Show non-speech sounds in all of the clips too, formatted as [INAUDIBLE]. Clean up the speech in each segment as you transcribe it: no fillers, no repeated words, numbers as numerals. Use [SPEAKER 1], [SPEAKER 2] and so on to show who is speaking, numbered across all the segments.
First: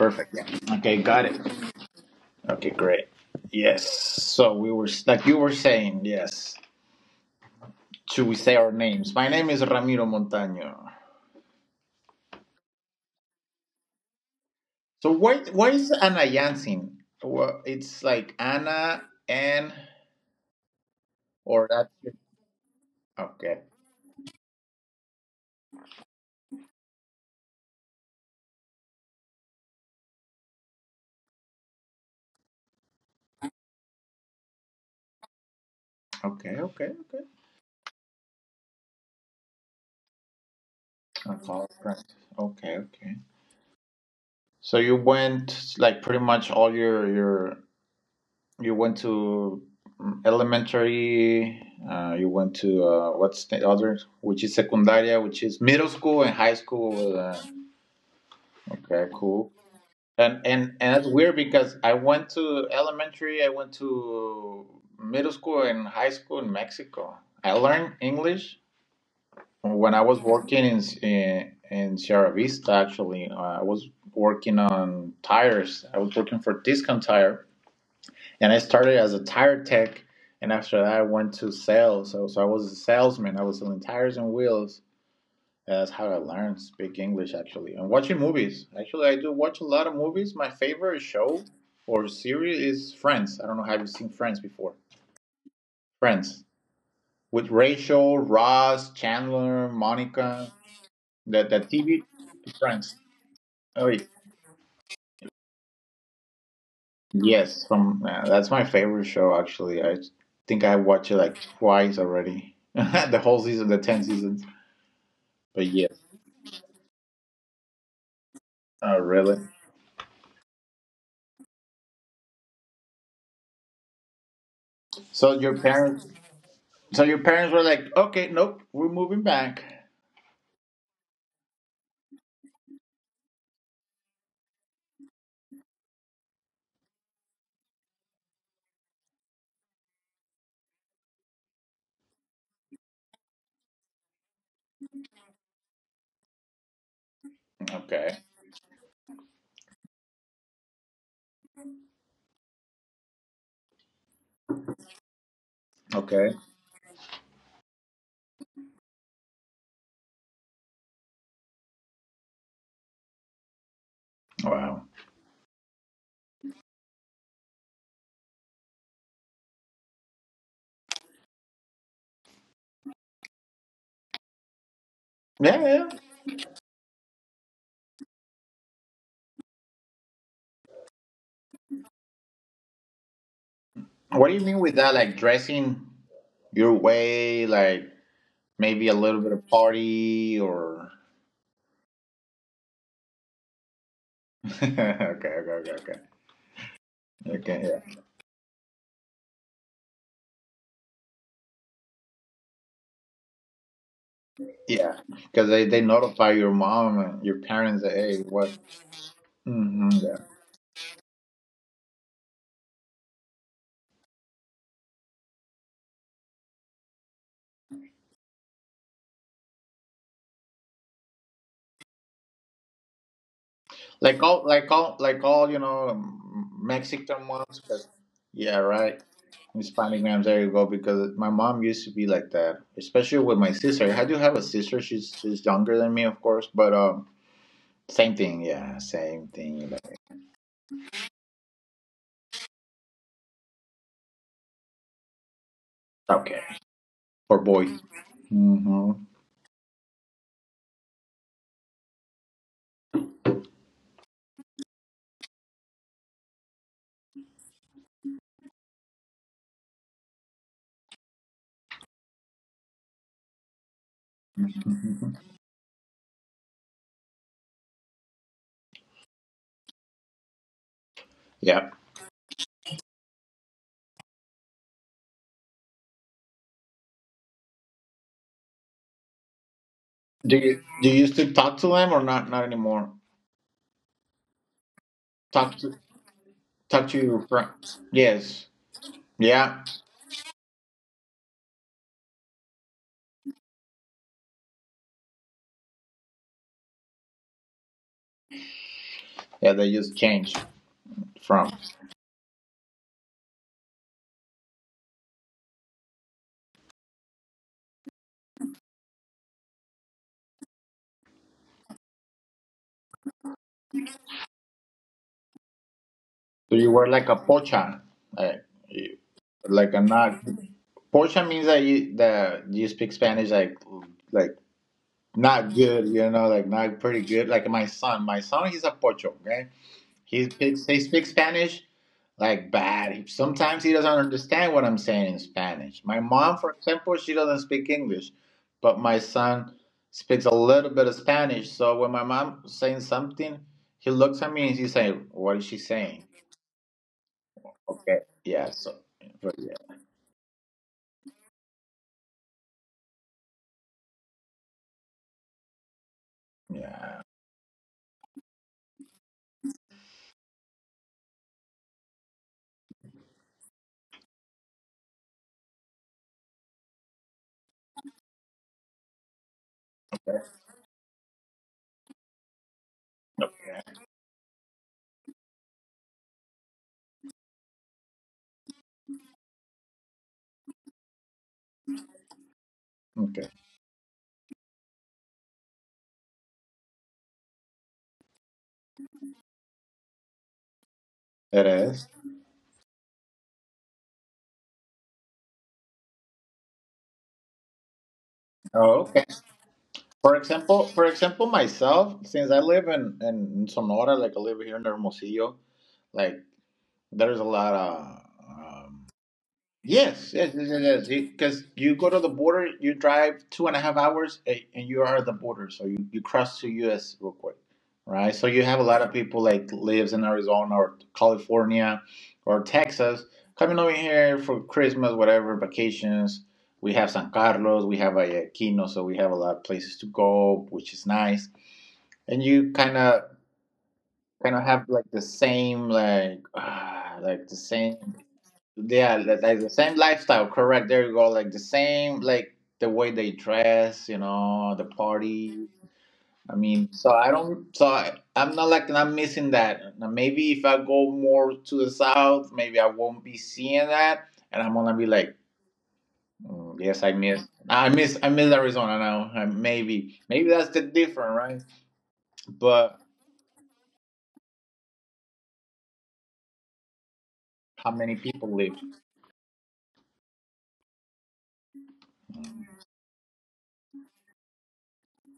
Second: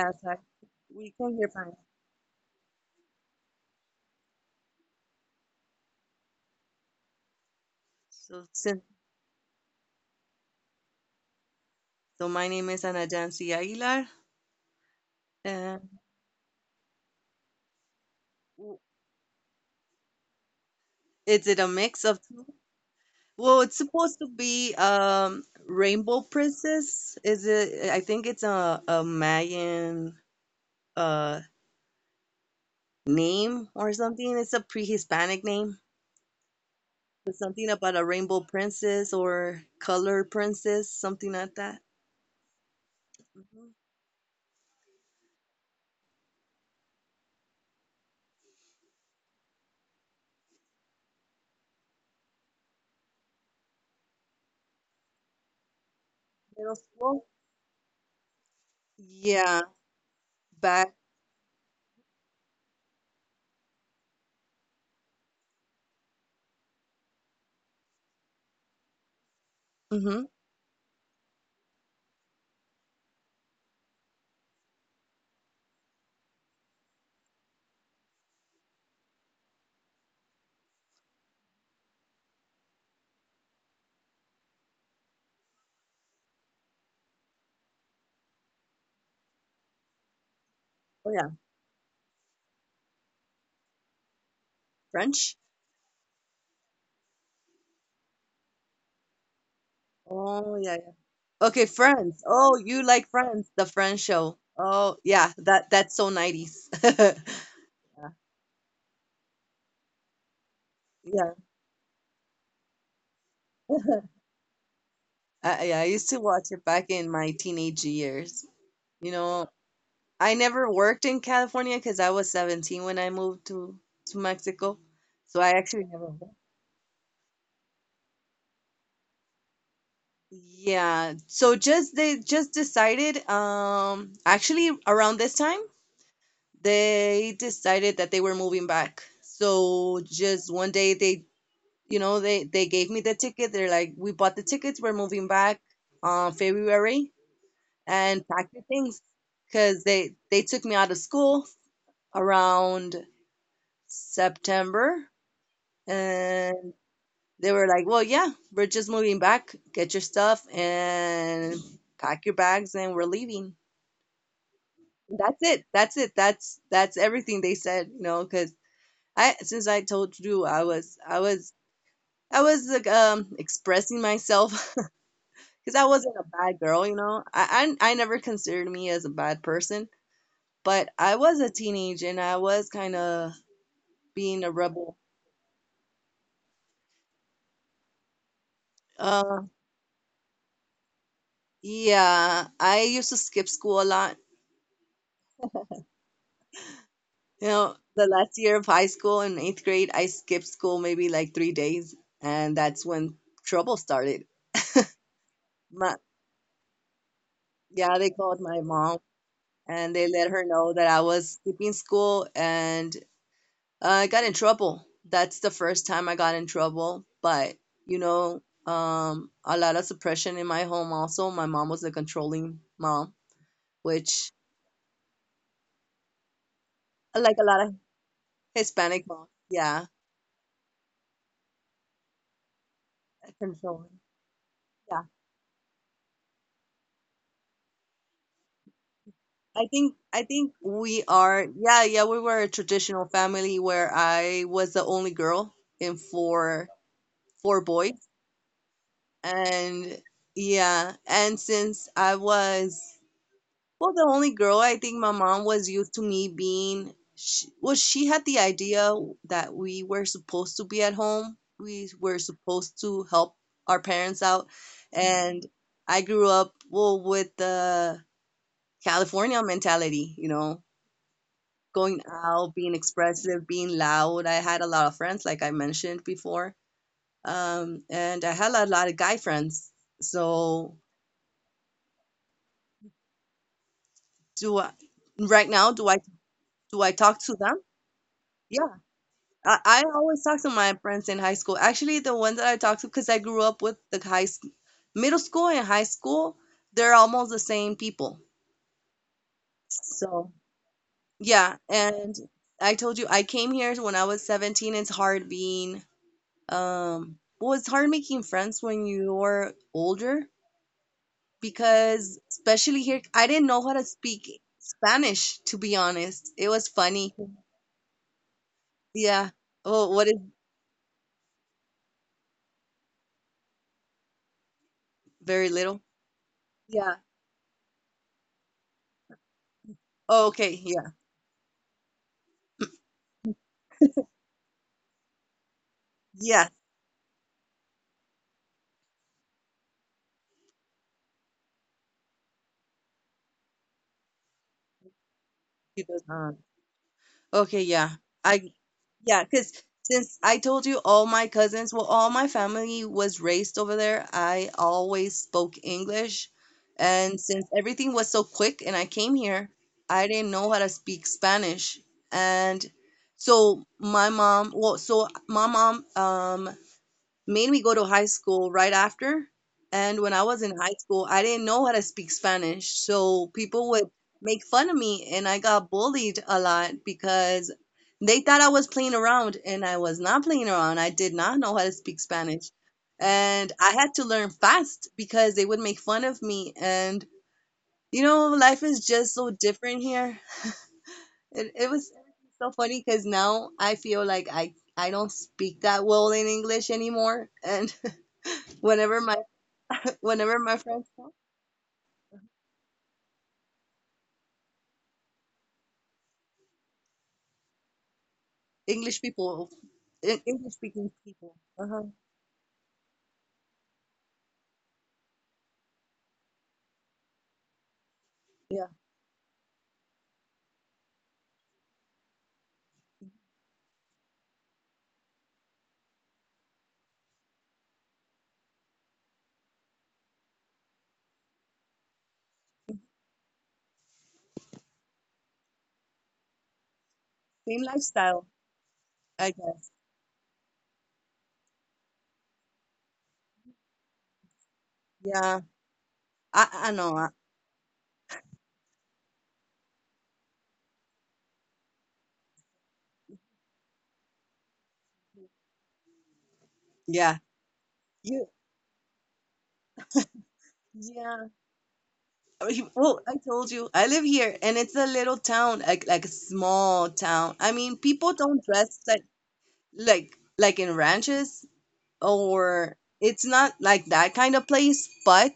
[SPEAKER 1] Yes,
[SPEAKER 2] perfect. Yeah. Okay,
[SPEAKER 1] we
[SPEAKER 2] got
[SPEAKER 1] can
[SPEAKER 2] it.
[SPEAKER 1] hear fine.
[SPEAKER 2] Okay, great. Yes. So we were like you were saying. Yes. Should we
[SPEAKER 1] So,
[SPEAKER 2] say our
[SPEAKER 1] sin-
[SPEAKER 2] names? My name is Ramiro Montaño.
[SPEAKER 1] so my name is Anajansi Aguilar,
[SPEAKER 2] So why is
[SPEAKER 1] and
[SPEAKER 2] Ana Jansen? Well, it's like
[SPEAKER 1] w-
[SPEAKER 2] Anna and
[SPEAKER 1] is it
[SPEAKER 2] or
[SPEAKER 1] a
[SPEAKER 2] that.
[SPEAKER 1] mix of two? Well,
[SPEAKER 2] Okay.
[SPEAKER 1] it's supposed to be Rainbow Princess. Is it? I think it's a Mayan uh name or something. It's a pre-Hispanic name.
[SPEAKER 2] Okay. Okay. Okay.
[SPEAKER 1] It's something about a rainbow princess or color princess, something like
[SPEAKER 2] That's all.
[SPEAKER 1] that.
[SPEAKER 2] Right. Okay. Okay.
[SPEAKER 1] Hmm.
[SPEAKER 2] So you went like pretty much all your you went to elementary. You went to what's the other, which is secundaria, which is middle school and high
[SPEAKER 1] Middle school.
[SPEAKER 2] school. Okay,
[SPEAKER 1] Yeah,
[SPEAKER 2] cool. And and
[SPEAKER 1] back.
[SPEAKER 2] and that's weird because I went to elementary, I went to middle school and high school in Mexico. I learned English when I
[SPEAKER 1] Hmm.
[SPEAKER 2] was working in Sierra Vista. Actually, I was working on tires. I was working for Discount Tire. And I started as a tire tech, and after that, I went to sales. So I was a salesman. I was selling tires and wheels. That's how I learned to speak English, actually. And watching movies. Actually, I do watch a lot of movies. My
[SPEAKER 1] Oh
[SPEAKER 2] favorite
[SPEAKER 1] yeah,
[SPEAKER 2] show or series is Friends. I don't know, have you seen Friends before?
[SPEAKER 1] French.
[SPEAKER 2] Friends with Rachel, Ross, Chandler,
[SPEAKER 1] Oh
[SPEAKER 2] Monica.
[SPEAKER 1] yeah. Yeah.
[SPEAKER 2] That
[SPEAKER 1] Okay,
[SPEAKER 2] that TV.
[SPEAKER 1] Friends. Oh, you like
[SPEAKER 2] Friends.
[SPEAKER 1] Friends, the Friends
[SPEAKER 2] Oh, yeah.
[SPEAKER 1] show. Oh, yeah, that's so 90s. [LAUGHS]
[SPEAKER 2] Yes, from that's my favorite show actually. I think I watched it
[SPEAKER 1] Yeah.
[SPEAKER 2] like twice already. [LAUGHS] The whole season, the 10 seasons. But
[SPEAKER 1] Yeah, I
[SPEAKER 2] yes.
[SPEAKER 1] used to watch it back in my teenage years. You
[SPEAKER 2] Oh,
[SPEAKER 1] know,
[SPEAKER 2] really?
[SPEAKER 1] I never worked in California because I was 17 when I moved to Mexico. So I
[SPEAKER 2] So your
[SPEAKER 1] actually never
[SPEAKER 2] parents
[SPEAKER 1] worked.
[SPEAKER 2] so your parents were like, "Okay, nope, we're moving back."
[SPEAKER 1] Yeah, so just they just decided actually around this time they decided that they were moving back. So just one day they gave me the ticket. They're like, "We bought the tickets, we're moving back on February, and
[SPEAKER 2] Okay.
[SPEAKER 1] pack your things." Because they took me out of school around September,
[SPEAKER 2] Okay.
[SPEAKER 1] and they were like, "Well, yeah, we're just moving back, get your stuff and pack your bags, and we're leaving."
[SPEAKER 2] Wow.
[SPEAKER 1] That's it, that's it, that's everything they said. Because I since I told you, I was like expressing myself.
[SPEAKER 2] Yeah,
[SPEAKER 1] Because I
[SPEAKER 2] yeah.
[SPEAKER 1] wasn't a bad girl. I never considered me as a bad person, but I was a teenage and I was kind of
[SPEAKER 2] What
[SPEAKER 1] being
[SPEAKER 2] do
[SPEAKER 1] a
[SPEAKER 2] you mean with
[SPEAKER 1] rebel.
[SPEAKER 2] that, like dressing your way, like maybe a little
[SPEAKER 1] Uh,
[SPEAKER 2] bit of party or...
[SPEAKER 1] yeah, I used to skip school a lot.
[SPEAKER 2] [LAUGHS] Okay, okay, okay, okay. Okay,
[SPEAKER 1] The
[SPEAKER 2] yeah.
[SPEAKER 1] last year of high school, in eighth grade, I skipped school maybe like 3 days, and that's when trouble started.
[SPEAKER 2] Yeah. Because they
[SPEAKER 1] My,
[SPEAKER 2] notify your mom and your parents
[SPEAKER 1] yeah,
[SPEAKER 2] that,
[SPEAKER 1] they
[SPEAKER 2] hey,
[SPEAKER 1] called my
[SPEAKER 2] what...
[SPEAKER 1] mom and
[SPEAKER 2] Hmm.
[SPEAKER 1] they
[SPEAKER 2] Yeah.
[SPEAKER 1] let her know that I was skipping school, and I got in trouble. That's the first time I got in trouble. But, a lot of suppression in my home also. My mom was a controlling mom, which
[SPEAKER 2] Like all,
[SPEAKER 1] like
[SPEAKER 2] Mexican
[SPEAKER 1] a lot of
[SPEAKER 2] ones. But yeah,
[SPEAKER 1] Hispanic
[SPEAKER 2] right.
[SPEAKER 1] moms, yeah,
[SPEAKER 2] Hispanic names. There you go. Because my mom used to be like that, especially with my
[SPEAKER 1] controlling.
[SPEAKER 2] sister. I do have a sister.
[SPEAKER 1] Yeah.
[SPEAKER 2] She's younger than me, of course. But same thing. Yeah, same
[SPEAKER 1] I
[SPEAKER 2] thing.
[SPEAKER 1] think
[SPEAKER 2] Like,
[SPEAKER 1] I think we are yeah, yeah, we were a traditional family where I was the only girl in
[SPEAKER 2] okay,
[SPEAKER 1] four
[SPEAKER 2] for
[SPEAKER 1] four
[SPEAKER 2] boys.
[SPEAKER 1] boys.
[SPEAKER 2] Hmm.
[SPEAKER 1] And yeah, and since I was Well, the only girl, I think my mom was used to me being. She had the idea that we were supposed to be at home. We were supposed to help our parents out,
[SPEAKER 2] Hmm.
[SPEAKER 1] and I grew up well with the California mentality.
[SPEAKER 2] [LAUGHS] Yeah.
[SPEAKER 1] Going out, being expressive, being loud. I had a lot of friends, like I mentioned before, and I had a lot of guy friends.
[SPEAKER 2] Do
[SPEAKER 1] So,
[SPEAKER 2] you do you still talk to them or not? Not anymore.
[SPEAKER 1] do I, right
[SPEAKER 2] Talk
[SPEAKER 1] now? Do
[SPEAKER 2] to
[SPEAKER 1] I do I
[SPEAKER 2] talk to
[SPEAKER 1] talk to
[SPEAKER 2] your
[SPEAKER 1] them?
[SPEAKER 2] friends. Yes.
[SPEAKER 1] Yeah. I
[SPEAKER 2] Yeah.
[SPEAKER 1] I always talk to my friends in high school. Actually, the ones that I talk to, because I grew up with middle school and high school, they're almost the same people.
[SPEAKER 2] Yeah. They just
[SPEAKER 1] So,
[SPEAKER 2] changed
[SPEAKER 1] yeah,
[SPEAKER 2] from.
[SPEAKER 1] and I told you I came here when I was 17. It's hard making friends when you're older, because especially here, I didn't know how to speak Spanish, to be honest. It was
[SPEAKER 2] So you were
[SPEAKER 1] funny.
[SPEAKER 2] like a pocha, like, you-
[SPEAKER 1] Yeah.
[SPEAKER 2] like
[SPEAKER 1] Oh,
[SPEAKER 2] a
[SPEAKER 1] what is
[SPEAKER 2] not... Pocha means that you speak Spanish like like
[SPEAKER 1] very
[SPEAKER 2] not
[SPEAKER 1] little?
[SPEAKER 2] good, you know, like not
[SPEAKER 1] Yeah.
[SPEAKER 2] pretty good. Like my son, he's a pocho. Okay,
[SPEAKER 1] Oh,
[SPEAKER 2] he
[SPEAKER 1] okay.
[SPEAKER 2] speaks
[SPEAKER 1] Yeah.
[SPEAKER 2] he speaks Spanish like bad. Sometimes he doesn't understand what I'm saying in Spanish. My
[SPEAKER 1] Yeah.
[SPEAKER 2] mom, for example, she doesn't speak English, but my son speaks a little bit of Spanish. So when my mom saying something, he looks at me and he's saying, "What is she
[SPEAKER 1] He does.
[SPEAKER 2] saying?"
[SPEAKER 1] Okay, yeah.
[SPEAKER 2] Okay.
[SPEAKER 1] I
[SPEAKER 2] Yeah. So,
[SPEAKER 1] Yeah,
[SPEAKER 2] but
[SPEAKER 1] because
[SPEAKER 2] yeah.
[SPEAKER 1] since I told you, all my cousins, well, all my family was raised over there, I always spoke English.
[SPEAKER 2] Yeah.
[SPEAKER 1] And since everything was so quick and I came here, I didn't know how to speak Spanish. And so my mom made me go to high school right after. And when I was in high school, I didn't know how to speak Spanish. So people would make fun of me, and I got bullied a lot because they thought I was playing around, and I was not playing around. I did not know how to speak Spanish.
[SPEAKER 2] Okay.
[SPEAKER 1] And I had to learn fast because they would make fun of me. And, life is just so different here. It,
[SPEAKER 2] It
[SPEAKER 1] it was
[SPEAKER 2] is.
[SPEAKER 1] so funny because now I feel like I don't speak that well in English anymore. And
[SPEAKER 2] Oh,
[SPEAKER 1] Whenever my
[SPEAKER 2] okay. For
[SPEAKER 1] whenever my
[SPEAKER 2] example,
[SPEAKER 1] friends
[SPEAKER 2] for
[SPEAKER 1] come,
[SPEAKER 2] example, myself, since I live in Sonora, like I live here in Hermosillo, like there's a lot of, um,
[SPEAKER 1] English people,
[SPEAKER 2] yes, yes,
[SPEAKER 1] English
[SPEAKER 2] yes,
[SPEAKER 1] speaking
[SPEAKER 2] yes.
[SPEAKER 1] people.
[SPEAKER 2] Because
[SPEAKER 1] Uh-huh.
[SPEAKER 2] you go to the border, you drive 2.5 hours, and you are at the border. So you cross to U.S. real quick, right? So you
[SPEAKER 1] Yeah.
[SPEAKER 2] have a lot of people like lives in Arizona or California or Texas coming over here for Christmas, whatever vacations. We have San Carlos, we have Guayaquil, so we have a lot of places to go, which is nice. And you kind of have like the same, like like the
[SPEAKER 1] Same
[SPEAKER 2] same.
[SPEAKER 1] lifestyle,
[SPEAKER 2] Yeah,
[SPEAKER 1] I
[SPEAKER 2] like the
[SPEAKER 1] guess.
[SPEAKER 2] same lifestyle, correct. There you go. Like the same, like the way they dress, you know, the
[SPEAKER 1] Yeah.
[SPEAKER 2] party.
[SPEAKER 1] I
[SPEAKER 2] I
[SPEAKER 1] I
[SPEAKER 2] mean,
[SPEAKER 1] know.
[SPEAKER 2] so I don't, so I'm not like, I'm missing that. Now, maybe if I go more to the south, maybe I won't be seeing that. And I'm gonna be like, "Mm, yes, I
[SPEAKER 1] Yeah.
[SPEAKER 2] miss, I miss, I
[SPEAKER 1] You
[SPEAKER 2] miss Arizona now. Maybe that's the
[SPEAKER 1] Yeah.
[SPEAKER 2] difference, right?"
[SPEAKER 1] Oh,
[SPEAKER 2] But
[SPEAKER 1] well, I told you, I live here and it's a little town, like a small town. I mean,
[SPEAKER 2] how
[SPEAKER 1] people
[SPEAKER 2] many
[SPEAKER 1] don't
[SPEAKER 2] people
[SPEAKER 1] dress
[SPEAKER 2] live?
[SPEAKER 1] like like in ranches, or it's not like that kind of place, but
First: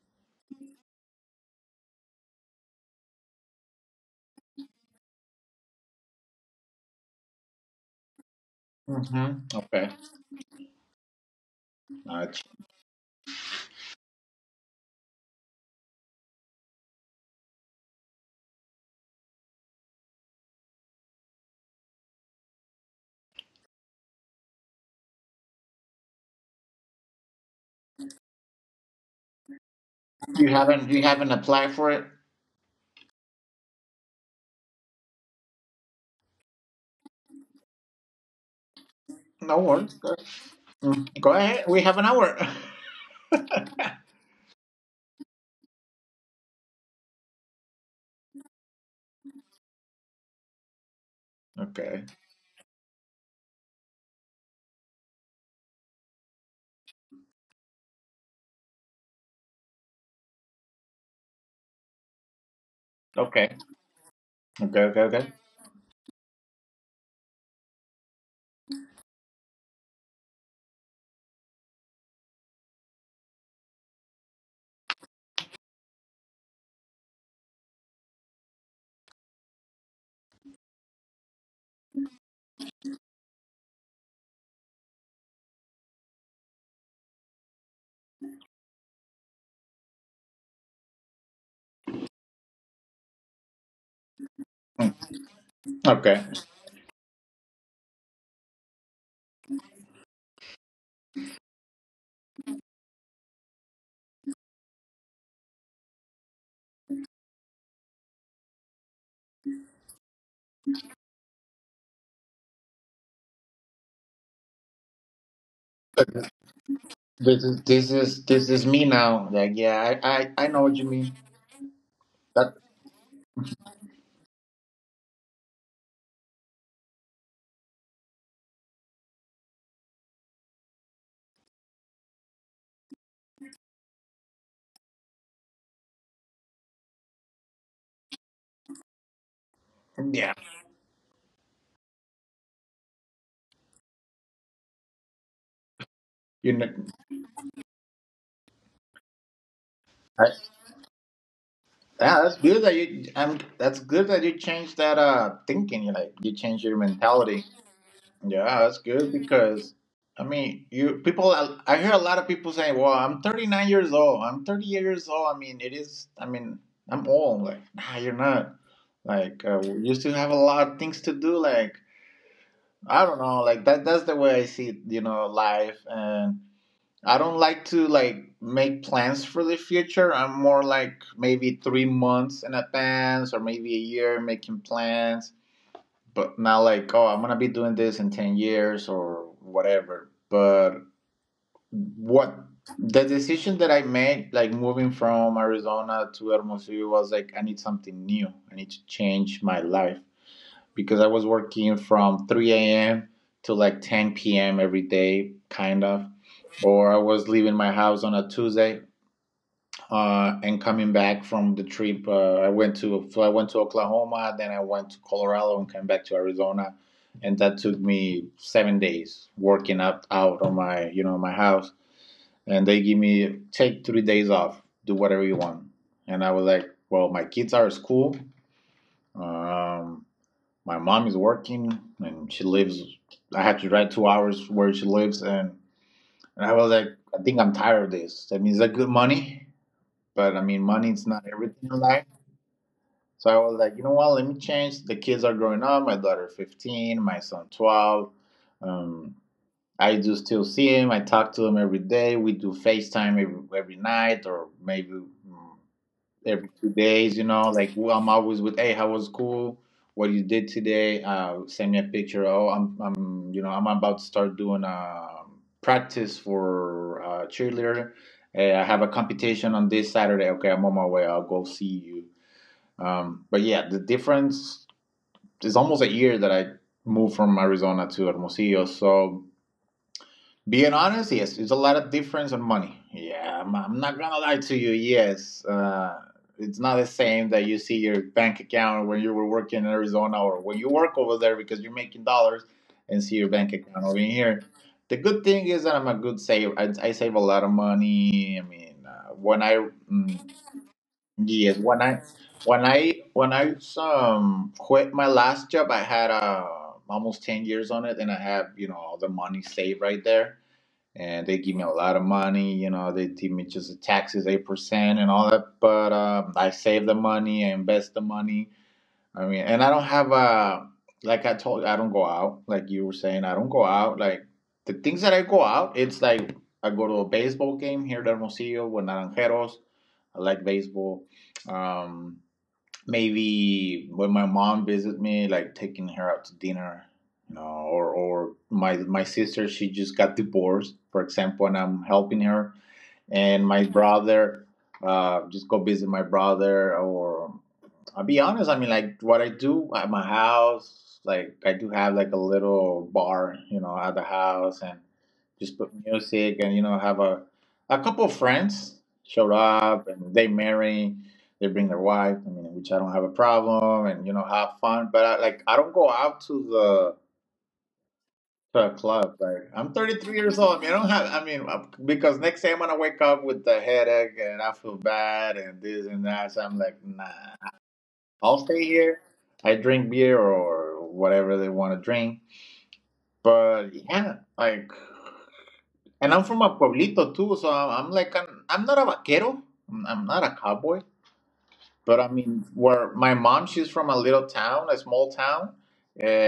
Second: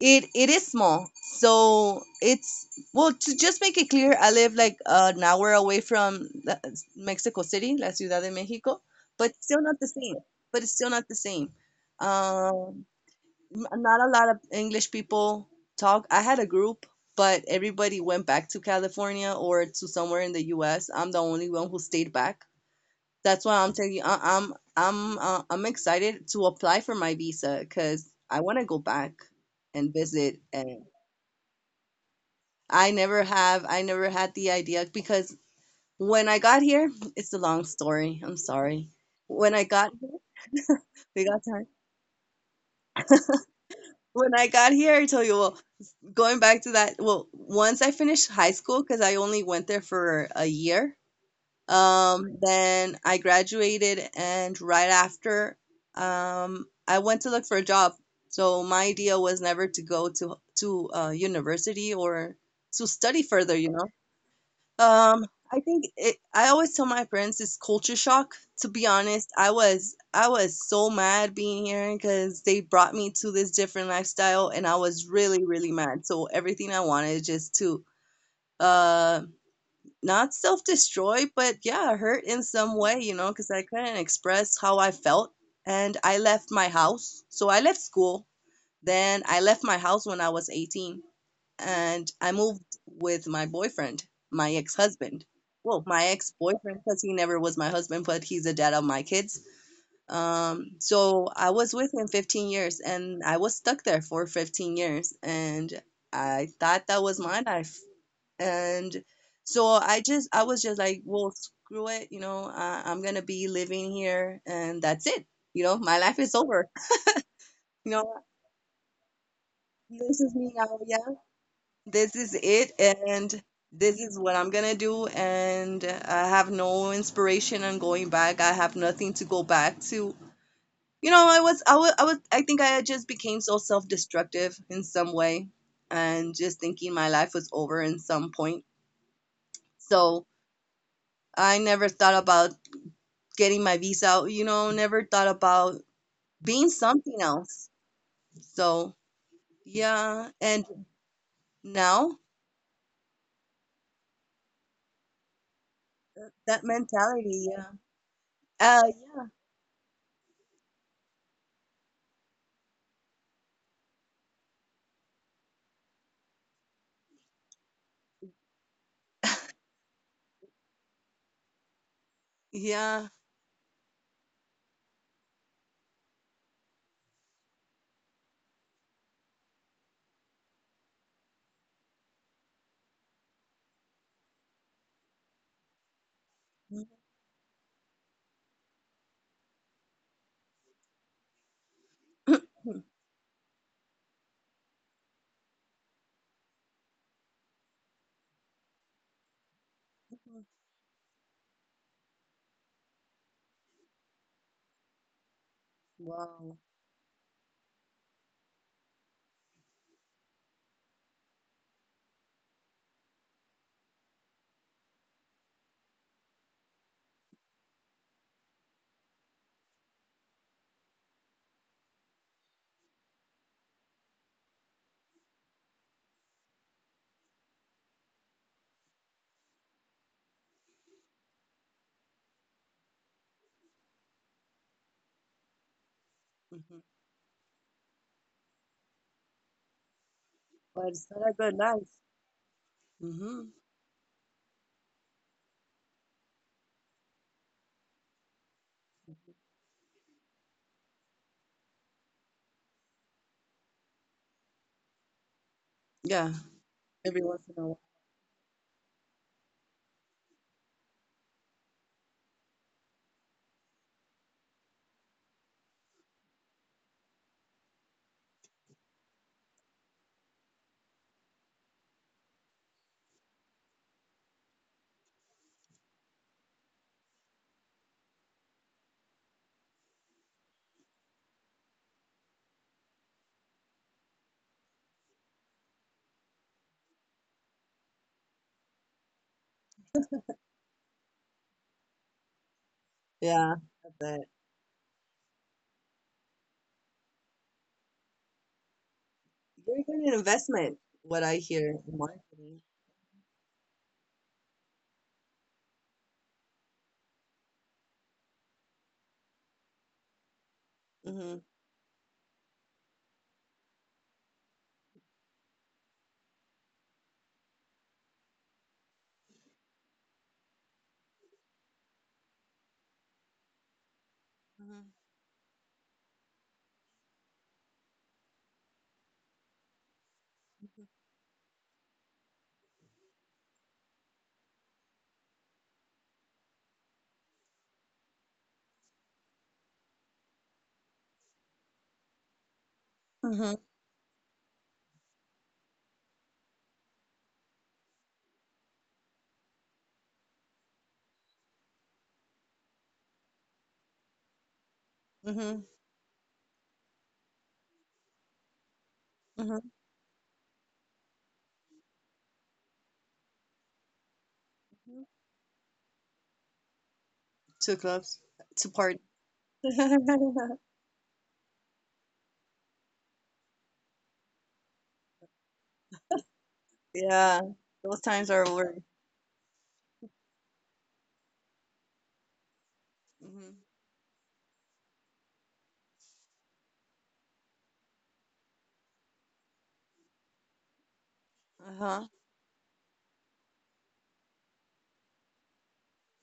[SPEAKER 1] it is small, so it's well, to just make it clear, I live like an hour away from Mexico City, la Ciudad de Mexico. but
[SPEAKER 2] Mm-hmm.
[SPEAKER 1] still not the
[SPEAKER 2] Okay.
[SPEAKER 1] same but it's still not the same.
[SPEAKER 2] Uh,
[SPEAKER 1] um Not a lot of English people talk. I had a group, but everybody went back to California or to somewhere in the US. I'm the only one who stayed back. That's why I'm telling you, I, I'm excited to apply for my visa because I want to go back and visit.
[SPEAKER 2] you haven't applied for it?
[SPEAKER 1] I never have. I never had the idea because when I got here, it's a long story. I'm sorry. When
[SPEAKER 2] No
[SPEAKER 1] I got,
[SPEAKER 2] worries.
[SPEAKER 1] we
[SPEAKER 2] Go
[SPEAKER 1] got
[SPEAKER 2] ahead.
[SPEAKER 1] time.
[SPEAKER 2] We have an hour. [LAUGHS]
[SPEAKER 1] When I got here, I tell you, well, going back to that, well, once I finished high school, because I only went there for a year,
[SPEAKER 2] Okay.
[SPEAKER 1] then I graduated, and right after, I went to look for a job. So my idea was never to go to university or to study
[SPEAKER 2] Okay.
[SPEAKER 1] further.
[SPEAKER 2] Okay. Okay. Okay.
[SPEAKER 1] Um, I always tell my friends it's culture shock. To be honest, I was so mad being here because they brought me to this different lifestyle, and I was really, really mad. So everything I wanted is just to uh not self-destroy, but yeah, hurt in some way, because I couldn't express how I felt, and I left my house. So I left school, then I left my house when I was 18, and I moved with my boyfriend, my
[SPEAKER 2] Mm,
[SPEAKER 1] ex-husband. Well,
[SPEAKER 2] Okay.
[SPEAKER 1] my ex-boyfriend, because he never was my husband, but he's the dad of my kids. So I was with him 15 years, and I was stuck there for 15 years, and I thought that was my life. And so I was just like, well, screw it, I'm gonna be living here, and that's it. My life is over. [LAUGHS]
[SPEAKER 2] This is
[SPEAKER 1] You know,
[SPEAKER 2] me now. Like yeah,
[SPEAKER 1] this
[SPEAKER 2] I
[SPEAKER 1] is
[SPEAKER 2] know
[SPEAKER 1] me
[SPEAKER 2] what you
[SPEAKER 1] now.
[SPEAKER 2] mean.
[SPEAKER 1] Yeah. This is
[SPEAKER 2] That
[SPEAKER 1] it, and this is what I'm gonna do. And I have no inspiration on going back. I have nothing to go back to. I think I just became so self-destructive in some way, and just thinking my life was over in some point.
[SPEAKER 2] yeah.
[SPEAKER 1] So I never thought about getting my visa. Never thought about
[SPEAKER 2] You know.
[SPEAKER 1] being something else. So
[SPEAKER 2] I,
[SPEAKER 1] yeah, and
[SPEAKER 2] yeah,
[SPEAKER 1] now
[SPEAKER 2] that's good that you. I'm. That's good that you changed that thinking. You like you changed
[SPEAKER 1] that
[SPEAKER 2] your mentality.
[SPEAKER 1] mentality, yeah,
[SPEAKER 2] Yeah, that's
[SPEAKER 1] uh,
[SPEAKER 2] good because I mean, you people. I hear a lot of people saying, "Well, I'm 39 years old. I'm 30 years old." I mean, it is. I mean, I'm old. Like, nah, you're not. Like, you still have a lot of things to do. Like, I don't
[SPEAKER 1] yeah.
[SPEAKER 2] know. Like that. That's the way I see, you know, life. And I don't like to like make plans for the future. I'm more like maybe 3 months in advance or maybe a year making plans, but not
[SPEAKER 1] Yeah.
[SPEAKER 2] like, oh, I'm gonna be doing this in 10 years or whatever. But what,
[SPEAKER 1] [CLEARS THROAT]
[SPEAKER 2] the decision that I made, like moving from Arizona to Hermosillo, was like, I need something new, I need to change my life,
[SPEAKER 1] Mm,
[SPEAKER 2] because I was working from 3 a.m. to like 10 p.m. every day kind of,
[SPEAKER 1] wow.
[SPEAKER 2] or I was leaving my house on a Tuesday, and coming back from the trip. I went to So I went to Oklahoma, then I went to Colorado and came back to Arizona, and that took me 7 days working up out on my, my house, and they give me take 3 days off, do whatever you want, and I was like, well, my kids are at school, um, my mom is working, and she lives. I had to drive 2 hours where she lives, and I was like,
[SPEAKER 1] Hmm.
[SPEAKER 2] I think I'm tired of this. I mean, it's like good money, but I mean, money
[SPEAKER 1] But
[SPEAKER 2] is
[SPEAKER 1] it's
[SPEAKER 2] not
[SPEAKER 1] not a good
[SPEAKER 2] everything in
[SPEAKER 1] life.
[SPEAKER 2] life. So I
[SPEAKER 1] Hmm.
[SPEAKER 2] was like, you know what? Let me change. The kids are growing up. My daughter 15, my son 12. Um, I do still see him. I talk to him every day. We do FaceTime every night or maybe
[SPEAKER 1] Yeah,
[SPEAKER 2] every 2 days, you
[SPEAKER 1] every
[SPEAKER 2] know.
[SPEAKER 1] once in
[SPEAKER 2] Like,
[SPEAKER 1] a while.
[SPEAKER 2] well, I'm always with, hey, how was school? What you did today? Send me a picture. Oh, I'm about to start doing a practice for cheerleader. Hey, I have a competition on this Saturday. Okay, I'm on my way. I'll go see you, but yeah, the difference is almost a year that I moved from Arizona to Hermosillo. So being honest, yes, it's a lot of difference on money. Yeah, I'm not gonna lie to you. Yes, it's not the same that you see your bank account when you were working in Arizona or when you work over there because you're making dollars and see your bank
[SPEAKER 1] Yeah,
[SPEAKER 2] account
[SPEAKER 1] I
[SPEAKER 2] over
[SPEAKER 1] bet.
[SPEAKER 2] here. The good thing is that I'm a good saver. I save a lot of money. I mean,
[SPEAKER 1] Very good at investment, what I
[SPEAKER 2] yes,
[SPEAKER 1] hear
[SPEAKER 2] when
[SPEAKER 1] in
[SPEAKER 2] I when
[SPEAKER 1] marketing.
[SPEAKER 2] I when I quit my last job, I had almost 10 years on it, and I have, all the money saved right there, and they
[SPEAKER 1] Hmm.
[SPEAKER 2] give me a lot of money. You know, they give me just the taxes 8% and all that, but I save the money, I invest the money. I mean, and I don't have a, like I told you, I don't go out like you were saying. I don't go out, like, the things that I go out. It's like I go to a baseball game here at Hermosillo with Naranjeros. I like baseball. Um, maybe when my mom visits me, like taking her out to dinner, you know, or my sister, she just got divorced, for example, and I'm helping her,
[SPEAKER 1] Hmm.
[SPEAKER 2] and
[SPEAKER 1] Hmm.
[SPEAKER 2] my, Mhm, brother, just go visit my brother, or I'll be honest. I mean, like what I do at my house, like I do have like a little bar, you know, at the house, and just
[SPEAKER 1] Hmm.
[SPEAKER 2] put music, and have a couple of friends showed
[SPEAKER 1] Hmm.
[SPEAKER 2] up, and they marry, they bring their wife. I mean, which I don't have a problem, and have fun. But I, like, I don't go out
[SPEAKER 1] Two clubs,
[SPEAKER 2] to a
[SPEAKER 1] two party.
[SPEAKER 2] club. Like, I'm 33 years old. I mean, I
[SPEAKER 1] [LAUGHS]
[SPEAKER 2] don't have. I mean, because next day I'm gonna wake up with the headache, and I feel bad, and this and that. So I'm like, nah.
[SPEAKER 1] Yeah, those times
[SPEAKER 2] I'll
[SPEAKER 1] are
[SPEAKER 2] stay
[SPEAKER 1] over.
[SPEAKER 2] here. I drink beer or whatever they want to drink.
[SPEAKER 1] Hmm.
[SPEAKER 2] But yeah, like, and I'm from a pueblito too, so I'm like, I'm not a vaquero. I'm not a cowboy. But I
[SPEAKER 1] Uh-huh.
[SPEAKER 2] mean, where my mom, she's from a little town, a small town,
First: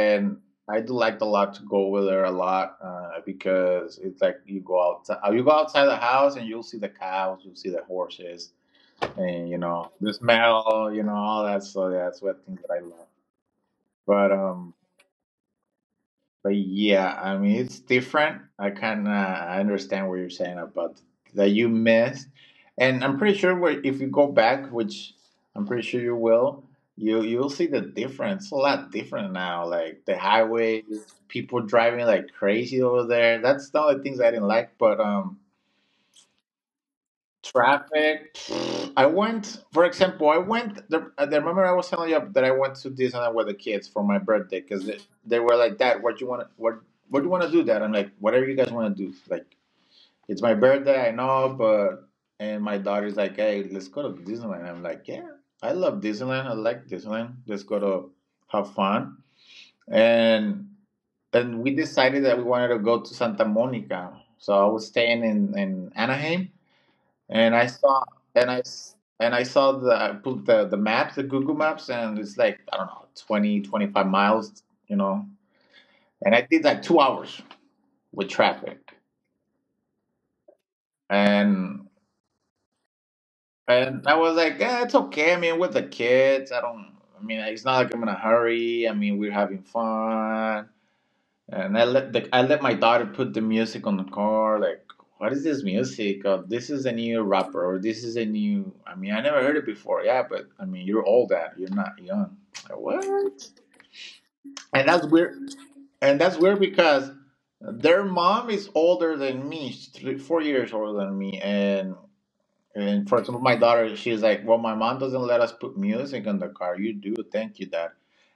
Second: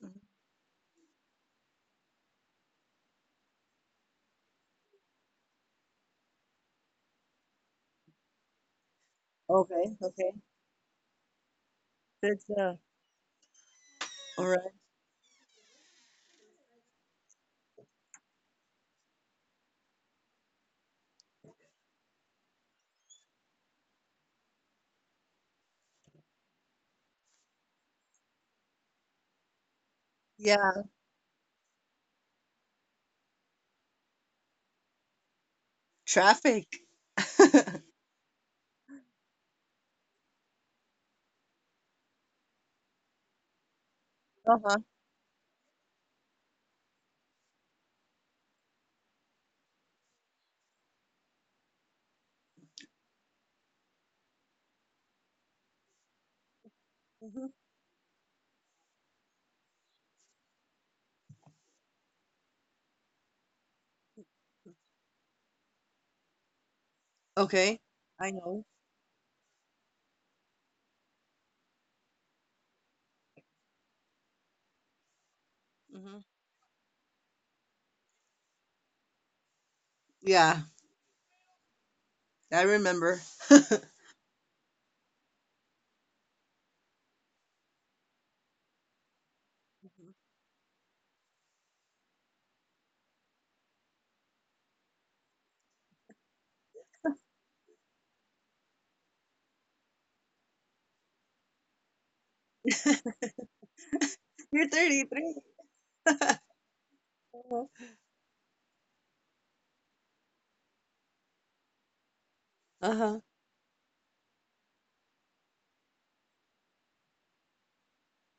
[SPEAKER 1] Mhm.
[SPEAKER 2] I do like a lot to go with her a lot because it's like you go outside the house and you'll see the cows, you'll see the horses, and you know
[SPEAKER 1] Okay,
[SPEAKER 2] the
[SPEAKER 1] okay.
[SPEAKER 2] smell, you know all that. So that's
[SPEAKER 1] That's
[SPEAKER 2] what things that I love. But
[SPEAKER 1] All right.
[SPEAKER 2] um, But yeah, I mean it's different. I can I understand what you're saying about that you missed, and I'm pretty sure if you go back, which I'm pretty sure you will, you'll see the difference. It's a lot different now. Like the
[SPEAKER 1] Yeah,
[SPEAKER 2] highways, people driving like crazy over there. That's the only things I didn't like. But
[SPEAKER 1] traffic. [LAUGHS] Uh-huh.
[SPEAKER 2] Traffic. I went, for example, I remember I was telling you that I went to Disneyland with the kids for my birthday because they were like, "Dad, what do you want to do, Dad?" I'm like, "Whatever you guys want to do. Like, it's my birthday, I know, but." And my daughter's like, "Hey, let's go to Disneyland." I'm like, "Yeah, I love Disneyland. I like Disneyland.
[SPEAKER 1] Hmm.
[SPEAKER 2] Let's go to have fun." And and we decided that we wanted to go to Santa Monica. So I was staying in Anaheim and I
[SPEAKER 1] Okay,
[SPEAKER 2] saw
[SPEAKER 1] I know.
[SPEAKER 2] and I saw the maps, the Google Maps, and it's like I don't know 20 25 miles, you know.
[SPEAKER 1] Hmm.
[SPEAKER 2] And I did like 2 hours with traffic,
[SPEAKER 1] Yeah,
[SPEAKER 2] and
[SPEAKER 1] I remember. [LAUGHS]
[SPEAKER 2] and I was like, eh, it's okay. I mean, with the kids, I don't. I mean, it's not like I'm in a hurry. I mean, we're having fun. And I let my daughter put the music on the car. Like, what is this music? This is a new rapper. Or this is a new. I mean, I never heard it before. Yeah, but I mean, you're old. Dad. You're not young. Like,
[SPEAKER 1] [LAUGHS]
[SPEAKER 2] what?
[SPEAKER 1] You're
[SPEAKER 2] And that's
[SPEAKER 1] 33.
[SPEAKER 2] weird. And
[SPEAKER 1] [LAUGHS]
[SPEAKER 2] that's weird because
[SPEAKER 1] Uh-huh.
[SPEAKER 2] their mom is older than me, three, 4 years older than me. And
[SPEAKER 1] Uh-huh.
[SPEAKER 2] for example, my daughter, she's like, well, my mom doesn't let us put music on the car. You do, thank you, dad.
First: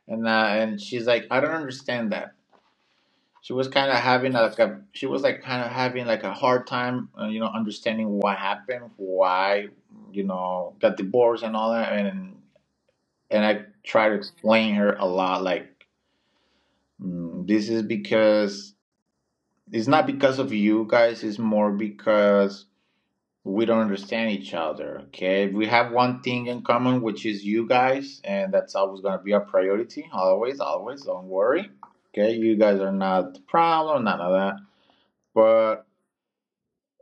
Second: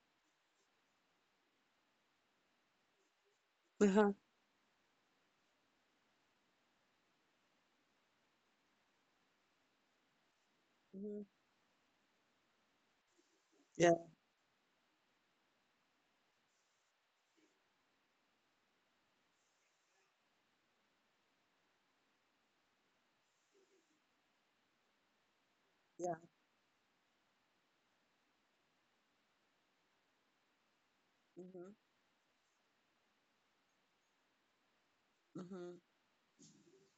[SPEAKER 2] And uh, and she's like, I don't understand that.
[SPEAKER 1] Uh-huh.
[SPEAKER 2] She was like kind of having like a hard time, you know, understanding what happened, why, you know, got
[SPEAKER 1] Hmm.
[SPEAKER 2] divorced and all that. And I
[SPEAKER 1] Yeah.
[SPEAKER 2] try to explain her a lot, like this is because it's not because of you guys. It's more because we don't understand each other. Okay, we have
[SPEAKER 1] Yeah.
[SPEAKER 2] one thing in common, which is you guys, and that's always gonna be our priority. Always, always. Don't worry.
[SPEAKER 1] Mm-hmm.
[SPEAKER 2] Okay, you guys are not the problem, none of that.
[SPEAKER 1] Mm-hmm.
[SPEAKER 2] But.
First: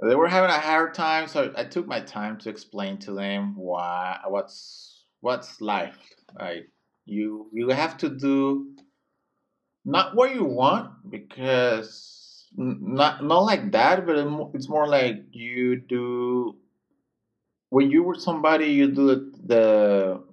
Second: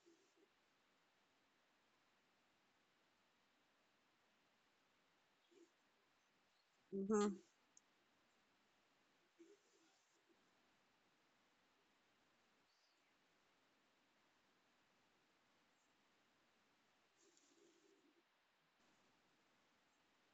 [SPEAKER 2] They were having a hard time, so I took my time to explain to them why what's life. Like
[SPEAKER 1] Mm-hmm. Of
[SPEAKER 2] you have to do not what you want because not like that, but it's more like you do when you were somebody, you do the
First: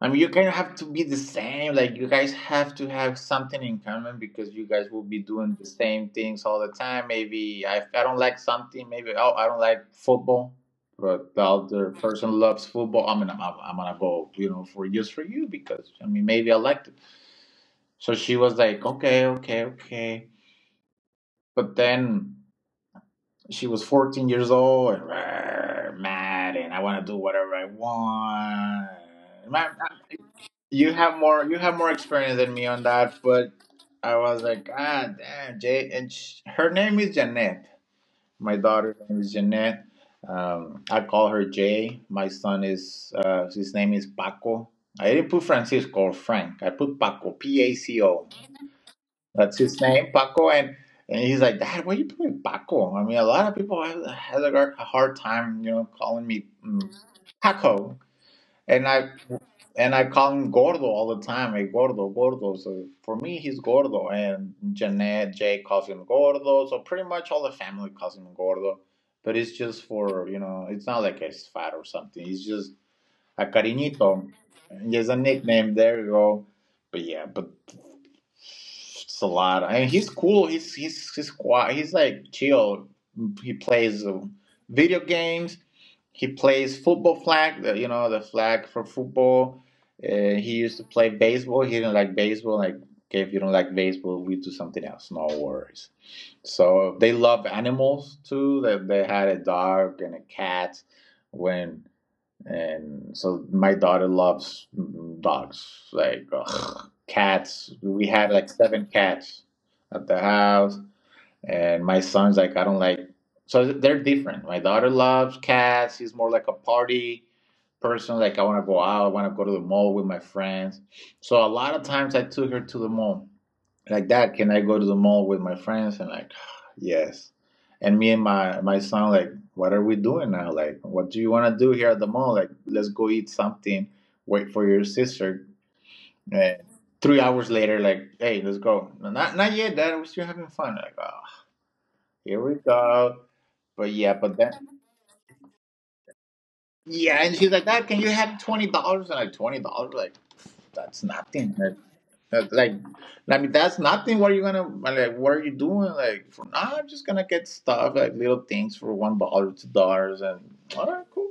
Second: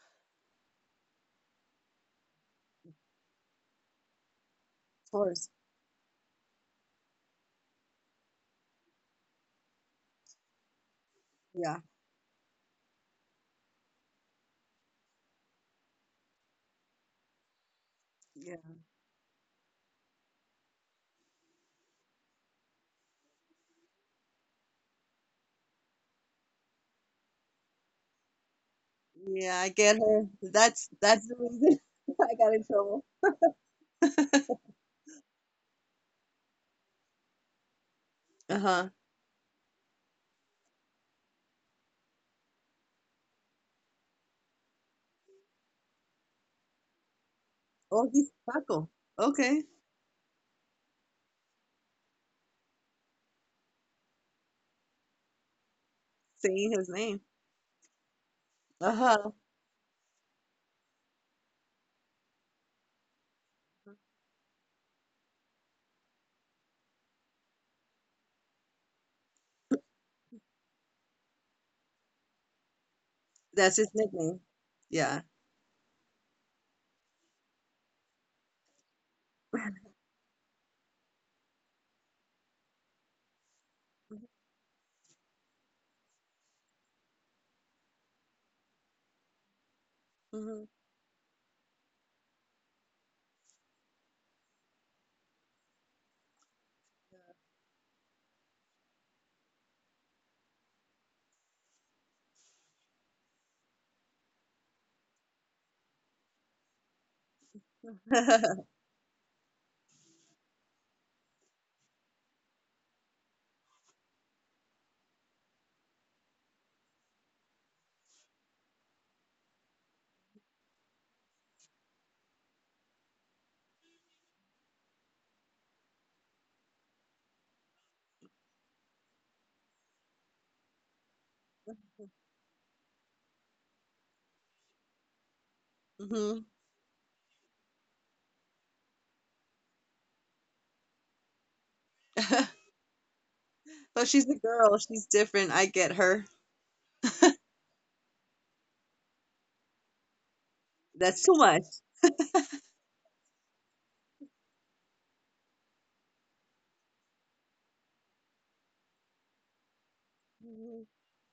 [SPEAKER 2] I mean, you kind of have to be the same. Like, you guys have to have something in common because you guys will be
[SPEAKER 1] course.
[SPEAKER 2] doing the same things all the time. Maybe I don't like something. Maybe oh, I don't like football, but the
[SPEAKER 1] Yeah.
[SPEAKER 2] other person loves football. I mean, I'm gonna go, you know, for just for you because I mean, maybe I liked it. So she was
[SPEAKER 1] Yeah.
[SPEAKER 2] like, okay, okay, okay. But then she was 14 years old and "Rah, mad, and I want to do whatever I want.
[SPEAKER 1] Yeah, I
[SPEAKER 2] My
[SPEAKER 1] get her. That's that's the
[SPEAKER 2] you have
[SPEAKER 1] reason.
[SPEAKER 2] more
[SPEAKER 1] [LAUGHS] I
[SPEAKER 2] experience than
[SPEAKER 1] got in
[SPEAKER 2] me on
[SPEAKER 1] trouble.
[SPEAKER 2] that, but I was
[SPEAKER 1] [LAUGHS]
[SPEAKER 2] like, ah, damn, Jay. And sh her name is Jeanette. My
[SPEAKER 1] Uh-huh.
[SPEAKER 2] daughter's name is Jeanette. I call her Jay. My son is his name is Paco. I didn't put Francisco or Frank. I put Paco, P A C
[SPEAKER 1] Oh,
[SPEAKER 2] O.
[SPEAKER 1] he's Paco.
[SPEAKER 2] That's
[SPEAKER 1] Okay.
[SPEAKER 2] his name, Paco. And he's like, Dad, why are you putting Paco? I mean, a lot of people have a hard time, you know, calling me
[SPEAKER 1] Saying his name.
[SPEAKER 2] Paco. And I
[SPEAKER 1] Uh-huh.
[SPEAKER 2] and I call him Gordo all the time. Hey, Gordo, Gordo. So for me, he's Gordo, and Jeanette, Jay calls him Gordo. So pretty much all the family calls him Gordo. But it's just for you know, it's not like it's fat or something. It's just a
[SPEAKER 1] That's his
[SPEAKER 2] cariñito.
[SPEAKER 1] nickname.
[SPEAKER 2] There's a
[SPEAKER 1] Yeah.
[SPEAKER 2] nickname. There you go. But yeah, but it's a lot. And he's cool. He's quiet. He's like chill. He plays video games. He plays football flag, the, you know, the flag for football. Uh, he
[SPEAKER 1] Mm-hmm.
[SPEAKER 2] used to play baseball. He didn't like baseball. Like, okay, if you don't like baseball, we do something else. No worries. So they love animals too. They had a dog and a cat when and so my daughter loves dogs like ugh, cats we had like seven cats at the house and my son's like, I don't like. So they're different. My daughter loves cats. She's more like a party person. Like I want to go out. I want to go to the mall with my friends. So a lot of times I took her to the mall. Like Dad, can I go to the mall with my friends? And like, [SIGHS] yes. And me and my son like, what are we doing now? Like, what do you want to do here at the mall? Like, let's go eat something. Wait for your sister.
[SPEAKER 1] [LAUGHS] Hmm.
[SPEAKER 2] And 3 hours later, like, hey, let's go. No, not yet, Dad. We're still having fun. Like, oh. Here
[SPEAKER 1] [LAUGHS]
[SPEAKER 2] we go. But
[SPEAKER 1] But
[SPEAKER 2] yeah,
[SPEAKER 1] she's a
[SPEAKER 2] but then
[SPEAKER 1] girl. She's different. I get her.
[SPEAKER 2] yeah, and she's like, "Dad, can you have $20?" And like $20, like that's
[SPEAKER 1] That's too
[SPEAKER 2] nothing.
[SPEAKER 1] much.
[SPEAKER 2] Like, like, I mean, that's nothing. What are you gonna like? What are you doing? Like, for now, I'm just gonna get stuff like little things for $1, $2, and
[SPEAKER 1] Hmm.
[SPEAKER 2] all right, cool.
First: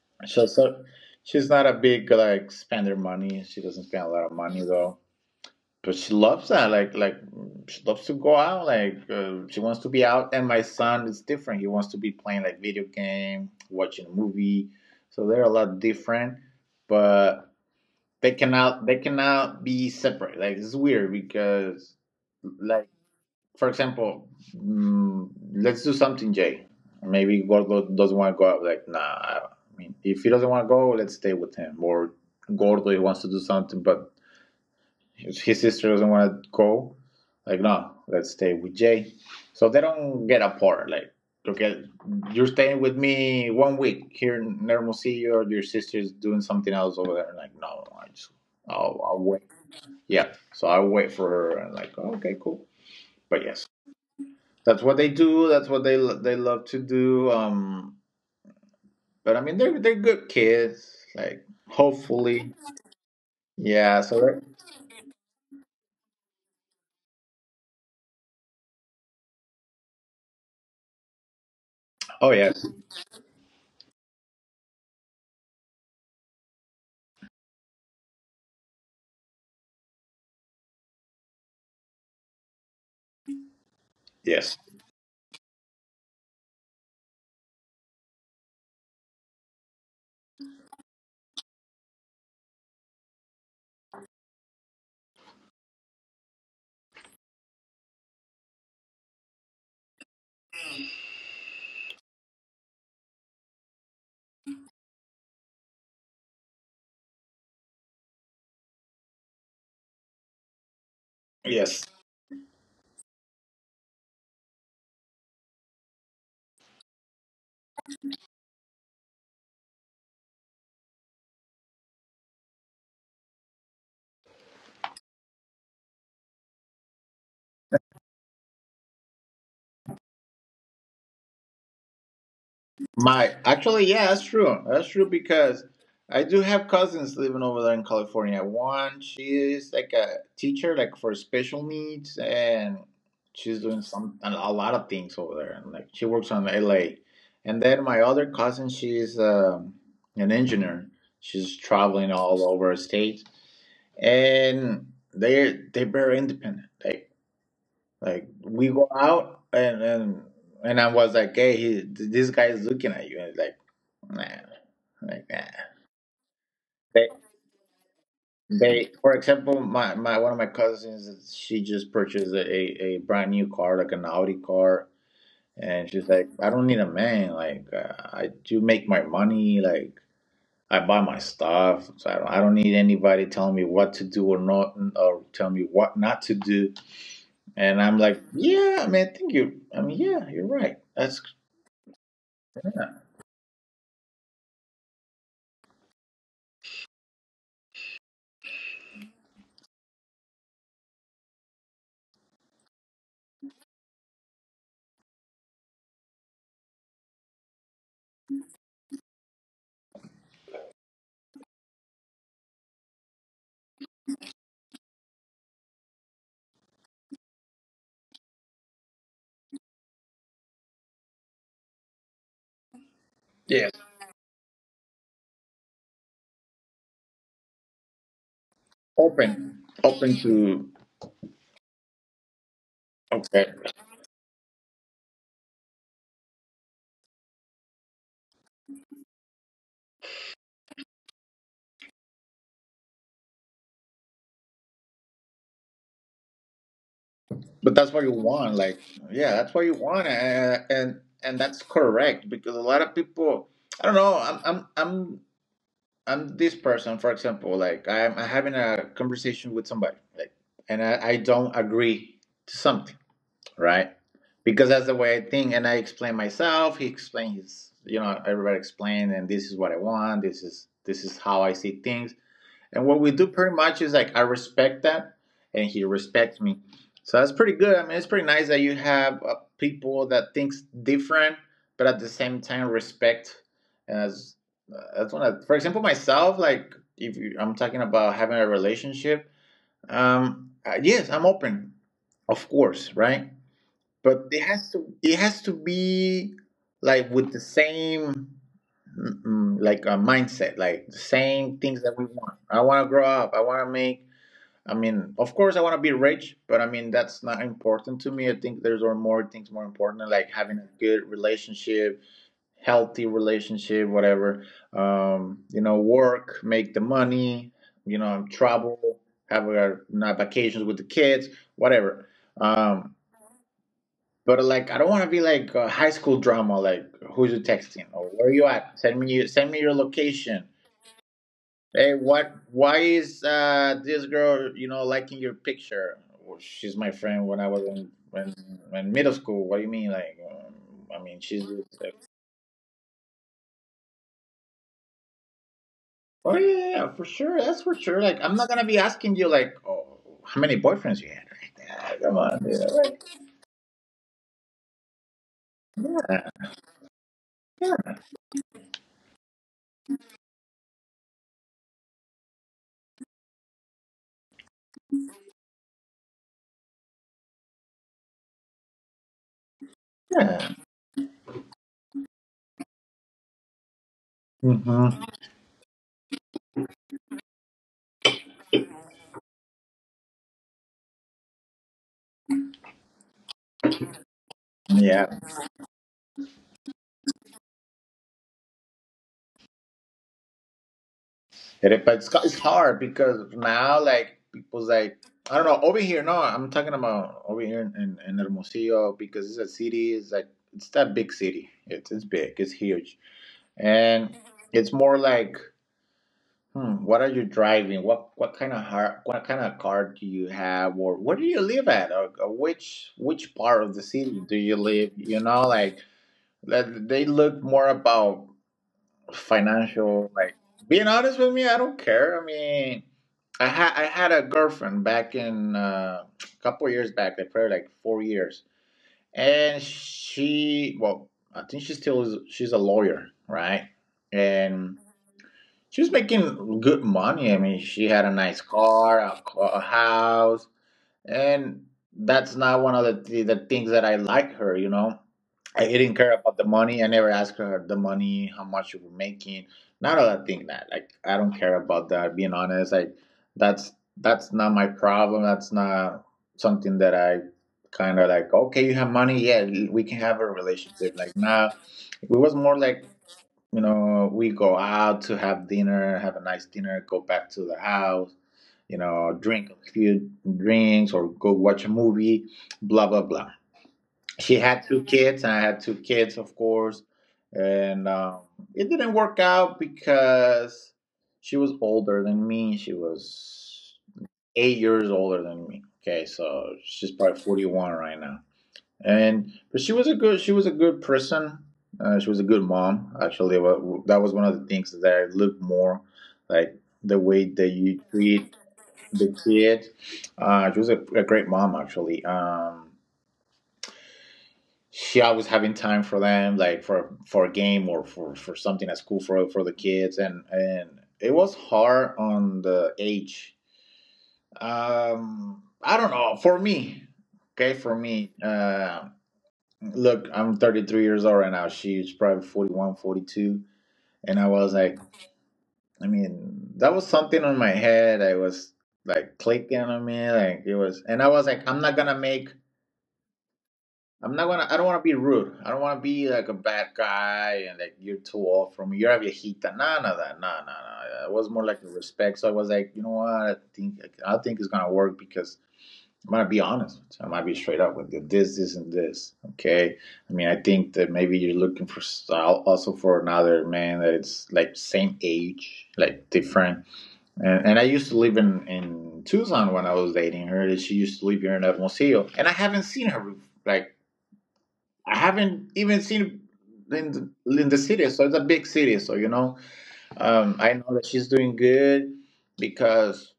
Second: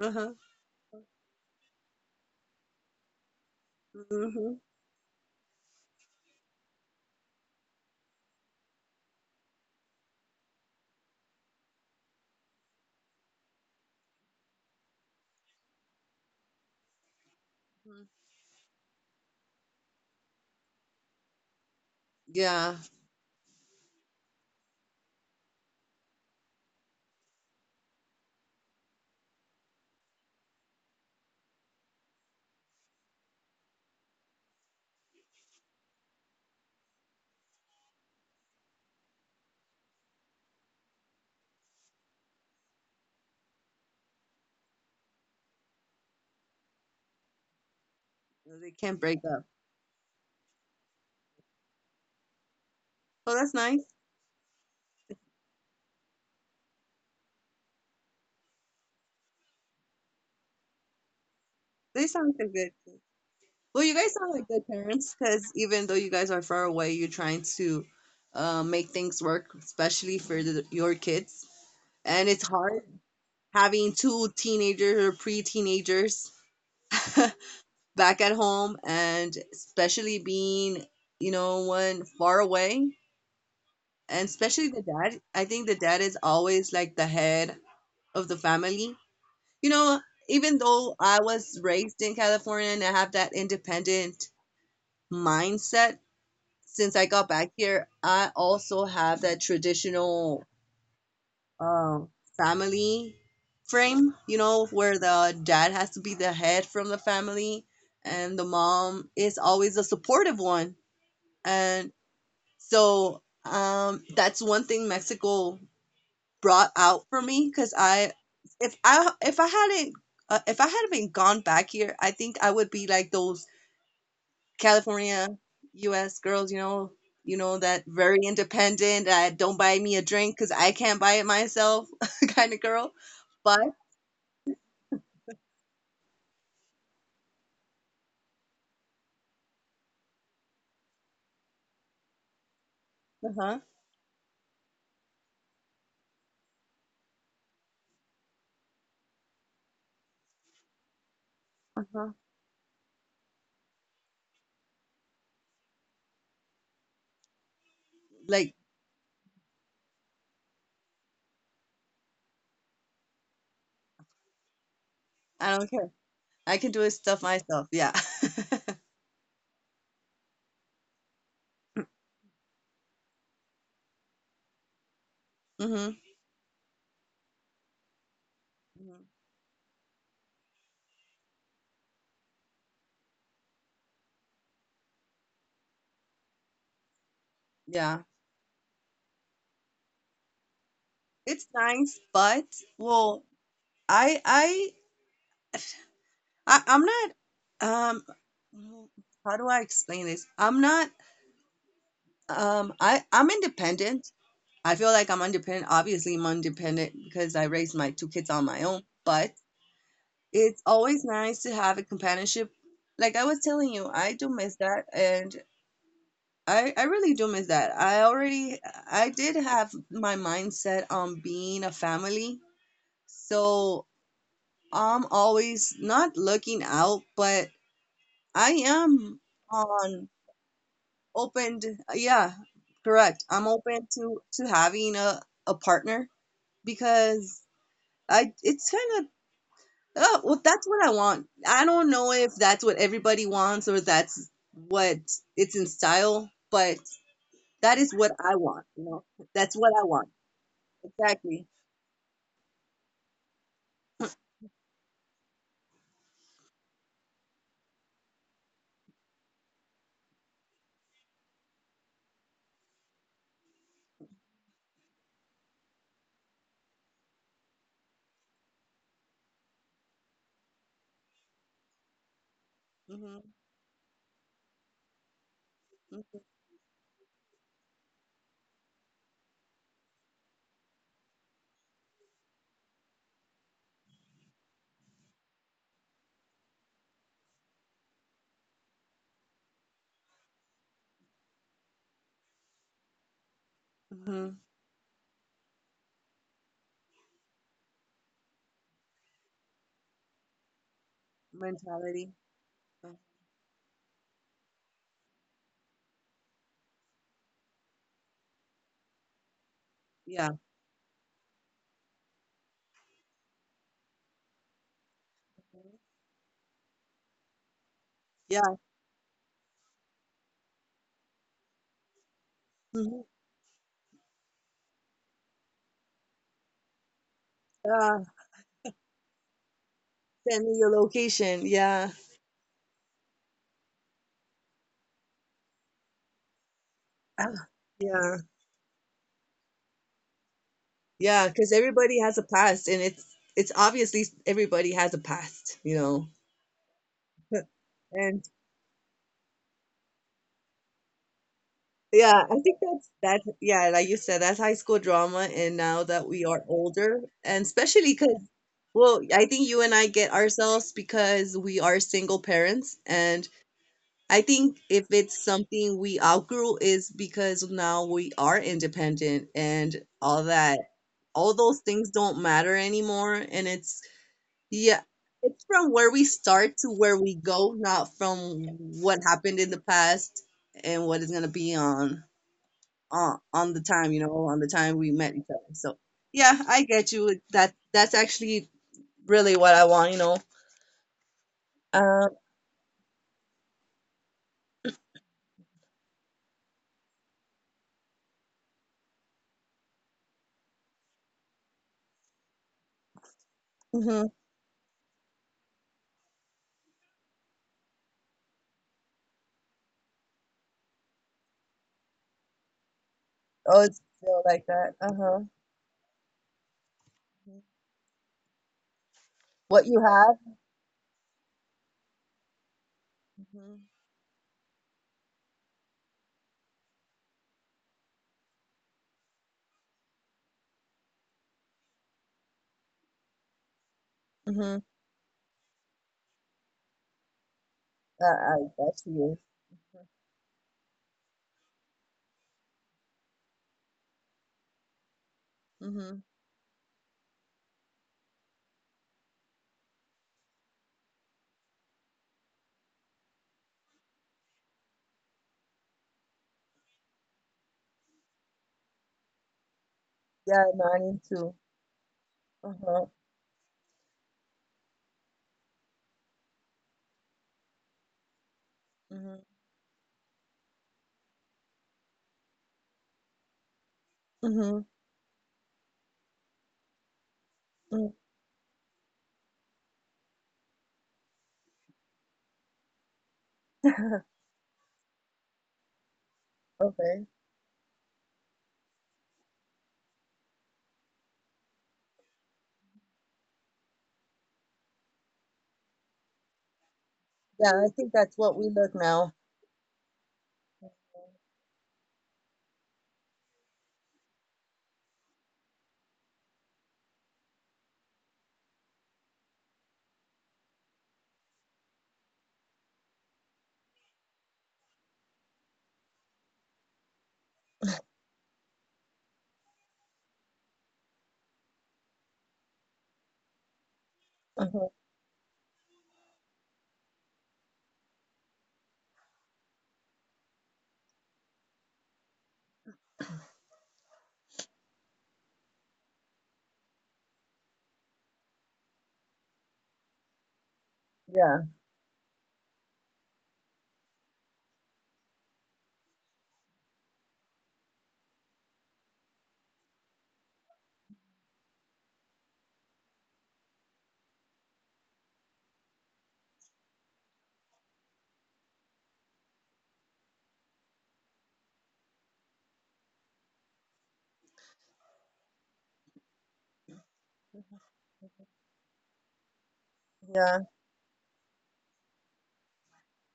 [SPEAKER 1] Uh-huh.
[SPEAKER 2] So she's not a big like spender money. She doesn't spend a lot of
[SPEAKER 1] Hmm.
[SPEAKER 2] money though. But she loves that. Like she loves to go out. Like she wants to be out. And my son is different. He wants to be playing like video game, watching a movie. So they're a lot different, but they cannot be separate. Like it's weird because
[SPEAKER 1] Yeah.
[SPEAKER 2] like for example, let's do something, Jay. Maybe Gordo doesn't want to go out. Like nah. I mean, if he doesn't want to go, let's stay with him. Or Gordo he wants to do something, but his sister doesn't want to go. Like, no, let's stay with Jay. So they don't get apart. Like, okay, you're staying with me one week here in Hermosillo, or your sister's doing something else over there. Like, no,
[SPEAKER 1] Know, they can't
[SPEAKER 2] I'll
[SPEAKER 1] break up.
[SPEAKER 2] wait. Yeah, so I wait for her, and like, oh, okay, cool.
[SPEAKER 1] Oh,
[SPEAKER 2] But
[SPEAKER 1] that's
[SPEAKER 2] yes,
[SPEAKER 1] nice.
[SPEAKER 2] that's what they do. That's what they love to do. But I mean, they're good kids. Like,
[SPEAKER 1] They sound
[SPEAKER 2] hopefully,
[SPEAKER 1] like good. Well, you
[SPEAKER 2] yeah.
[SPEAKER 1] guys sound
[SPEAKER 2] So,
[SPEAKER 1] like good parents because even though you guys are far away, you're trying to make things work, especially for your kids.
[SPEAKER 2] oh
[SPEAKER 1] And it's
[SPEAKER 2] yes,
[SPEAKER 1] hard having two teenagers or pre-teenagers [LAUGHS] back at home, and especially being, one far away. And
[SPEAKER 2] yes,
[SPEAKER 1] especially the dad. I think the dad is always like the head of the family you know, even though I was raised in California and I have that independent mindset. Since I got back here, I also have that traditional um, family frame, where the dad has to be the head from the family and the mom is always a supportive one.
[SPEAKER 2] yes.
[SPEAKER 1] And so that's one thing Mexico brought out for me. Because I if I if I hadn't been gone back here, I think I would be like those California U.S. girls, you know that very independent. Don't buy me a drink because I can't buy it myself, [LAUGHS] kind of girl.
[SPEAKER 2] My
[SPEAKER 1] But
[SPEAKER 2] actually, yeah, that's true. That's true because I do have cousins living over there in California. One, she is like a teacher, like for special needs, and she's
[SPEAKER 1] uh-huh,
[SPEAKER 2] doing some a lot of things over there. And like she works on LA. And then my other cousin, she's an engineer. She's traveling
[SPEAKER 1] uh-huh.
[SPEAKER 2] all over the states, and they're very independent. Like
[SPEAKER 1] Like,
[SPEAKER 2] we go out and I was like, hey, he, this guy is looking at you, and it's like, nah, like nah.
[SPEAKER 1] I don't care. I can do it
[SPEAKER 2] They
[SPEAKER 1] stuff myself. Yeah. [LAUGHS]
[SPEAKER 2] they for example, my one of my cousins, she just purchased a brand new car, like an Audi car, and
[SPEAKER 1] hmm
[SPEAKER 2] she's like, I don't need a man. Like I do make my
[SPEAKER 1] hmm
[SPEAKER 2] money, like. I buy my stuff, so I don't need anybody telling me what to do or not, or tell me what not to do. And I'm
[SPEAKER 1] Yeah.
[SPEAKER 2] like, yeah, man, mean, I mean, yeah, you're right. That's
[SPEAKER 1] it's nice, but well, I I I, I'm not um mm, how do I explain this? I'm not I I'm independent. I feel like I'm independent. Obviously, I'm independent because I raised my two kids on my own, but it's always nice to have a companionship. Like I was telling you, I do miss that, and I really do miss that. I did have my mindset on being a family.
[SPEAKER 2] Yes,
[SPEAKER 1] So I'm always not looking out, but I am
[SPEAKER 2] open, open
[SPEAKER 1] on
[SPEAKER 2] to
[SPEAKER 1] opened yeah, correct,
[SPEAKER 2] okay,
[SPEAKER 1] I'm open to having a partner, because I it's kind of oh well, that's what I want. I don't know if that's what everybody wants, or that's what it's in style, but
[SPEAKER 2] but
[SPEAKER 1] that
[SPEAKER 2] that's
[SPEAKER 1] is
[SPEAKER 2] what you
[SPEAKER 1] what I
[SPEAKER 2] want.
[SPEAKER 1] want,
[SPEAKER 2] Like,
[SPEAKER 1] you know.
[SPEAKER 2] yeah, that's
[SPEAKER 1] That's
[SPEAKER 2] what you
[SPEAKER 1] what I
[SPEAKER 2] want,
[SPEAKER 1] want,
[SPEAKER 2] and
[SPEAKER 1] exactly.
[SPEAKER 2] that's correct because a lot of people, I don't know, I'm I'm this person, for example, like I'm having a conversation with somebody, like, and I don't agree to something, right? Because that's the way I think, and I explain myself. He explains his, you know, everybody explain, and this is what I want. This is how I see things. And what we do
[SPEAKER 1] hmm
[SPEAKER 2] pretty much is like I respect that, and he respects me. So that's pretty good. I mean, it's pretty nice that you have people that thinks different, but at the same time respect. And that's one. Of, for example, myself, like if you, I'm talking about having a relationship. Yes, I'm open, of course, right? But
[SPEAKER 1] hmm
[SPEAKER 2] it has to be like with the same like a mindset, like the same things that we
[SPEAKER 1] mentality
[SPEAKER 2] want. I want to
[SPEAKER 1] Uh,
[SPEAKER 2] grow up. I want to make. I mean, of course, I want to be rich, but I mean that's not important to me. I think there's are more things more important, like
[SPEAKER 1] yeah,
[SPEAKER 2] having a good relationship, healthy relationship, whatever. Work, make the money.
[SPEAKER 1] yeah.
[SPEAKER 2] Travel, have a, not vacations with the kids, whatever. Um,
[SPEAKER 1] hmm
[SPEAKER 2] but like, I don't want to be like a high school drama, like who's you texting
[SPEAKER 1] uh,
[SPEAKER 2] or where you at? Send me your location.
[SPEAKER 1] send me your location,
[SPEAKER 2] Hey,
[SPEAKER 1] yeah.
[SPEAKER 2] what? Why is this girl, liking your picture? Well, she's my
[SPEAKER 1] [SIGHS]
[SPEAKER 2] friend when I
[SPEAKER 1] Ah,
[SPEAKER 2] was in
[SPEAKER 1] yeah.
[SPEAKER 2] when middle school. What do you mean? I mean,
[SPEAKER 1] Yeah,
[SPEAKER 2] she's
[SPEAKER 1] because
[SPEAKER 2] like,
[SPEAKER 1] everybody has a past, and it's obviously everybody has a past, you know.
[SPEAKER 2] oh yeah, yeah, yeah, for sure, that's for sure. Like,
[SPEAKER 1] And
[SPEAKER 2] I'm not gonna be asking you like, oh, how many boyfriends you had? Like, ah, come
[SPEAKER 1] yeah, I
[SPEAKER 2] on, dude.
[SPEAKER 1] think that's
[SPEAKER 2] Like,
[SPEAKER 1] that's yeah, like you said, that's high school drama. And now that we are older, and
[SPEAKER 2] yeah,
[SPEAKER 1] especially because, well, I think you and I get ourselves because we are single parents. And I think if it's something we outgrew is because now we are independent, and all
[SPEAKER 2] yeah.
[SPEAKER 1] that. All those things don't matter anymore. And it's yeah,
[SPEAKER 2] Hmm,
[SPEAKER 1] it's from where we start to where we go, not from what happened in the past, and what is gonna be on the time, you know, on the time we
[SPEAKER 2] yeah.
[SPEAKER 1] met each other. So yeah, I get you. With That that's actually really what I want, you know.
[SPEAKER 2] Hit it, but
[SPEAKER 1] Um,
[SPEAKER 2] it's hard because now like people's like I don't know over here. No, I'm talking about over here in, in Hermosillo because it's a city. It's like it's that big city. It's big. It's huge,
[SPEAKER 1] mhm.
[SPEAKER 2] and it's more like what are you driving? What kind of har what kind of car do you have, or where do you live at, or which part of the
[SPEAKER 1] Oh, it's
[SPEAKER 2] city do
[SPEAKER 1] still
[SPEAKER 2] you
[SPEAKER 1] like
[SPEAKER 2] live?
[SPEAKER 1] that.
[SPEAKER 2] You know,
[SPEAKER 1] Uh-huh.
[SPEAKER 2] like that- they look
[SPEAKER 1] Mhm.
[SPEAKER 2] more about
[SPEAKER 1] What you
[SPEAKER 2] financial like
[SPEAKER 1] have.
[SPEAKER 2] being honest with me, I don't care. I mean, I
[SPEAKER 1] hmm
[SPEAKER 2] had a girlfriend back in a couple of years back, like probably like 4 years. And she, well, I think she still is, she's a lawyer, right?
[SPEAKER 1] hmm
[SPEAKER 2] And she was making good money. I mean, she had a nice
[SPEAKER 1] I get
[SPEAKER 2] car,
[SPEAKER 1] you.
[SPEAKER 2] a house. And that's not one of the things that I like her. You know, I didn't
[SPEAKER 1] Mm-hmm.
[SPEAKER 2] care about the money. I never asked her the money, how much you were making, none of that thing. That, like, I don't care about that. Being honest, like that's not my problem. That's not something that I kind of like. Okay, you have money, yeah, we can have a
[SPEAKER 1] Yeah, no, I
[SPEAKER 2] relationship.
[SPEAKER 1] need
[SPEAKER 2] Like
[SPEAKER 1] to.
[SPEAKER 2] nah, it was more like
[SPEAKER 1] Uh-huh.
[SPEAKER 2] you know we go out to have dinner, have a nice dinner, go back to the house, you know, drink a few drinks or go watch a movie, blah, blah, blah. She
[SPEAKER 1] Mm-hmm.
[SPEAKER 2] had 2 kids, and I had 2 kids, of course. And
[SPEAKER 1] hmm
[SPEAKER 2] it didn't work out because she was older than me. She was
[SPEAKER 1] [LAUGHS]
[SPEAKER 2] 8 years older than me. Okay, so she's
[SPEAKER 1] Okay.
[SPEAKER 2] probably 41 right now. And but she was a good person. She was a good mom, actually. That was one of the things that I look more like the way that
[SPEAKER 1] Yeah, I
[SPEAKER 2] you
[SPEAKER 1] think that's
[SPEAKER 2] treat
[SPEAKER 1] what we look
[SPEAKER 2] the
[SPEAKER 1] now.
[SPEAKER 2] kid. She was a great mom actually. She always having time for them, like for a game or for something at school for the kids, and it was hard on the age. I don't know for me. Okay, for me, look, I'm 33 years old right now. She's probably 41, 42. And I was
[SPEAKER 1] Uh-huh.
[SPEAKER 2] like, I mean, that was something on my head. I was like clicking on me. Like it was, and I was like, I'm not going to, I don't want to be rude. I don't want to be like a bad guy and like you're too old for me. You're a viejita. Nah, nah, that. Nah, nah, nah. It was more
[SPEAKER 1] Yeah,
[SPEAKER 2] like a respect. So I was like, you know what? I think it's going to work because I'm gonna be honest. I'm gonna be straight up with you. This isn't this. Okay. I mean, I think that maybe you're looking for style also for another man that it's like same age, like different. And I used to live in Tucson when I was dating her. And she used to live here in Hermosillo, and I haven't seen her. Like I haven't even seen her in the city. So it's a big city. So you know,
[SPEAKER 1] yeah.
[SPEAKER 2] I know that she's doing good because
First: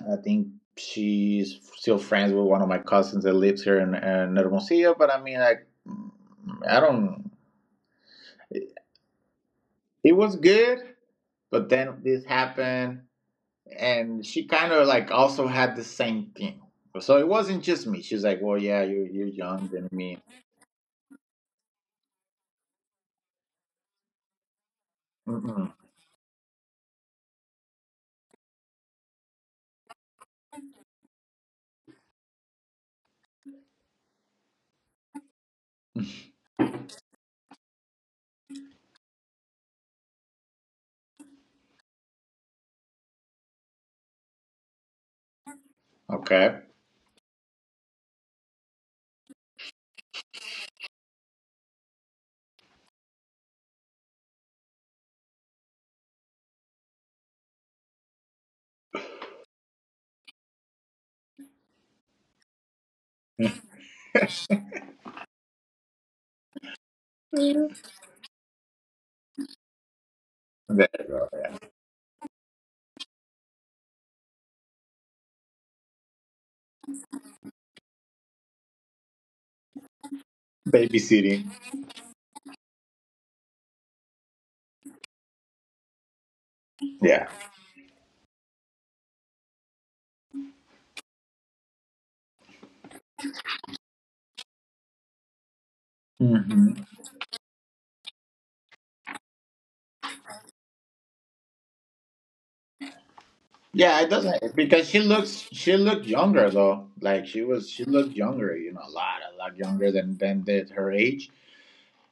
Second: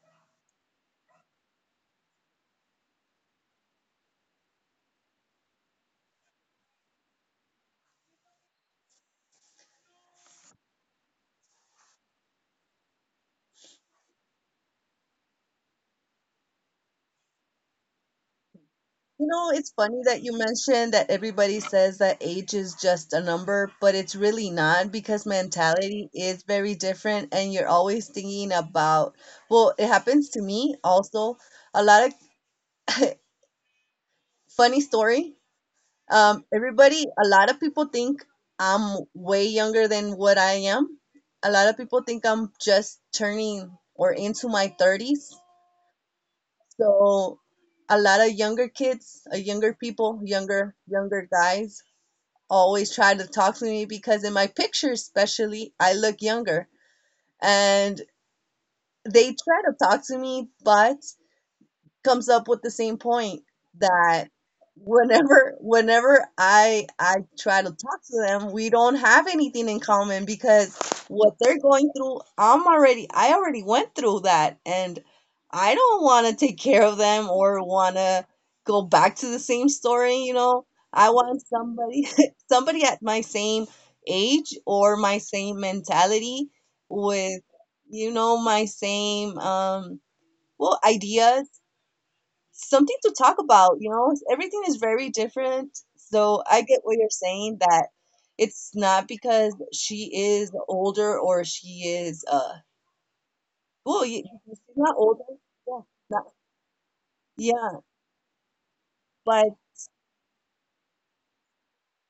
[SPEAKER 2] I think she's still friends with one of my cousins that lives here in Hermosillo. But I mean, like, I don't. It was good, but then this happened, and she kind of like also had the same thing. So it wasn't just me. She's like, "Well, yeah, you're
[SPEAKER 1] You know, it's
[SPEAKER 2] younger than
[SPEAKER 1] funny
[SPEAKER 2] me."
[SPEAKER 1] that you mentioned that everybody says that age is just a number, but it's really not because
[SPEAKER 2] Mm-mm.
[SPEAKER 1] mentality is very different, and you're always thinking about, well, it happens to me also. A lot of [LAUGHS] funny story. Everybody, a lot of people think I'm way younger than what I am. A lot of people think I'm just turning or into my 30s.
[SPEAKER 2] Okay.
[SPEAKER 1] So a lot of younger kids, younger people, younger guys always try to talk to me because in my picture especially, I look younger. And they try to talk to me, but comes up with the same point
[SPEAKER 2] [LAUGHS]
[SPEAKER 1] that whenever I try to talk to them, we don't have anything in common because
[SPEAKER 2] There you
[SPEAKER 1] what
[SPEAKER 2] go.
[SPEAKER 1] they're going through, I already went through that, and I don't want to take care of them, or want to go back to the same story, you know. I
[SPEAKER 2] Babysitting.
[SPEAKER 1] want somebody [LAUGHS] somebody at my same age, or my same mentality
[SPEAKER 2] Yeah,
[SPEAKER 1] with, you know, my same well, ideas, something to talk about, you know? Everything is very different. So I
[SPEAKER 2] hmm,
[SPEAKER 1] get what you're saying that it's not because she is older, or she is
[SPEAKER 2] yeah.
[SPEAKER 1] well,
[SPEAKER 2] It
[SPEAKER 1] you,
[SPEAKER 2] doesn't
[SPEAKER 1] she's
[SPEAKER 2] because
[SPEAKER 1] not older.
[SPEAKER 2] she
[SPEAKER 1] Yeah.
[SPEAKER 2] looked
[SPEAKER 1] Not,
[SPEAKER 2] younger though. Like
[SPEAKER 1] yeah,
[SPEAKER 2] she looked younger, you know, a
[SPEAKER 1] but
[SPEAKER 2] lot younger than did her age.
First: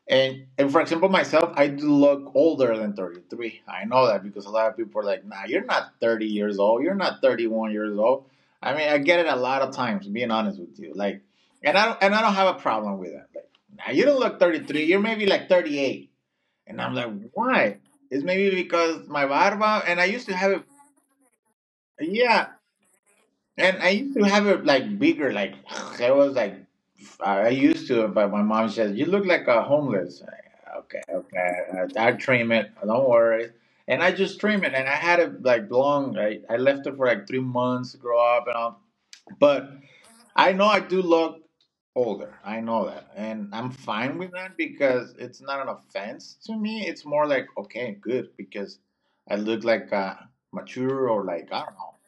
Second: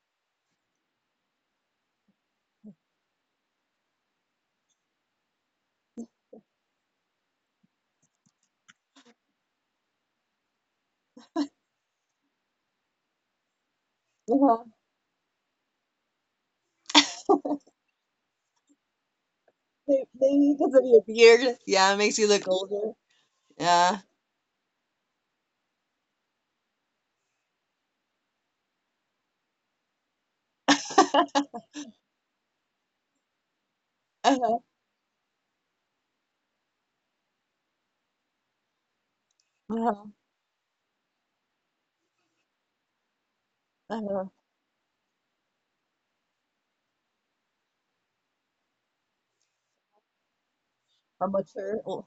[SPEAKER 2] And for example, myself, I do look older than 33. I know that because a lot of people are like, nah, you're not 30 years old. You're not 31 years old. I mean, I get it a lot of times, being honest with you. Like, and I don't have a problem with that. Like, nah, you don't look
[SPEAKER 1] uh
[SPEAKER 2] 33. You're maybe like 38. And I'm like, why? It's maybe because my barba, and I used to have
[SPEAKER 1] maybe
[SPEAKER 2] it,
[SPEAKER 1] because of your beard, yeah, it makes you look
[SPEAKER 2] yeah.
[SPEAKER 1] older.
[SPEAKER 2] And I
[SPEAKER 1] Yeah.
[SPEAKER 2] used to have it like bigger, like [SIGHS] it was like I used to, but my mom says, "You look like a homeless." I- Okay, okay,
[SPEAKER 1] [LAUGHS]
[SPEAKER 2] I trim it. Don't worry. And I just
[SPEAKER 1] Uh-huh.
[SPEAKER 2] trim it, and I had it like long. I left it for like 3 months to grow up, and all. But
[SPEAKER 1] Uh-huh.
[SPEAKER 2] I know I do look older. I know that, and I'm fine
[SPEAKER 1] Uh-huh.
[SPEAKER 2] with that because it's not an offense to me. It's more like okay, good, because I look like mature or
[SPEAKER 1] A
[SPEAKER 2] like I don't
[SPEAKER 1] mature
[SPEAKER 2] know.
[SPEAKER 1] old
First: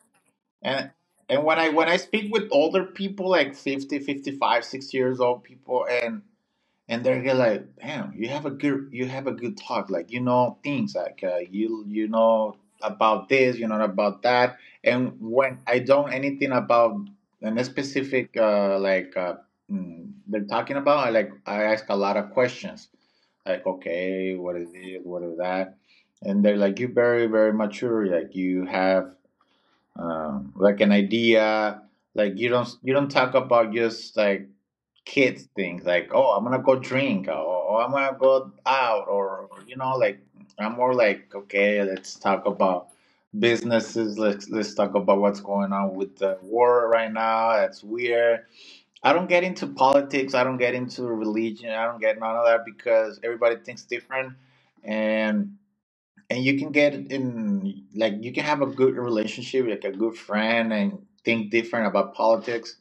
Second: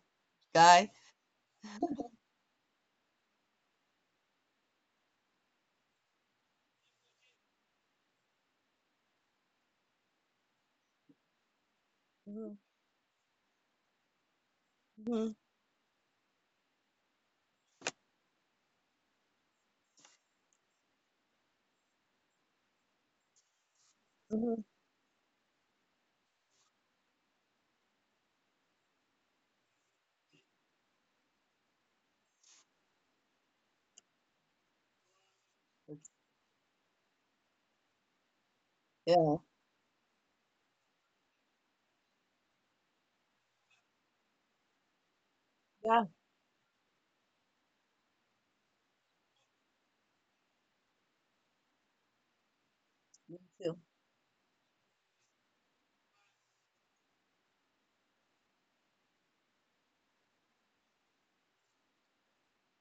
[SPEAKER 2] And
[SPEAKER 1] guy.
[SPEAKER 2] when I speak with older people like 50, 55, 60 years old people and they're get like, "Damn, you have a good you have a good talk. Like you know things like you you know
[SPEAKER 1] Mhm,
[SPEAKER 2] about this, you know about that." And
[SPEAKER 1] mhm,
[SPEAKER 2] when I don't anything about a specific they're talking about, I ask a lot of questions. Like, "Okay, what
[SPEAKER 1] mhm.
[SPEAKER 2] is this? What is that?" And they're like, "You're very mature. Like you have like an idea, like you don't talk about just like kids things like oh I'm gonna go drink or oh, I'm gonna go out
[SPEAKER 1] Yeah.
[SPEAKER 2] or you know, like I'm more like okay, let's talk about businesses. Let's talk about what's going on
[SPEAKER 1] Yeah.
[SPEAKER 2] with the war right now. That's weird. I don't get into politics. I don't get into religion. I don't get none of that because
[SPEAKER 1] Me
[SPEAKER 2] everybody
[SPEAKER 1] too.
[SPEAKER 2] thinks different. and and you can get in, like you can have a good relationship like a good friend and think different about politics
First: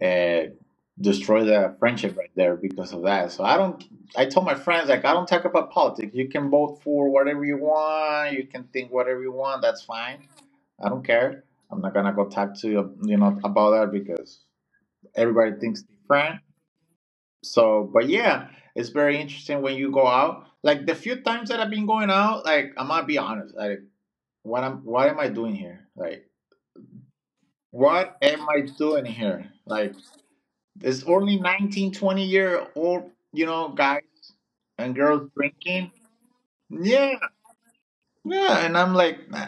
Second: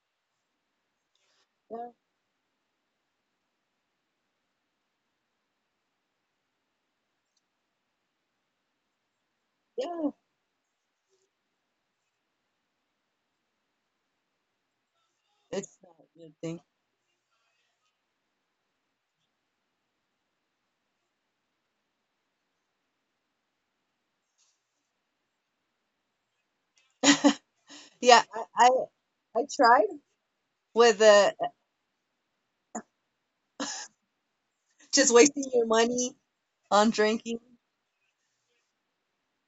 [SPEAKER 2] and destroy the
[SPEAKER 1] Yeah.
[SPEAKER 2] friendship right there because of that, so I don't. I told my friends like I don't talk about politics. You can vote for whatever you want. You can think whatever you want. That's
[SPEAKER 1] Yeah.
[SPEAKER 2] fine. I don't care. I'm not gonna go talk to you, you know, about that because everybody
[SPEAKER 1] It's
[SPEAKER 2] thinks
[SPEAKER 1] not a good
[SPEAKER 2] different.
[SPEAKER 1] thing.
[SPEAKER 2] So but yeah, it's very interesting when you go out, like the few times that I've been going out, like I'm gonna be honest, like what am I doing here? Like what
[SPEAKER 1] Yeah.
[SPEAKER 2] am I doing
[SPEAKER 1] I
[SPEAKER 2] here?
[SPEAKER 1] tried
[SPEAKER 2] Like
[SPEAKER 1] with
[SPEAKER 2] it's only 1920 year old, you know, guys and
[SPEAKER 1] just
[SPEAKER 2] girls
[SPEAKER 1] wasting your
[SPEAKER 2] drinking.
[SPEAKER 1] money on
[SPEAKER 2] Yeah,
[SPEAKER 1] drinking.
[SPEAKER 2] yeah, and I'm like, nah,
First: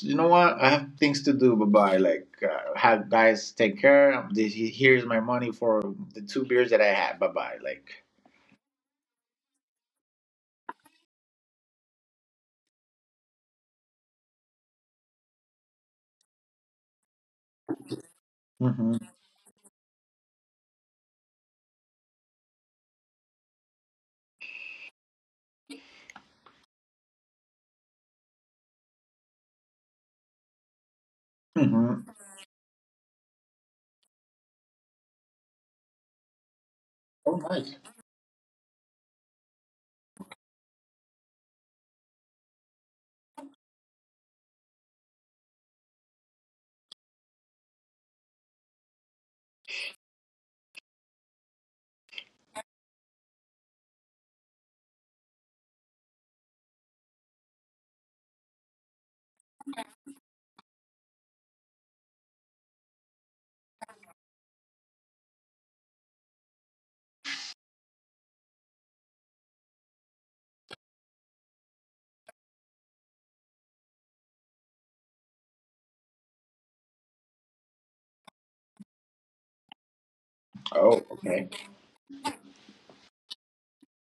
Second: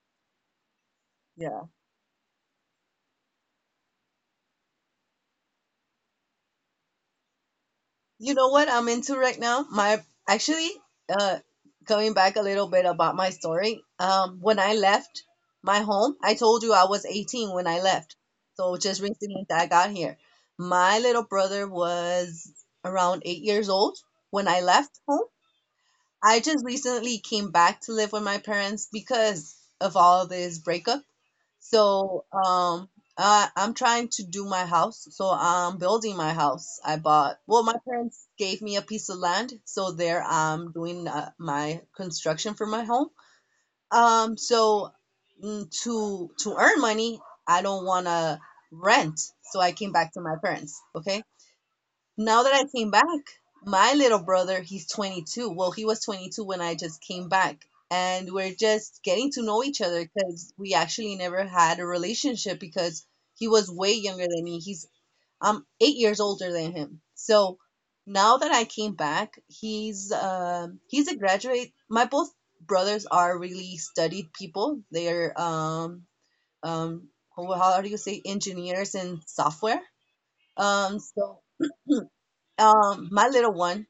[SPEAKER 2] you know what? I have things to do. Bye
[SPEAKER 1] Yeah.
[SPEAKER 2] bye. Like, have guys take care. This- Here's my money for the 2 beers that I had. Bye bye. Like,
[SPEAKER 1] You know what I'm into right now? Actually, uh, Going back a little bit about my story. When I left my home, I told you I was 18 when I left. So
[SPEAKER 2] hmm,
[SPEAKER 1] just recently that I got here. My little brother was around 8 years old when I left home. I just recently came back to live with my parents because of all this breakup.
[SPEAKER 2] hmm.
[SPEAKER 1] So I'm trying to do my house. So I'm building my house. I
[SPEAKER 2] Oh
[SPEAKER 1] bought, well,
[SPEAKER 2] nice.
[SPEAKER 1] my parents gave me a piece of land, so there I'm doing my construction for my home. So to earn money, I don't want to rent. So I came back to my parents, okay? Now that I came back, my little brother, he's 22. Well, he was 22 when I just came back. And we're just getting to know each other because we actually never had a relationship because he was way younger than me. He's I'm 8 years older than him. So now that I came back, he's a graduate. My both brothers are really studied people. They're um how do you say, engineers in software.
[SPEAKER 2] Oh
[SPEAKER 1] So
[SPEAKER 2] okay.
[SPEAKER 1] [CLEARS THROAT] My little one,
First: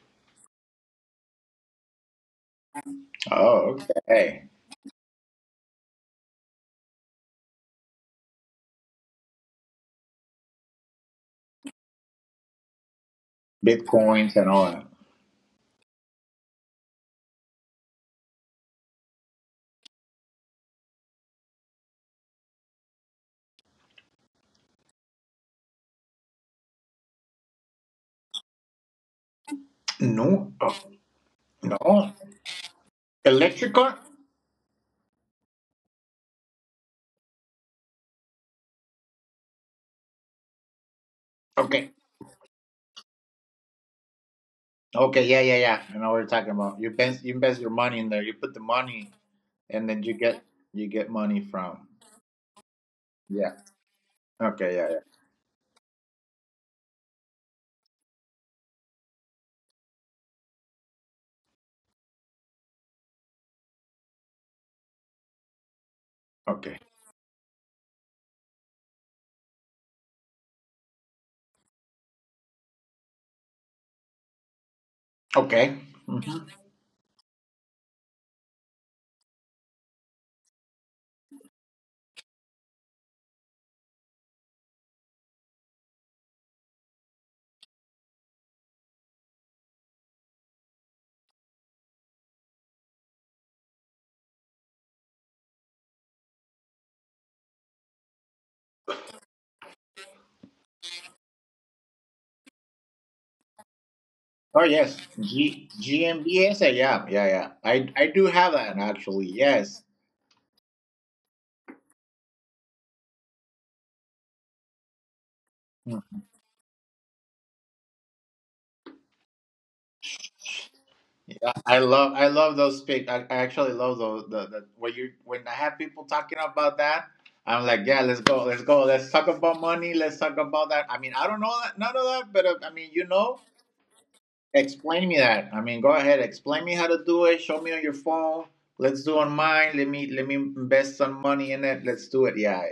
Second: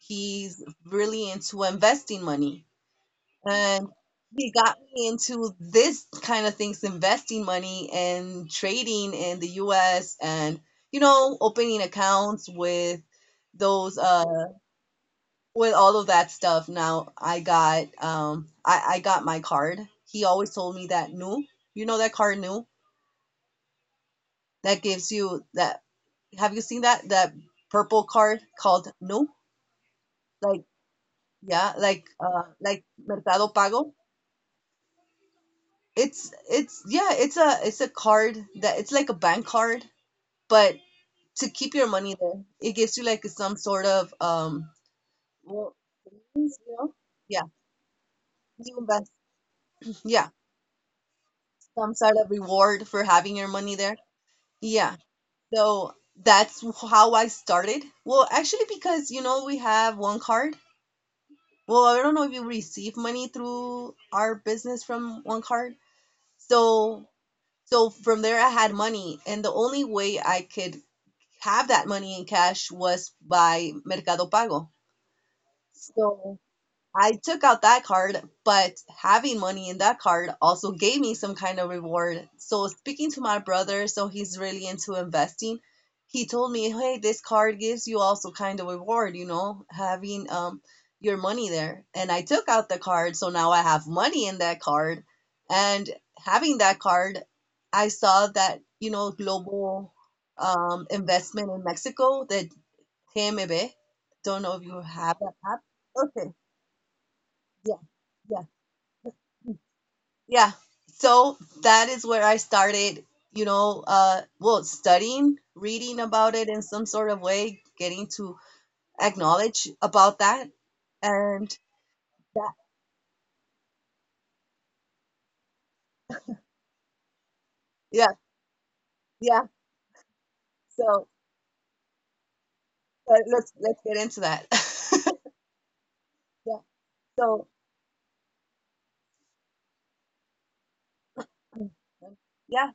[SPEAKER 1] he's really into investing money,
[SPEAKER 2] Oh
[SPEAKER 1] and
[SPEAKER 2] okay.
[SPEAKER 1] he got me into this kind of things, investing money and trading in the U.S., and you know, opening accounts with those
[SPEAKER 2] Bitcoins and all that.
[SPEAKER 1] with all of that stuff. Now I got I got my card. He always told me that new, you know, that card new, that gives you that, have you seen that that purple card called new?
[SPEAKER 2] No,
[SPEAKER 1] Like,
[SPEAKER 2] oh,
[SPEAKER 1] yeah,
[SPEAKER 2] no.
[SPEAKER 1] like Mercado Pago.
[SPEAKER 2] Electrical?
[SPEAKER 1] It's, yeah, it's a card that it's like a bank card, but to keep your
[SPEAKER 2] Okay.
[SPEAKER 1] money there, it gives you like some sort of
[SPEAKER 2] Okay, yeah, yeah,
[SPEAKER 1] well,
[SPEAKER 2] yeah. I know what you're talking
[SPEAKER 1] savings, you
[SPEAKER 2] about.
[SPEAKER 1] know?
[SPEAKER 2] You
[SPEAKER 1] Yeah,
[SPEAKER 2] invest your money in there. You put the
[SPEAKER 1] you invest.
[SPEAKER 2] money and then
[SPEAKER 1] Yeah,
[SPEAKER 2] you get money from.
[SPEAKER 1] some sort of reward for having your
[SPEAKER 2] Yeah.
[SPEAKER 1] money there.
[SPEAKER 2] Okay, yeah,
[SPEAKER 1] Yeah.
[SPEAKER 2] yeah.
[SPEAKER 1] So that's how I started. Well, actually, because you know, we have one card. Well, I don't know if you receive money through our business from one card.
[SPEAKER 2] Okay.
[SPEAKER 1] So so from there, I had money, and the only way I could have that money in cash was by Mercado Pago.
[SPEAKER 2] Okay. Mhm.
[SPEAKER 1] So I took out that card, but having money in that card also gave me some kind of reward. So, speaking to my brother, so he's really into investing, he told me, hey, this card gives you also kind of reward, you know, having your money there. And I took out the card, so now I have money in that card. And having that card, I saw that, you know, global investment in Mexico, the TMB. Don't know if
[SPEAKER 2] Oh
[SPEAKER 1] you
[SPEAKER 2] yes.
[SPEAKER 1] have that app.
[SPEAKER 2] G
[SPEAKER 1] Okay.
[SPEAKER 2] GMBS. Yeah, yeah, yeah.
[SPEAKER 1] Yeah.
[SPEAKER 2] I do
[SPEAKER 1] Yeah.
[SPEAKER 2] have that actually. Yes.
[SPEAKER 1] Yeah. So that is where I started, you know, well, studying, reading
[SPEAKER 2] Mm.
[SPEAKER 1] about it in some sort of way, getting to acknowledge about that, and
[SPEAKER 2] Yeah, I
[SPEAKER 1] yeah,
[SPEAKER 2] love those pic. I actually love those the when you when I have people talking about that, I'm like, yeah,
[SPEAKER 1] yeah,
[SPEAKER 2] let's go, let's go, let's talk
[SPEAKER 1] yeah.
[SPEAKER 2] about money, let's talk about that. I
[SPEAKER 1] So
[SPEAKER 2] mean, I don't know that, none of that, but I mean, you know,
[SPEAKER 1] let's get into that.
[SPEAKER 2] explain me
[SPEAKER 1] [LAUGHS]
[SPEAKER 2] that. I mean, go ahead.
[SPEAKER 1] Yeah.
[SPEAKER 2] Explain me how to do it.
[SPEAKER 1] So
[SPEAKER 2] Show me on your phone. Let's do on mine. Let me invest some money in it. Let's do it. Yeah,
[SPEAKER 1] yeah.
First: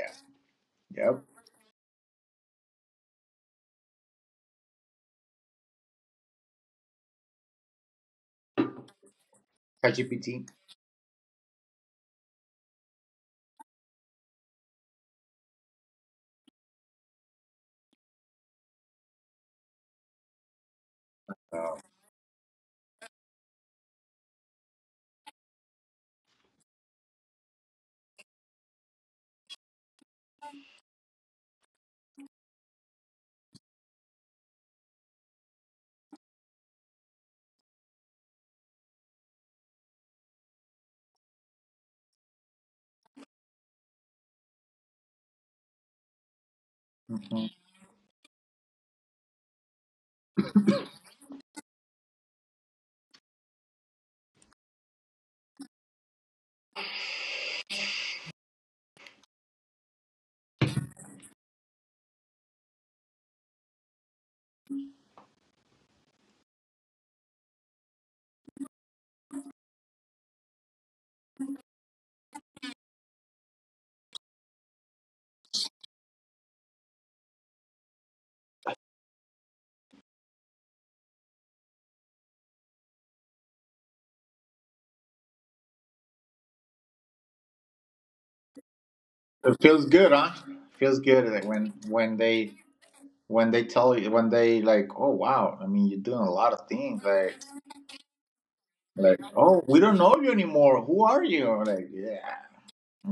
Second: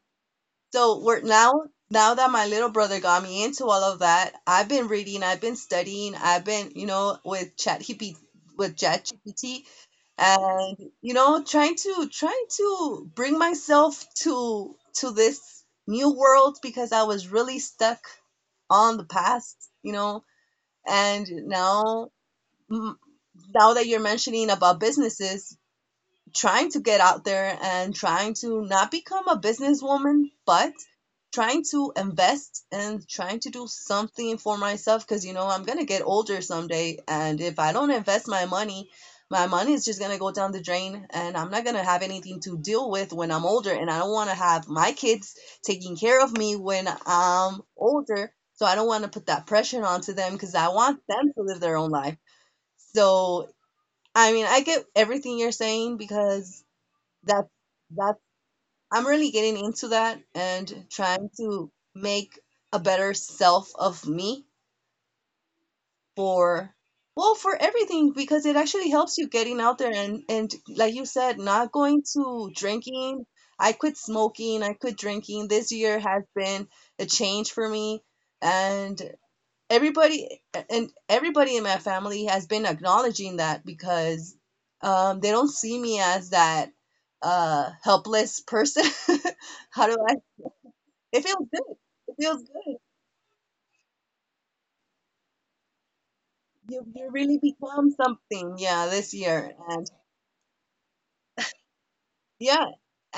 [SPEAKER 1] So
[SPEAKER 2] yeah,
[SPEAKER 1] we're
[SPEAKER 2] yep.
[SPEAKER 1] now now that my little brother got me into all of that, I've been reading, I've been studying, I've been, you know, with ChatGPT
[SPEAKER 2] ChatGPT.
[SPEAKER 1] and you know, trying to bring myself to this new world, because I was really stuck on the past, you know, and
[SPEAKER 2] Oh.
[SPEAKER 1] now mm, now that you're mentioning about businesses, trying to get out there and trying to not become a businesswoman, but trying to invest and trying to do something for myself, because you know, I'm gonna get older someday, and if I don't invest my money is just gonna go down the drain, and I'm not gonna have anything to deal with when I'm older, and I don't want to have my kids taking care of me when
[SPEAKER 2] Mhm.
[SPEAKER 1] I'm older. So I don't want to put that pressure onto them, because I want them to live their own life. So I mean, I get everything you're saying because that that I'm really getting into that and trying to make a better self of me for, well, for everything, because it actually helps you getting out there, and like you said, not going to drinking. I quit smoking, I quit drinking. This year has been a change for me, and everybody everybody in my family has been acknowledging that, because they don't see me as that helpless person.
[SPEAKER 2] It
[SPEAKER 1] [LAUGHS] How
[SPEAKER 2] feels
[SPEAKER 1] do I?
[SPEAKER 2] good, huh? Feels
[SPEAKER 1] It
[SPEAKER 2] good
[SPEAKER 1] feels
[SPEAKER 2] like
[SPEAKER 1] good.
[SPEAKER 2] when
[SPEAKER 1] It
[SPEAKER 2] when
[SPEAKER 1] feels
[SPEAKER 2] they
[SPEAKER 1] good.
[SPEAKER 2] when they tell you when they like, oh wow. I mean, you're doing a lot of
[SPEAKER 1] You
[SPEAKER 2] things.
[SPEAKER 1] really
[SPEAKER 2] Like
[SPEAKER 1] become something. Yeah, this
[SPEAKER 2] like,
[SPEAKER 1] year,
[SPEAKER 2] oh, we
[SPEAKER 1] and
[SPEAKER 2] don't know you anymore. Who are you? Like, yeah,
[SPEAKER 1] yeah,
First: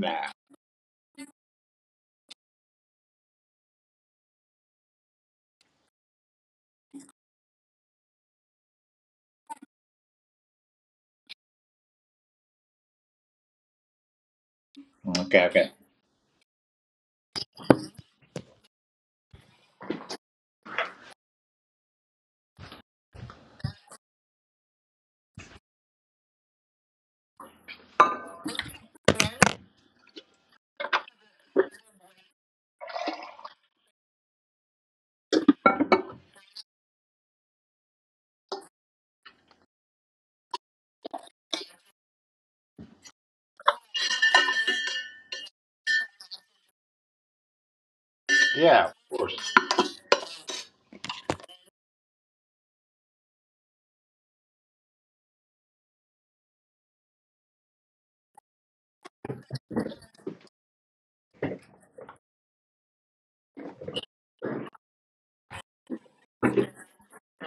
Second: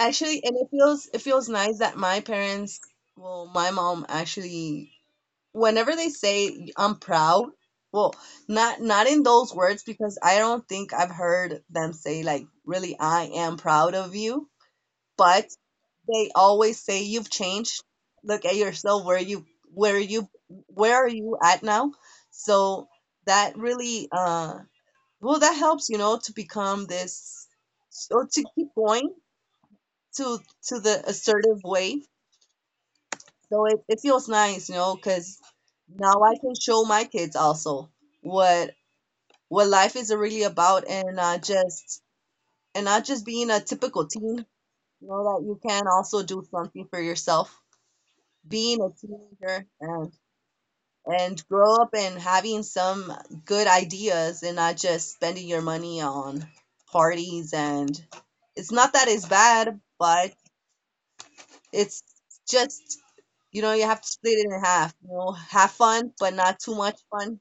[SPEAKER 2] yeah.
[SPEAKER 1] and it feels, it feels nice that my parents, well, my mom actually, whenever they say I'm proud, well, not not in those words because I don't think I've heard them say like, really, I am proud of you, but
[SPEAKER 2] Okay, okay.
[SPEAKER 1] they always say you've changed. Look at yourself, where you where are you at now? So that really well, that helps, you know, to become this, or to keep going to the assertive way. So it feels nice, you know, because now I can show my kids also what what life is really about, and not just being a typical teen. You know that you can also do something for yourself. Being a
[SPEAKER 2] Yeah,
[SPEAKER 1] teenager and and grow up and having some good ideas and not just spending your money on parties, and it's not that it's bad, but it's just. You know, you have to split it in half. You know, have fun, but not too much fun.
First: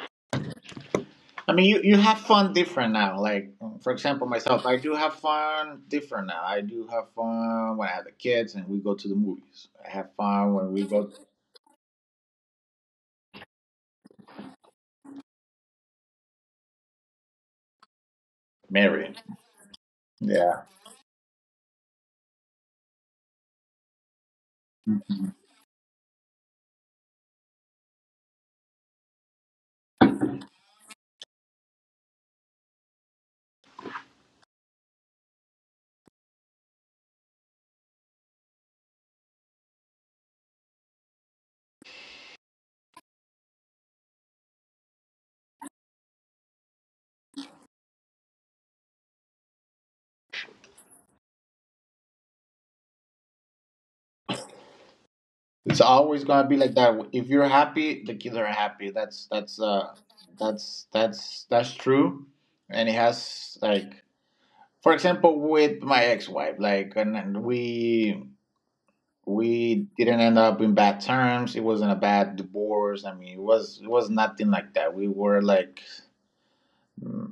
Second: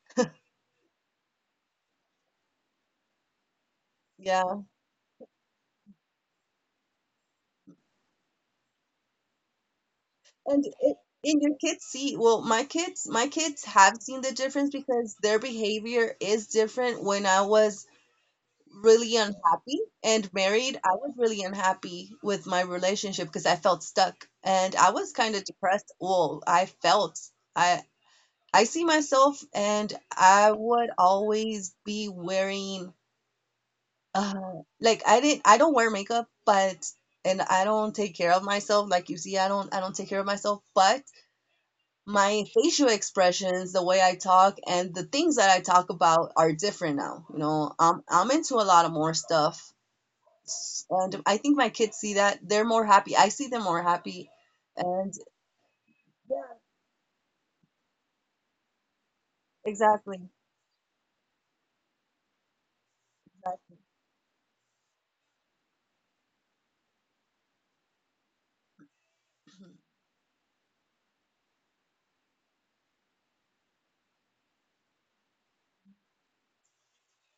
[SPEAKER 2] I mean, you have fun different now. Like, for example,
[SPEAKER 1] Yeah.
[SPEAKER 2] myself, I do have fun different now. I do have fun when I have the kids and we go to the movies. I have fun
[SPEAKER 1] And
[SPEAKER 2] when we
[SPEAKER 1] it,
[SPEAKER 2] go
[SPEAKER 1] and your kids see, well, my kids have seen the difference because their behavior is different. When I was really
[SPEAKER 2] married.
[SPEAKER 1] unhappy and
[SPEAKER 2] Yeah.
[SPEAKER 1] married, I was really unhappy with my relationship because I felt stuck and I was
[SPEAKER 2] Mhm.
[SPEAKER 1] kind of depressed. Well, I felt I I see myself, and I would always be wearing, like, I don't wear makeup, but and I don't take care of myself. Like you see, I don't take care of myself, but my facial expressions, the way I talk, and the things that I talk about are different now. You know, I'm into a lot of more stuff. And I think my kids see that. They're more happy. I see them more happy. And
[SPEAKER 2] It's always
[SPEAKER 1] yeah,
[SPEAKER 2] gonna be like that. If you're happy, the kids are happy. That's that's uh
[SPEAKER 1] exactly.
[SPEAKER 2] that's that's that's true. And it has
[SPEAKER 1] Exactly.
[SPEAKER 2] like, for example, with my ex-wife, like, and we
[SPEAKER 1] Mhm.
[SPEAKER 2] we didn't end up in bad terms. It wasn't a bad divorce. I mean, it was nothing like that. We were like,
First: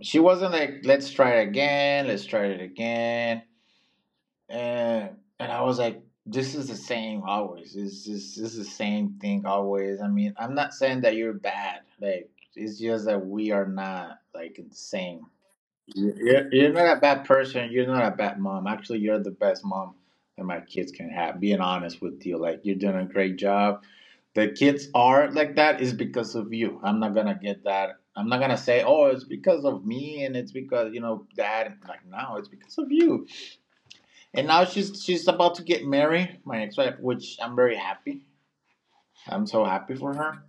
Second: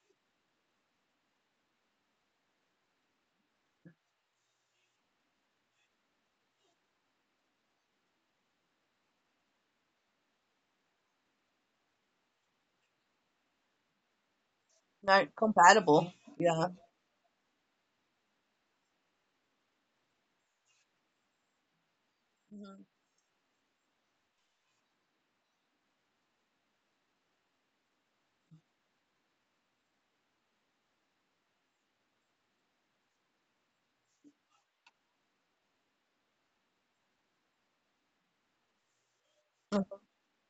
[SPEAKER 2] she wasn't like, let's try it again, let's try it again, and and I was like, this is the same always. It's just this the same thing always. I mean, I'm not saying that you're bad. Like it's just that we are not like in the same.
[SPEAKER 1] Not compatible.
[SPEAKER 2] you're,
[SPEAKER 1] Yeah.
[SPEAKER 2] you're not a bad person. You're not a bad mom. Actually, you're the best mom that my kids can have. Being honest with you, like you're
[SPEAKER 1] Hmm.
[SPEAKER 2] doing a great job. The kids are like that is because of you. I'm not gonna get that. I'm not gonna say, oh, it's because of me and it's because you know dad. Like, no, it's because of you. And now she's about to get married, my ex-wife, which I'm very happy. I'm so happy
[SPEAKER 1] [LAUGHS]
[SPEAKER 2] for her.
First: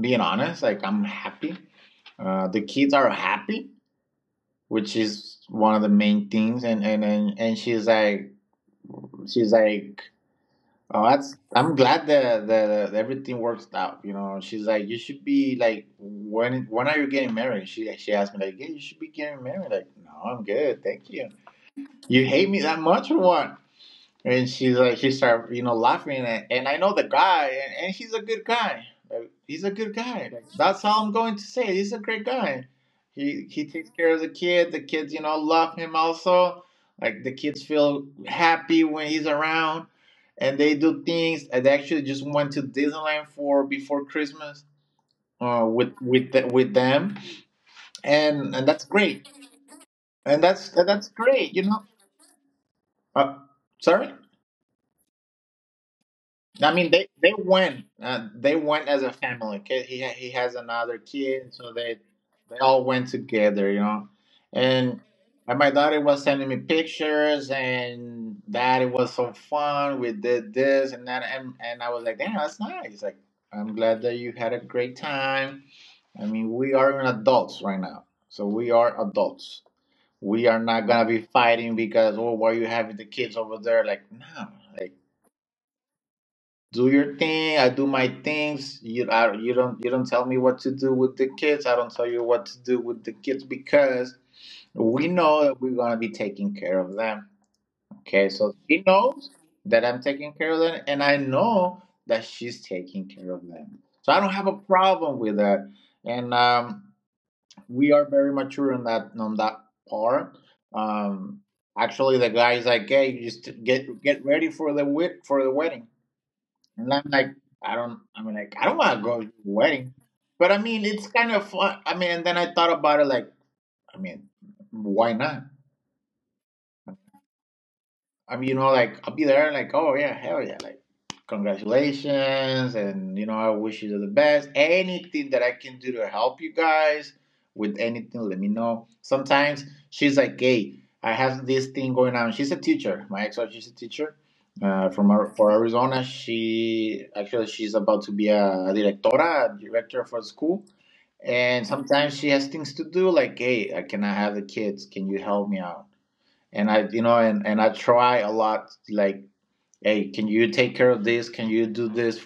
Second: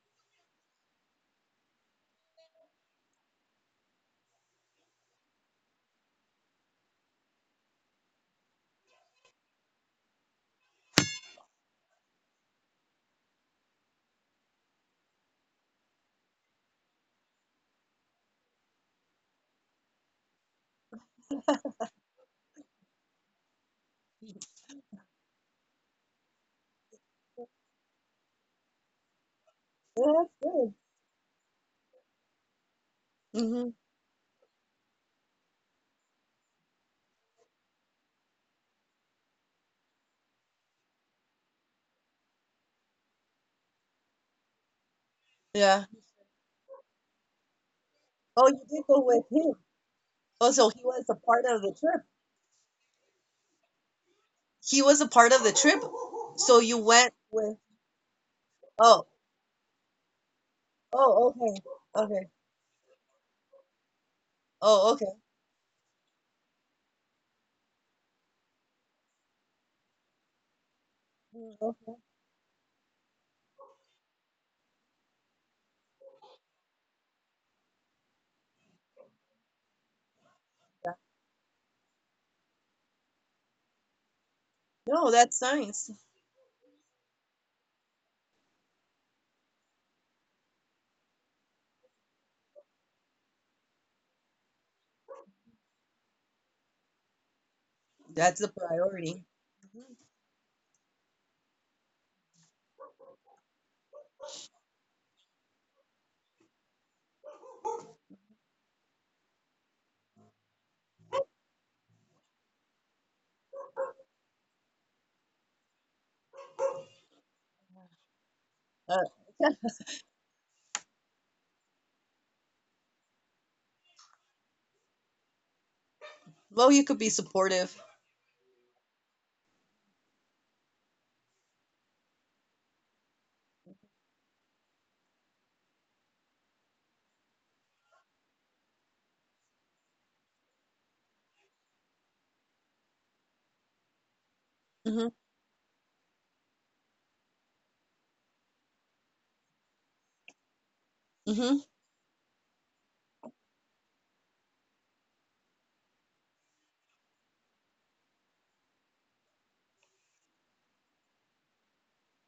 [SPEAKER 2] Being honest, like, I'm happy. The kids are happy, which is one of the main things, and she's like, oh, that's, I'm glad that, that everything works out. You know, she's like, you should be like, when are you getting married? She asked me, like, yeah, you should be getting married. Like, no, I'm good, thank you. You hate me that much or what? And she's like, she started, you know, laughing. And I know the guy, and he's a good guy. Like, he's a good guy.
[SPEAKER 1] That's good.
[SPEAKER 2] That's all I'm going to say. He's a great guy. He
[SPEAKER 1] Hmm.
[SPEAKER 2] takes care of the kid. The kids, you know, love him also. Like, the kids feel happy when he's around, and they do things. And they actually just went to Disneyland for before Christmas uh,
[SPEAKER 1] Yeah.
[SPEAKER 2] with with the, with them,
[SPEAKER 1] Oh,
[SPEAKER 2] and
[SPEAKER 1] you
[SPEAKER 2] and that's
[SPEAKER 1] did go
[SPEAKER 2] great.
[SPEAKER 1] with him.
[SPEAKER 2] And
[SPEAKER 1] Oh, so
[SPEAKER 2] that's
[SPEAKER 1] he
[SPEAKER 2] and
[SPEAKER 1] was
[SPEAKER 2] that's
[SPEAKER 1] a part
[SPEAKER 2] great.
[SPEAKER 1] of
[SPEAKER 2] You
[SPEAKER 1] the
[SPEAKER 2] know,
[SPEAKER 1] trip.
[SPEAKER 2] uh, sorry.
[SPEAKER 1] He was a part of the trip. So
[SPEAKER 2] I
[SPEAKER 1] you
[SPEAKER 2] mean, they
[SPEAKER 1] went
[SPEAKER 2] they
[SPEAKER 1] with.
[SPEAKER 2] went. They went as
[SPEAKER 1] Oh,
[SPEAKER 2] a family. Ki- He ha- he has another
[SPEAKER 1] oh, okay,
[SPEAKER 2] kid, so
[SPEAKER 1] okay.
[SPEAKER 2] they all went together, you know.
[SPEAKER 1] Oh,
[SPEAKER 2] And
[SPEAKER 1] okay.
[SPEAKER 2] and my daughter was sending me pictures, and that it was so fun. We did this and that, and
[SPEAKER 1] Mm,
[SPEAKER 2] and I
[SPEAKER 1] okay.
[SPEAKER 2] was like, damn, that's nice. Like, I'm glad that you had a great time. I mean, we are an adults right now, so we are adults. We are not gonna be fighting because, oh, why are you having the kids over there? Like, no, like,
[SPEAKER 1] No, that's nice.
[SPEAKER 2] do your thing, I do my things. You don't tell me what to do with the kids, I don't tell you what to do with the kids, because we know that we're going to be taking care of them. Okay,
[SPEAKER 1] That's the
[SPEAKER 2] so she
[SPEAKER 1] priority.
[SPEAKER 2] knows that I'm taking care of them and I know that she's taking care of them, so I don't have a problem with that. And we are very mature on that part. um, Actually, the guy's like, hey, you just get ready for the wedding, and I'm like, I don't, I mean, like, I don't
[SPEAKER 1] Uh,
[SPEAKER 2] want to go to the
[SPEAKER 1] yeah.
[SPEAKER 2] wedding. But I mean, it's kind of fun. I mean, and then I thought about it like, I mean, why not?
[SPEAKER 1] Well, you could be supportive.
[SPEAKER 2] I mean, you know, like, I'll be there, like, oh yeah, hell yeah, like, congratulations, and, you know, I wish you the best. Anything that I can do to help you guys with anything, let me know. Sometimes she's like, hey, I have this thing going on. She's a teacher. My ex-wife, she's a teacher uh,
[SPEAKER 1] Mhm.
[SPEAKER 2] from Ar- for Arizona. She actually she's about to be a directora, a director for the school.
[SPEAKER 1] Mhm.
[SPEAKER 2] And sometimes she has things to do, like, hey, I cannot have the kids. Can you help me out? And I you know and I try a lot, like, hey, can you take care of this, can you do this?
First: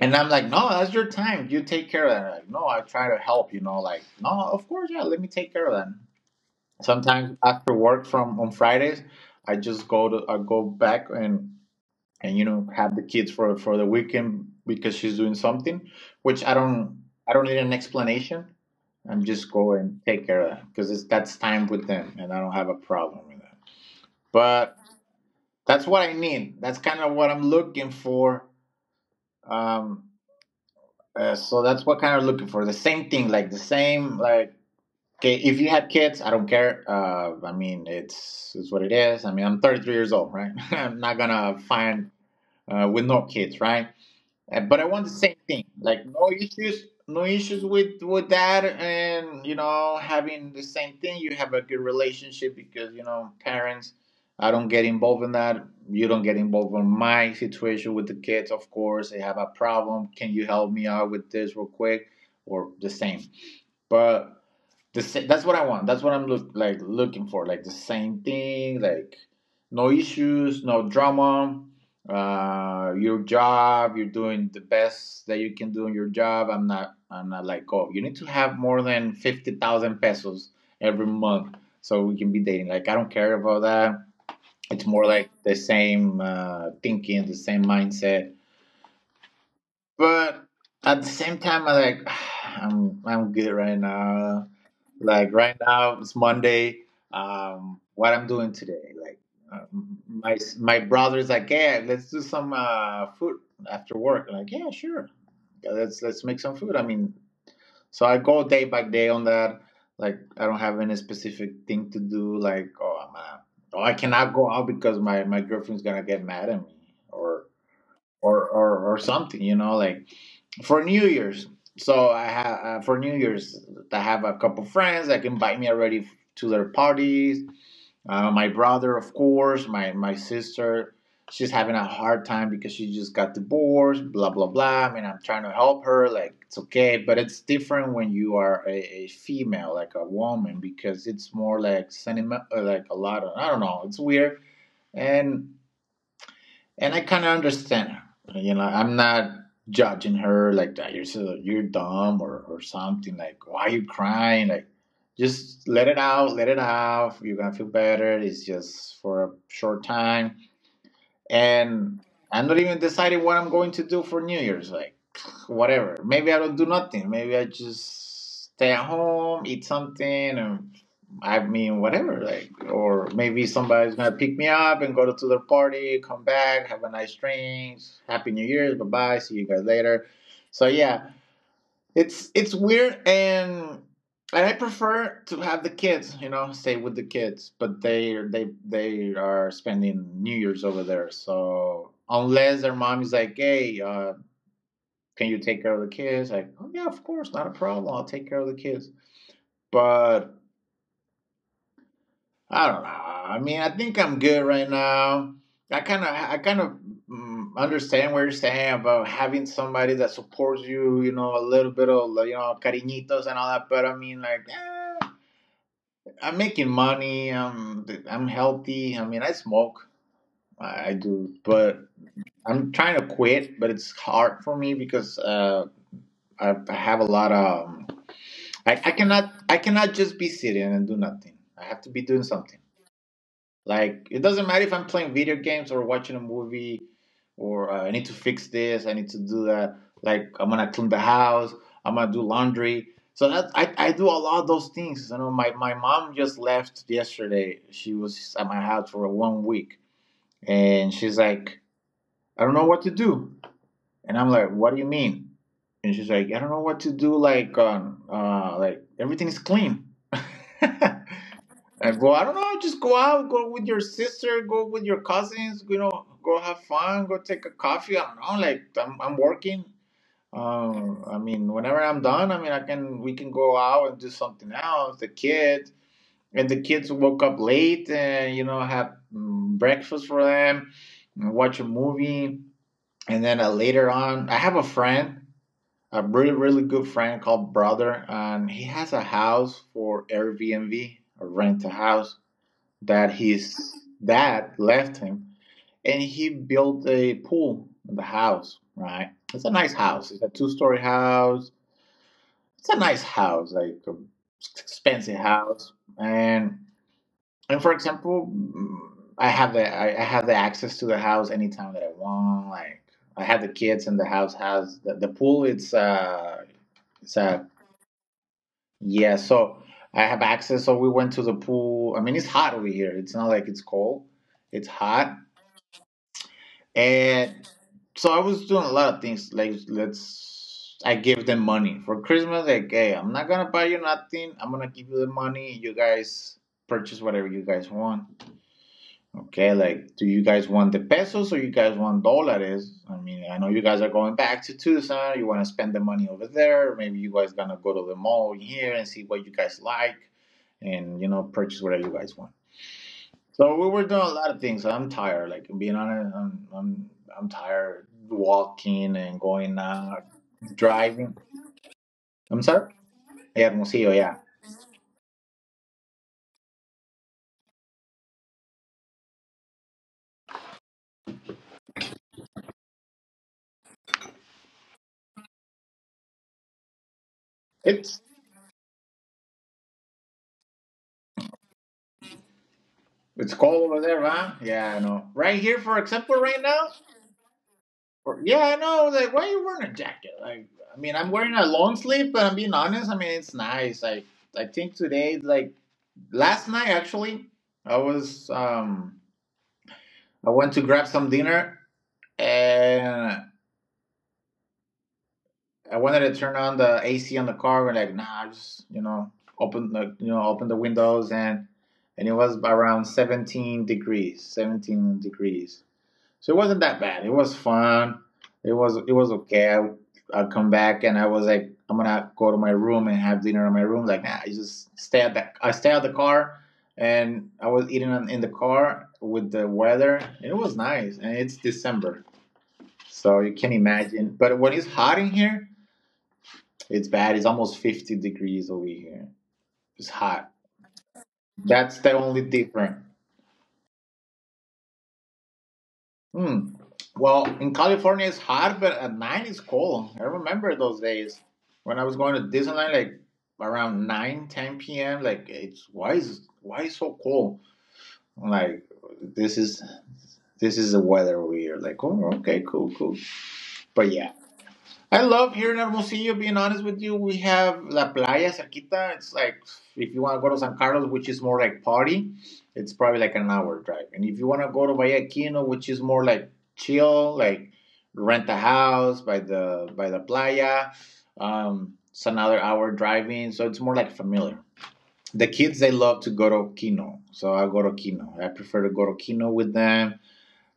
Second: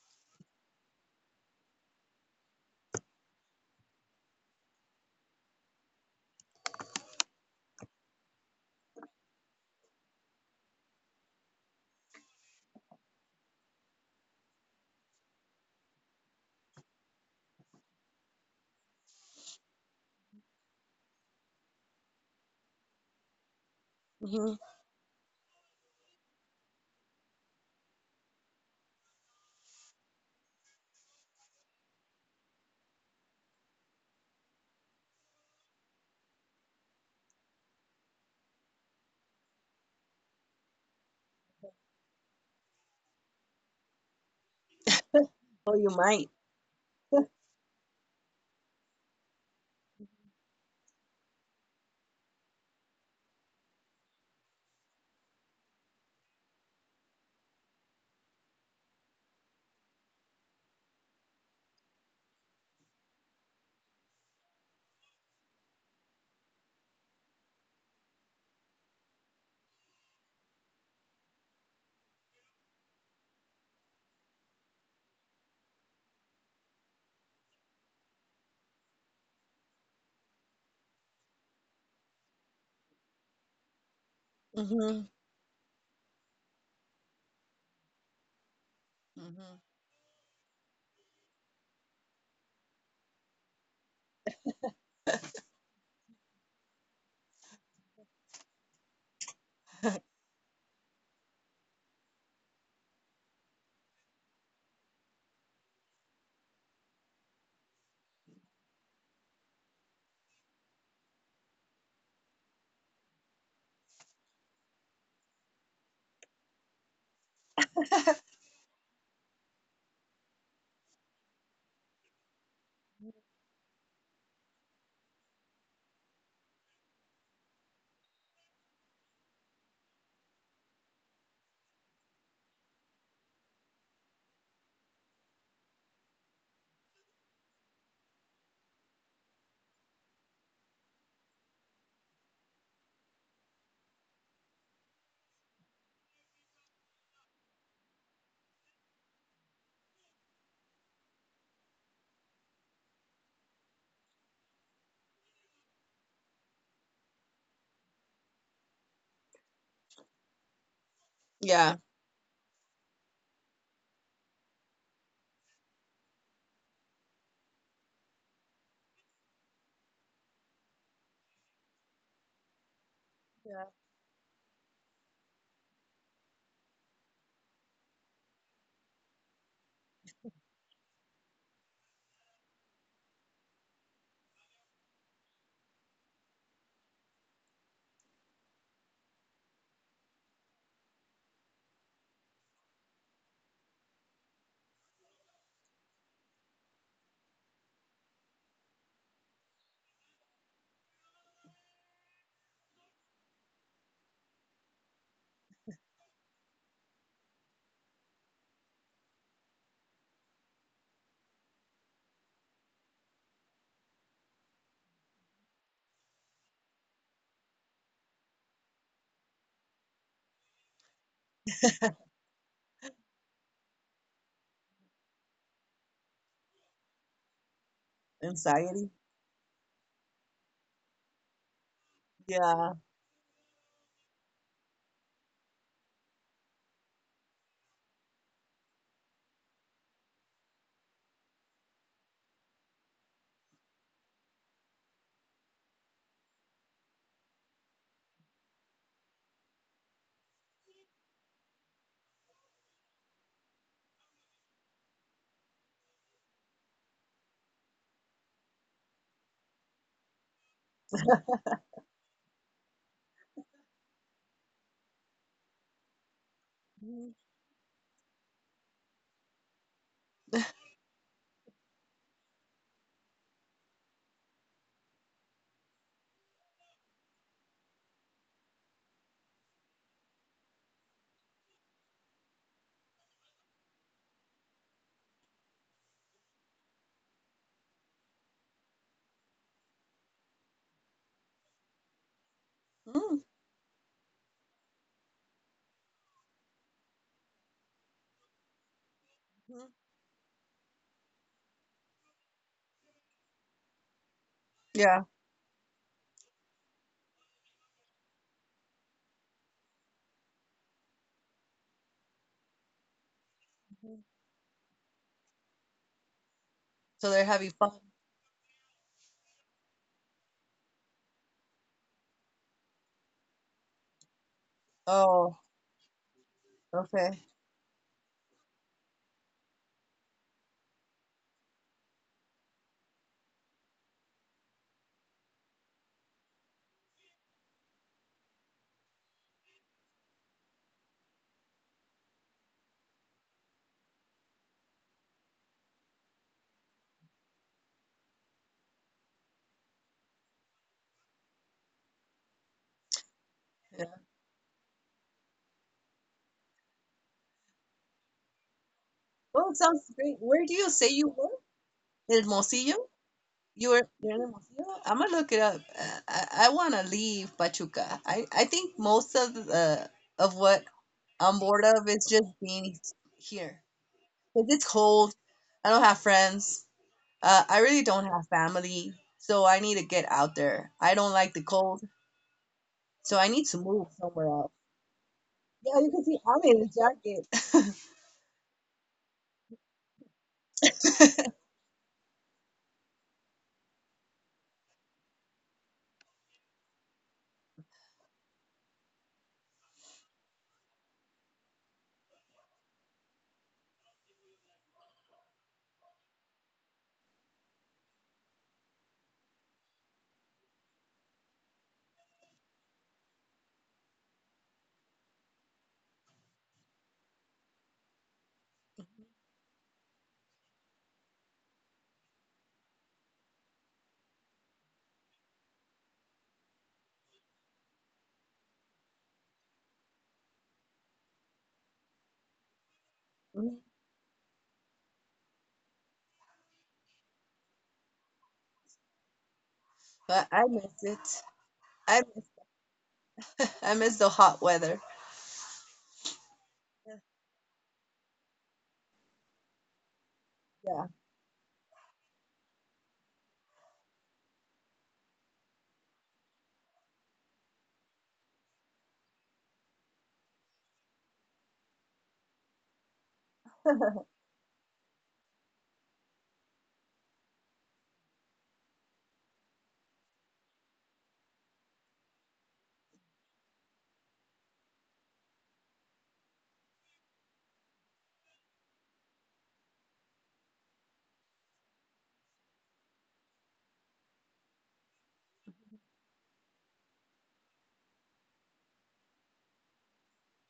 [SPEAKER 2] And I'm like, no, that's your time, you take care of that. Like, no, I try to help, you know, like, no, of course, yeah, let me take care of that. Sometimes after work from on Fridays, I just go to I go back and, you know, have the kids for the weekend because she's doing something, which I don't need an explanation. I'm just go and take care of that because that's time with them and I don't have a problem with that.
[SPEAKER 1] Mhm.
[SPEAKER 2] But that's what I mean. That's kind of what I'm looking for. Um, so that's what kind of looking for. The same thing, like the same, like, okay, if you had kids, I don't care. I mean, it's what it is. I mean, I'm 33 years old, right? [LAUGHS] I'm not gonna find with no kids, right? But I want the same thing,
[SPEAKER 1] Well, you
[SPEAKER 2] like, no
[SPEAKER 1] might.
[SPEAKER 2] issues, no issues with that, and, you know, having the same thing. You have a good relationship because, you know, parents. I don't get involved in that. You don't get involved in my situation with the kids. Of course, they have a problem, can you help me out with this real quick, or the same? But that's what I want. That's what I'm looking for. Like the same thing. Like, no issues, no drama. Your job, you're doing the best that you can do in your job. I'm not. I'm not like, oh, you need to have more than 50,000 pesos every month so we can be dating. Like, I don't care about that. It's more
[SPEAKER 1] Mhm.
[SPEAKER 2] like the same thinking, the same mindset.
[SPEAKER 1] Mhm.
[SPEAKER 2] But at the same time, I like [SIGHS] I'm good right now. Like, right now, it's Monday. What I'm doing today? Like, uh, my brother's like, yeah, let's do some food after work. Like, yeah, sure. Yeah. Let's make some food. I mean, so I go day by day on that. Like, I don't have any specific thing to do. Like, oh, I'm oh, I cannot go out because my girlfriend's gonna get mad at me or or something. You know, like, for New Year's. So I have for New Year's, I have a couple friends that invite me already to their parties. My brother, of course, my sister. She's having a hard time because she just got divorced. Blah blah blah. I mean, I'm trying to help her. Like, it's okay, but it's different when you are a female, like a woman, because it's more like sentiment, like, a lot of, I don't know. It's weird, and and I kind of understand her. You know, I'm not judging her like that. You're so, you're dumb or something. Like, why are you crying? Like, just let it out, let it out. You're gonna feel better. It's just for a short time,
[SPEAKER 1] Yeah.
[SPEAKER 2] and I'm not even deciding what I'm going to do for New Year's. Like, whatever. Maybe I don't do nothing. Maybe I just stay at home, eat something, and, I mean, whatever, like, or maybe
[SPEAKER 1] Yeah.
[SPEAKER 2] somebody's gonna pick me up and go to their party, come back, have a nice drink, happy New Year's, bye bye, see you guys later. So yeah, it's weird, and I prefer to have the kids, you know, stay with the kids, but they are spending New Year's over there. So unless their mom is like, hey, can you take care of the kids? Like, oh yeah, of course, not a problem, I'll take care of the kids. But I don't know. I mean, I think I'm good right now. I kind of understand what you're saying about having somebody that supports you. You know, a little bit of, like, you know, cariñitos and all that. But I mean, like, eh, I'm making money. I'm healthy. I mean, I smoke. I do, but I'm trying to quit. But it's hard for me because I have a lot of. I, I
[SPEAKER 1] Anxiety.
[SPEAKER 2] cannot, I cannot just be sitting and do nothing. I have to be doing something.
[SPEAKER 1] Yeah.
[SPEAKER 2] Like it doesn't matter if I'm playing video games or watching a movie or I need to fix this, I need to do that. Like I'm gonna clean the house, I'm gonna do laundry. So that I do a lot of those things. You know, my mom just left yesterday. She was at my house for 1 week, and she's like, I don't know what to do. And I'm like, what do you mean? And she's like, I don't know what to do. Like everything is clean. [LAUGHS] And go, I don't know, just go out, go with your sister, go with your cousins, you know, go have fun, go
[SPEAKER 1] Mhm.
[SPEAKER 2] take a coffee. I don't know, like I'm working. I mean, whenever I'm done, I mean, I can, we can go out and do something else. And the kids woke up late and, you know, have breakfast for them, and watch a movie. And then later on, I have a friend, a really, really good friend called Brother, and he has a house for Airbnb, or rent a house that
[SPEAKER 1] Mhm.
[SPEAKER 2] his dad left him, and he built a pool in the house. Right, it's a
[SPEAKER 1] Mhm.
[SPEAKER 2] nice house. It's a two-story house. It's a nice house, like a
[SPEAKER 1] Yeah.
[SPEAKER 2] expensive house. And and for example, I have the access to the house anytime that I want. Like I have the kids, and
[SPEAKER 1] Mhm.
[SPEAKER 2] the house has the pool. It's uh
[SPEAKER 1] So
[SPEAKER 2] it's
[SPEAKER 1] they're
[SPEAKER 2] uh
[SPEAKER 1] having fun.
[SPEAKER 2] yeah. So I have access. So we went to the pool. I mean, it's hot over here. It's not like it's cold. It's hot.
[SPEAKER 1] Oh. Okay.
[SPEAKER 2] And so I was doing a lot of things. Like let's, I gave them money for Christmas. Like, hey, I'm not gonna buy you nothing. I'm gonna give you the money. You guys purchase whatever you guys want. Okay, like, do you guys want the pesos or you guys want dollars? I mean, I know you guys are going back to Tucson. You want to spend the money over there. Maybe you guys gonna go to the mall here and see what you guys like, and you know, purchase whatever you guys want. So we were
[SPEAKER 1] Yeah.
[SPEAKER 2] doing a lot of things. I'm tired. Like being honest, I'm tired walking and
[SPEAKER 1] Well,
[SPEAKER 2] going
[SPEAKER 1] it sounds
[SPEAKER 2] out
[SPEAKER 1] great. Where do you say you
[SPEAKER 2] driving.
[SPEAKER 1] were? In
[SPEAKER 2] I'm sorry.
[SPEAKER 1] Hermosillo?
[SPEAKER 2] Yeah,
[SPEAKER 1] You were
[SPEAKER 2] Hermosillo.
[SPEAKER 1] you're
[SPEAKER 2] Yeah,
[SPEAKER 1] in the I'm gonna look it up. I want to leave Pachuca. I think most of the of what I'm bored of is just being here. 'Cause it's cold. I don't have friends. I really
[SPEAKER 2] it's
[SPEAKER 1] don't have family, so I need to get out there. I don't like the cold, so I
[SPEAKER 2] it's
[SPEAKER 1] need to
[SPEAKER 2] cold over
[SPEAKER 1] move
[SPEAKER 2] there,
[SPEAKER 1] somewhere
[SPEAKER 2] huh?
[SPEAKER 1] else.
[SPEAKER 2] Yeah, I know. Right here, for
[SPEAKER 1] Yeah, you can
[SPEAKER 2] example,
[SPEAKER 1] see
[SPEAKER 2] right
[SPEAKER 1] I'm
[SPEAKER 2] now.
[SPEAKER 1] in a jacket.
[SPEAKER 2] Yeah, I know. Like, why are you wearing a jacket? Like, I mean, I'm wearing
[SPEAKER 1] [LAUGHS]
[SPEAKER 2] a long sleeve, but I'm being honest. I mean, it's nice. I think today, like last night, actually, I was I went to grab some dinner and I wanted to turn on the AC on the car, but like, nah, just you know, open the you know, open the windows and it was around 17 degrees, 17 degrees. So it wasn't that bad. It was fun. It was okay. I come back and I was like, I'm gonna go to my room and have dinner in my room. Like, nah, I stay at the car and I was eating in the car with the weather. It was nice, and it's December, so you can
[SPEAKER 1] Mhm.
[SPEAKER 2] imagine. But when it's hot in here, it's bad. It's almost 50 degrees over here. It's hot.
[SPEAKER 1] But I miss it.
[SPEAKER 2] That's the
[SPEAKER 1] I
[SPEAKER 2] only
[SPEAKER 1] miss,
[SPEAKER 2] difference.
[SPEAKER 1] I miss the hot weather.
[SPEAKER 2] Hmm. Well, in California, it's hot, but at nine, it's cold. I remember those
[SPEAKER 1] Yeah.
[SPEAKER 2] days when I was going to Disneyland, like around 9, 10 p.m. Like, it's why is so cold? I'm like, this is this is the weather over here. Like, oh, okay, cool, cool. But
[SPEAKER 1] [LAUGHS]
[SPEAKER 2] yeah, I love here in Hermosillo, being honest with you. We have La Playa cerquita. It's like if you want to go to San Carlos, which is more like party, it's probably like an hour drive. And if you want to go to Vallequino, which is more like chill, like rent a house by the playa, it's another hour driving. So it's more like familiar. The kids they love to go to Kino, so I go to Kino. I prefer to go to Kino with them.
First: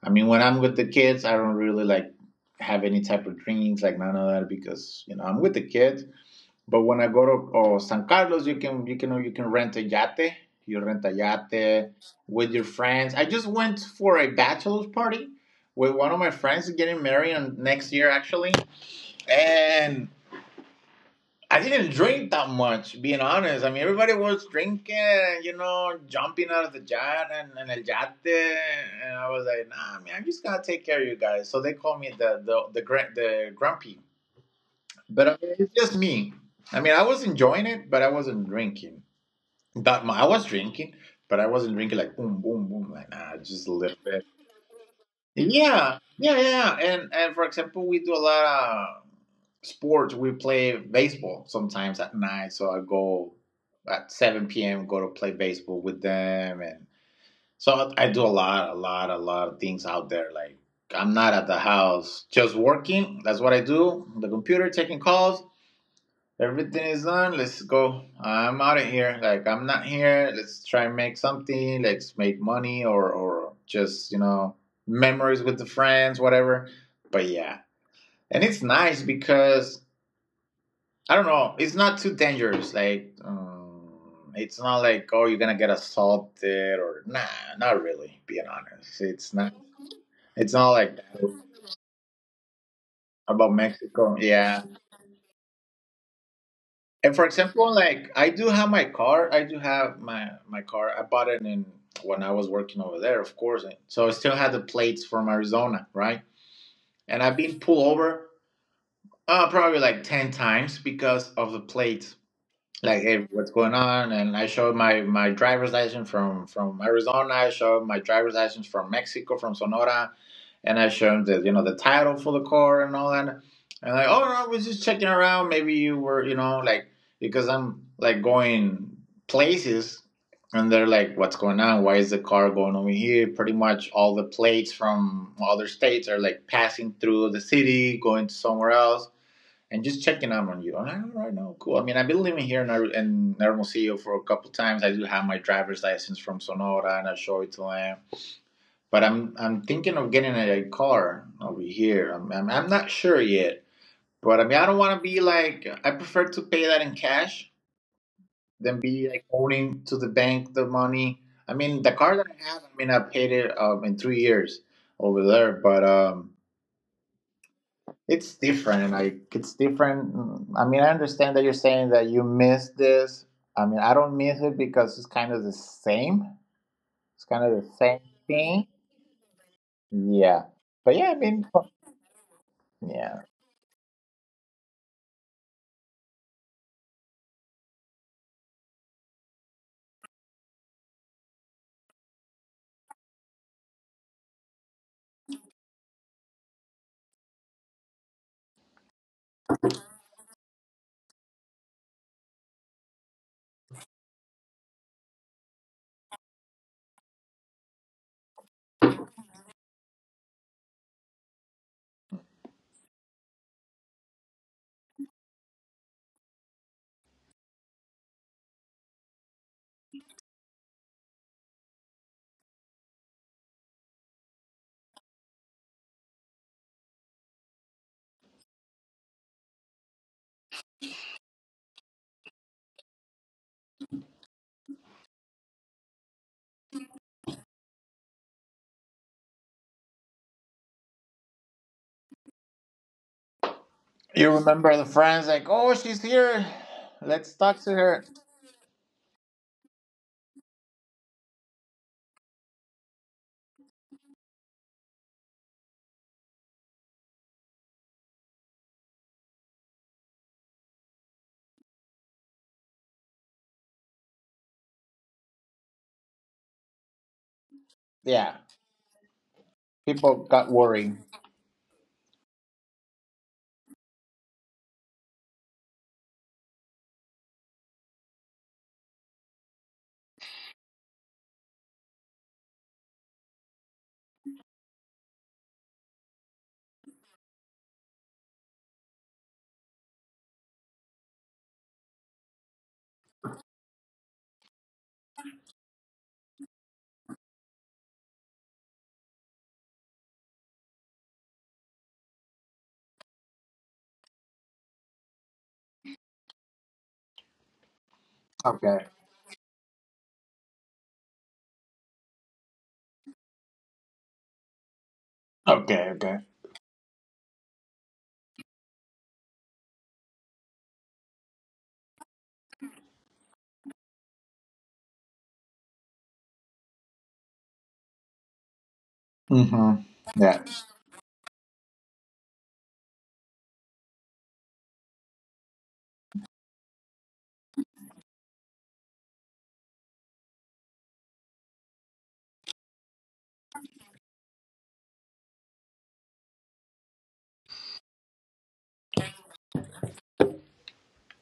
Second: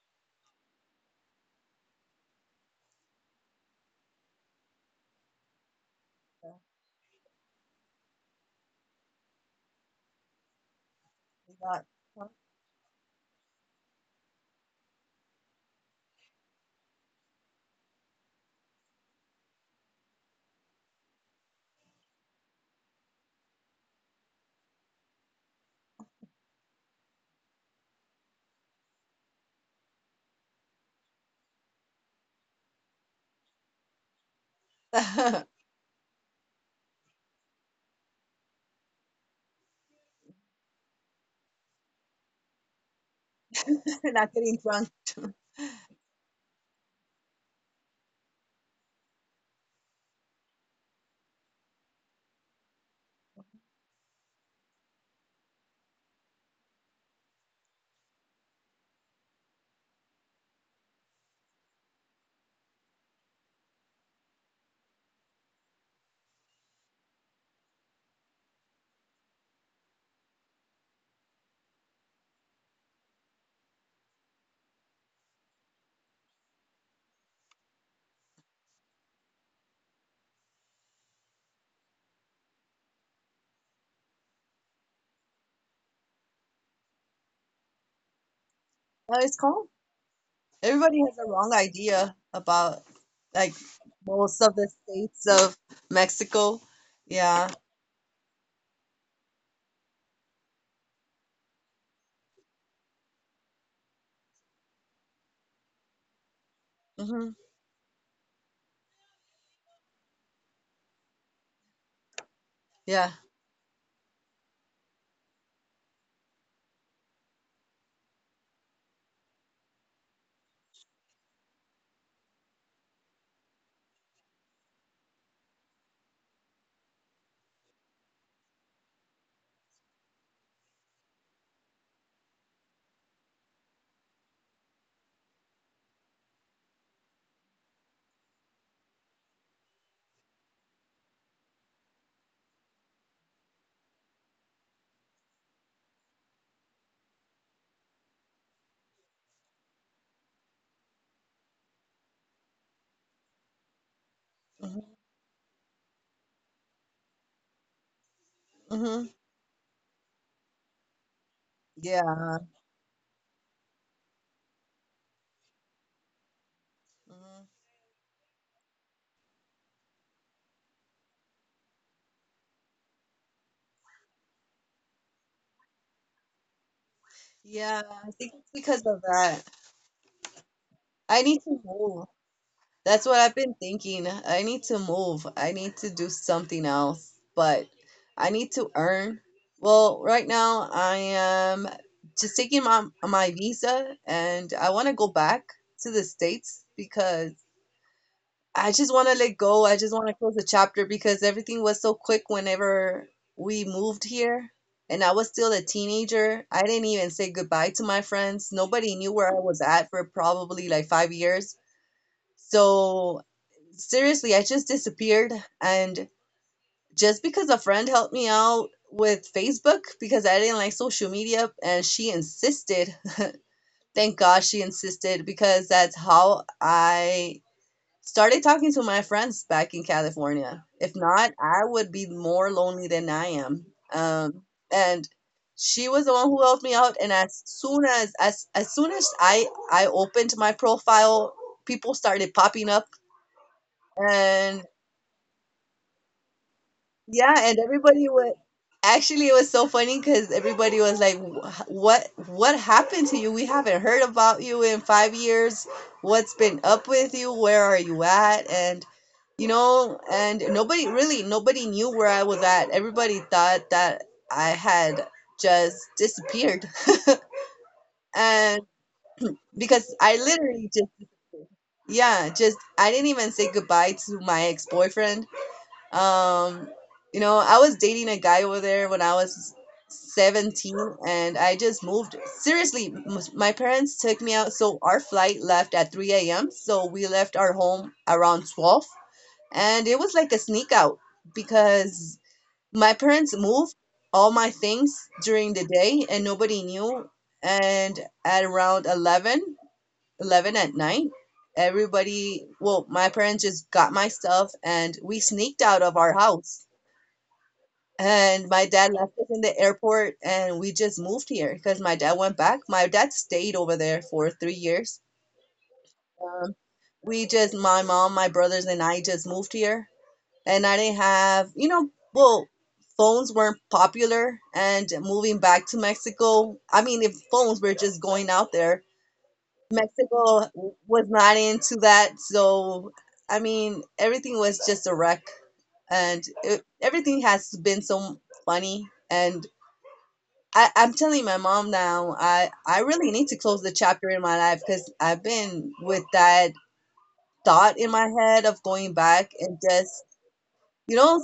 [SPEAKER 2] I mean, when I'm with the kids, I don't really like have any type of drinks, like none of that, because you know I'm with the kids. But when I go to oh, San Carlos, you can rent a yate. You rent a
[SPEAKER 1] It's
[SPEAKER 2] yate with your friends. I just went for a bachelor's party with one of my friends getting married on next year actually, and I didn't drink that much, being honest. I mean, everybody was drinking, you know, jumping out of the jet and el yate. And I was like, nah, man, I'm just going to take care of you guys. So they call me the grumpy. But I
[SPEAKER 1] hot. [LAUGHS]
[SPEAKER 2] mean, it's just me. I mean, I was enjoying it, but I wasn't drinking. I was drinking, but I wasn't drinking like boom, boom, boom. Like, nah, just a little
[SPEAKER 1] [LAUGHS]
[SPEAKER 2] bit.
[SPEAKER 1] Not getting drunk.
[SPEAKER 2] Yeah, yeah, yeah, yeah. And for example, we do a lot of sports. We play baseball sometimes at night. So I go at seven p.m. Go to play baseball with them, and so I do a lot, a lot, a lot of things out there. Like I'm not at the house just working. That's what I do. The computer taking calls, everything is done. Let's go. I'm out of here. Like I'm not here. Let's try and make something. Let's make money or just you know memories with the friends, whatever. But yeah, and it's nice because I don't know. It's not too dangerous. Like it's not like oh you're gonna get assaulted or nah, not really. Being honest,
[SPEAKER 1] No, it's
[SPEAKER 2] it's not.
[SPEAKER 1] cold.
[SPEAKER 2] It's not like
[SPEAKER 1] Everybody has a wrong
[SPEAKER 2] that
[SPEAKER 1] idea about like
[SPEAKER 2] about Mexico.
[SPEAKER 1] most of
[SPEAKER 2] Yeah.
[SPEAKER 1] the states of Mexico.
[SPEAKER 2] And for
[SPEAKER 1] Yeah.
[SPEAKER 2] example, like I do have my car. I do have my my car. I bought it in When I was working over there, of course. And so I still had the plates from Arizona, right? And
[SPEAKER 1] Hmm.
[SPEAKER 2] I've been pulled over probably like 10 times because of the plates. Like,
[SPEAKER 1] Yeah.
[SPEAKER 2] hey, what's going on? And I showed my driver's license from Arizona. I showed my driver's license from Mexico, from Sonora and I show him the you know the title for the car and all that. And like, oh no, I was just checking around. Maybe you were, you know, like because I'm like going places, and they're like, what's going on? Why is the car going over here? Pretty much all the plates from other states are like passing through the city, going to somewhere else. And just checking out on you. I'm like, all right, no, cool. I mean, I've been living here in Hermosillo for a couple times. I do have my driver's license from Sonora, and I show it to them but I'm thinking of getting a car over here. I'm not sure yet. But I mean, I don't
[SPEAKER 1] Hmm.
[SPEAKER 2] want to be like I prefer to pay that in cash than
[SPEAKER 1] Hmm.
[SPEAKER 2] be like owing to the bank the money. I mean, the car that
[SPEAKER 1] Yeah.
[SPEAKER 2] I have, I mean, I paid it in 3 years over there, but
[SPEAKER 1] Hmm.
[SPEAKER 2] it's different. Like it's different. I mean, I understand that you're saying that you miss this. I mean, I don't miss it because it's kind of the same. It's kind of the
[SPEAKER 1] Yeah.
[SPEAKER 2] same
[SPEAKER 1] I think it's
[SPEAKER 2] thing.
[SPEAKER 1] because of that.
[SPEAKER 2] Yeah, but yeah, I
[SPEAKER 1] I need
[SPEAKER 2] mean,
[SPEAKER 1] to move. That's what
[SPEAKER 2] yeah.
[SPEAKER 1] I've been thinking. I need to move. I need to do something else, but I need to earn. Well, right now I am just taking my visa, and I want to go back to the States because I just want to let go. I just want to close the chapter because everything was so quick whenever we moved here. And I was still a teenager. I didn't even say goodbye to my friends. Nobody knew where I was at for probably like 5 years. So seriously, I just disappeared. And just because a friend helped me out with Facebook, because I didn't like social media and she insisted, [LAUGHS] thank God she insisted, because that's how I started talking to my friends back in California. If not, I would be more lonely than I am. Um, and she was the one who helped me out, and as soon as I opened my profile, people started popping up.
[SPEAKER 2] You
[SPEAKER 1] And
[SPEAKER 2] remember the friends like, oh, she's here.
[SPEAKER 1] yeah,
[SPEAKER 2] Let's
[SPEAKER 1] and
[SPEAKER 2] talk to her.
[SPEAKER 1] everybody was actually, it was so funny because everybody was like, "What happened to you? We haven't heard about you in 5 years. What's been up with you? Where are you at?" And nobody knew where I was at. Everybody thought that I had just disappeared, [LAUGHS]
[SPEAKER 2] Yeah,
[SPEAKER 1] and because I
[SPEAKER 2] people got
[SPEAKER 1] literally
[SPEAKER 2] worried.
[SPEAKER 1] just, yeah, just, I didn't even say goodbye to my ex-boyfriend. Um, you know, I was dating a guy over there when I was 17, and I just moved. Seriously, my parents took me out. So our flight left at 3 a.m. So we left our home around 12. And it was like a sneak out because my parents moved all my things during the day and nobody knew. And at around eleven at night, everybody, well, my parents just got my stuff and we sneaked out of our house, and my
[SPEAKER 2] Okay.
[SPEAKER 1] dad left us in the airport, and we just moved here because my dad went back. My dad stayed over there for 3 years.
[SPEAKER 2] Okay. Okay.
[SPEAKER 1] Um, we just, my mom, my brothers, and I just moved here. And I didn't have, you know, well, phones weren't popular. And moving back to Mexico, I mean, if phones were just going out there,
[SPEAKER 2] Hmm. Yeah.
[SPEAKER 1] Mexico was not into that. So, I mean, everything was just a wreck, and everything has been so funny, and I'm telling my mom now, I really need to close the chapter in my life because I've been with that thought in my head of going back and just, you know,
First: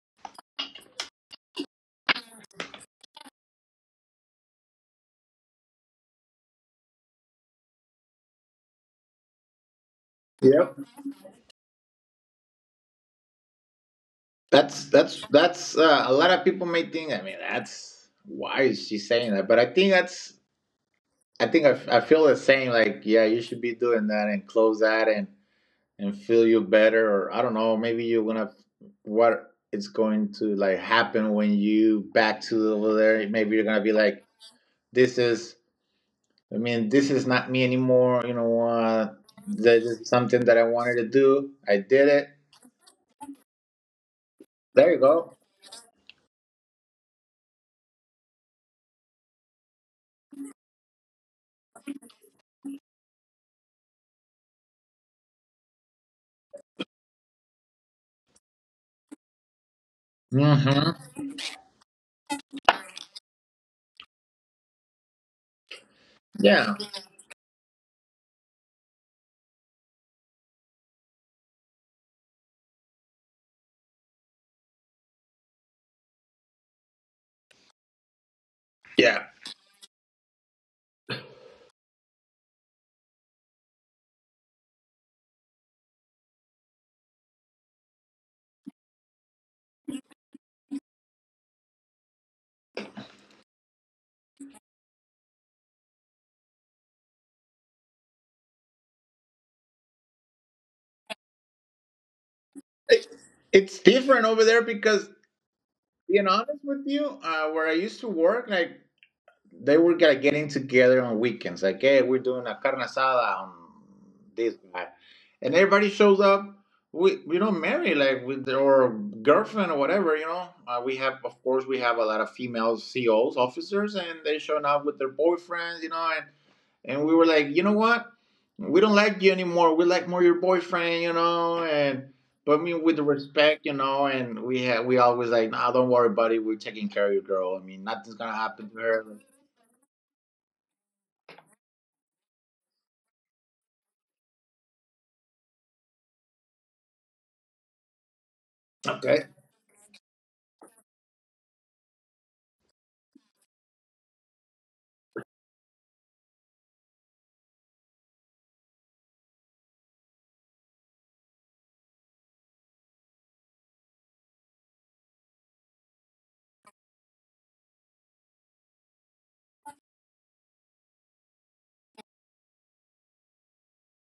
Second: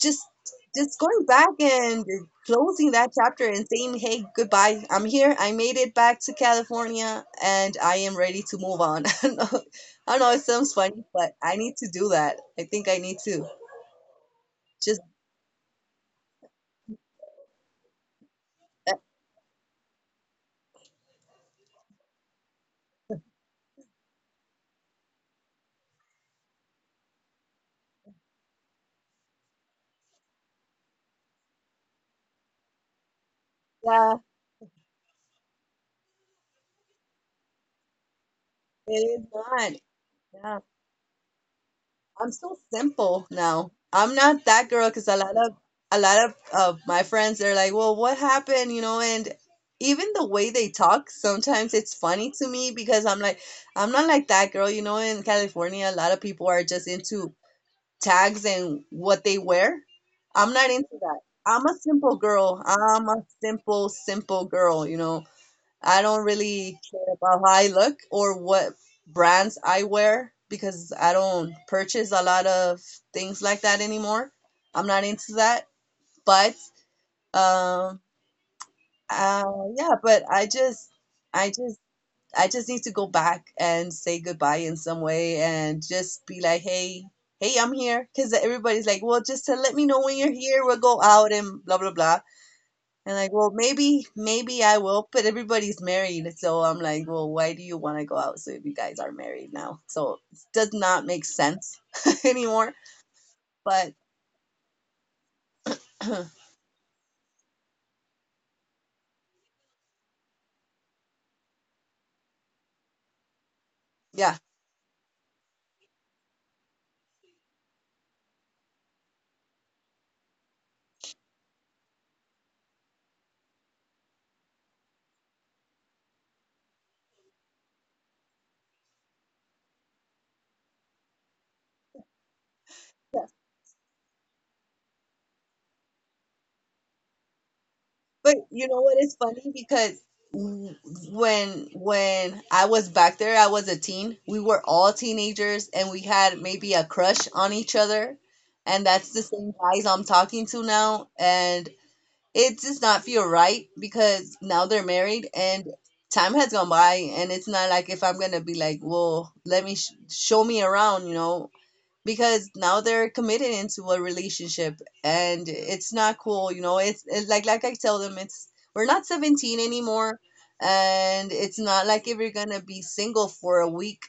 [SPEAKER 1] just just going back and closing that chapter and saying, hey, goodbye. I'm here. I made it back to California and I am ready to move on. [LAUGHS] I don't know, I know it sounds
[SPEAKER 2] Yep.
[SPEAKER 1] funny, but I need to do that. I think I need to just,
[SPEAKER 2] That's a lot of people may think. I mean, that's why is
[SPEAKER 1] uh,
[SPEAKER 2] she saying that? But I think that's. I think I, f- I feel the same. Like, yeah, you should be doing that and close that and feel you better. Or I don't know. Maybe you're gonna what it's going to like happen when you back to over there. Maybe you're gonna be
[SPEAKER 1] yeah,
[SPEAKER 2] like, this is I mean, this is not me anymore. You know,
[SPEAKER 1] it is not.
[SPEAKER 2] this is something
[SPEAKER 1] Yeah.
[SPEAKER 2] that I wanted to do. I did it.
[SPEAKER 1] I'm so simple now. I'm not that girl
[SPEAKER 2] There you
[SPEAKER 1] because a lot
[SPEAKER 2] go.
[SPEAKER 1] of a lot of, of my friends they're like, well, what happened? You know, and even the way they talk, sometimes it's funny to me because I'm like, I'm not like that girl. You know, in California, a lot of people are just into tags and what they wear. I'm not into
[SPEAKER 2] Hmm.
[SPEAKER 1] that. I'm a simple girl. I'm a simple, simple girl. You know, I don't
[SPEAKER 2] Yeah,
[SPEAKER 1] really care about how I look or what brands I wear because I don't purchase a lot of things like that anymore. I'm not into that. But um
[SPEAKER 2] yeah.
[SPEAKER 1] uh yeah, but I just I just need to go back and say goodbye in some way and just be like, "Hey, hey, I'm here." Cuz everybody's like, "Well, just to let me know when you're here. We'll go out and blah blah blah." And like, well, maybe I will, but everybody's married. So I'm like, well, why do you want to go out? So if you guys are married now, so it does not make sense [LAUGHS] anymore.
[SPEAKER 2] It, it's
[SPEAKER 1] But
[SPEAKER 2] different over there because,
[SPEAKER 1] [CLEARS THROAT] yeah,
[SPEAKER 2] being honest with you, where I used to work, like they were gonna getting together on weekends. Like, hey, we're doing a carne asada on
[SPEAKER 1] yeah.
[SPEAKER 2] this guy, and everybody shows up. We don't marry like with or girlfriend or whatever, you know. We have, of course, we have a lot of female COs, officers, and they showing up with their boyfriends, you know. And we were like, you know what? We don't like you anymore. We like more your boyfriend, you know. And but I mean, with the respect, you know. And we always like, nah, don't worry, buddy. We're taking care of your girl. I mean, nothing's gonna
[SPEAKER 1] But you
[SPEAKER 2] happen to
[SPEAKER 1] know what?
[SPEAKER 2] her.
[SPEAKER 1] It's funny because w- when I was back there, I was a teen. We were all teenagers, and we had maybe a crush on each other. And that's the
[SPEAKER 2] Okay.
[SPEAKER 1] same guys I'm talking to now. And it does not feel right because now they're married and time has gone by, and it's not like if I'm gonna be like, well, let me show me around, you know, because now they're committed into a relationship, and it's not cool, you know, like I tell them, it's we're not 17 anymore, and it's not like if you're gonna be single for a week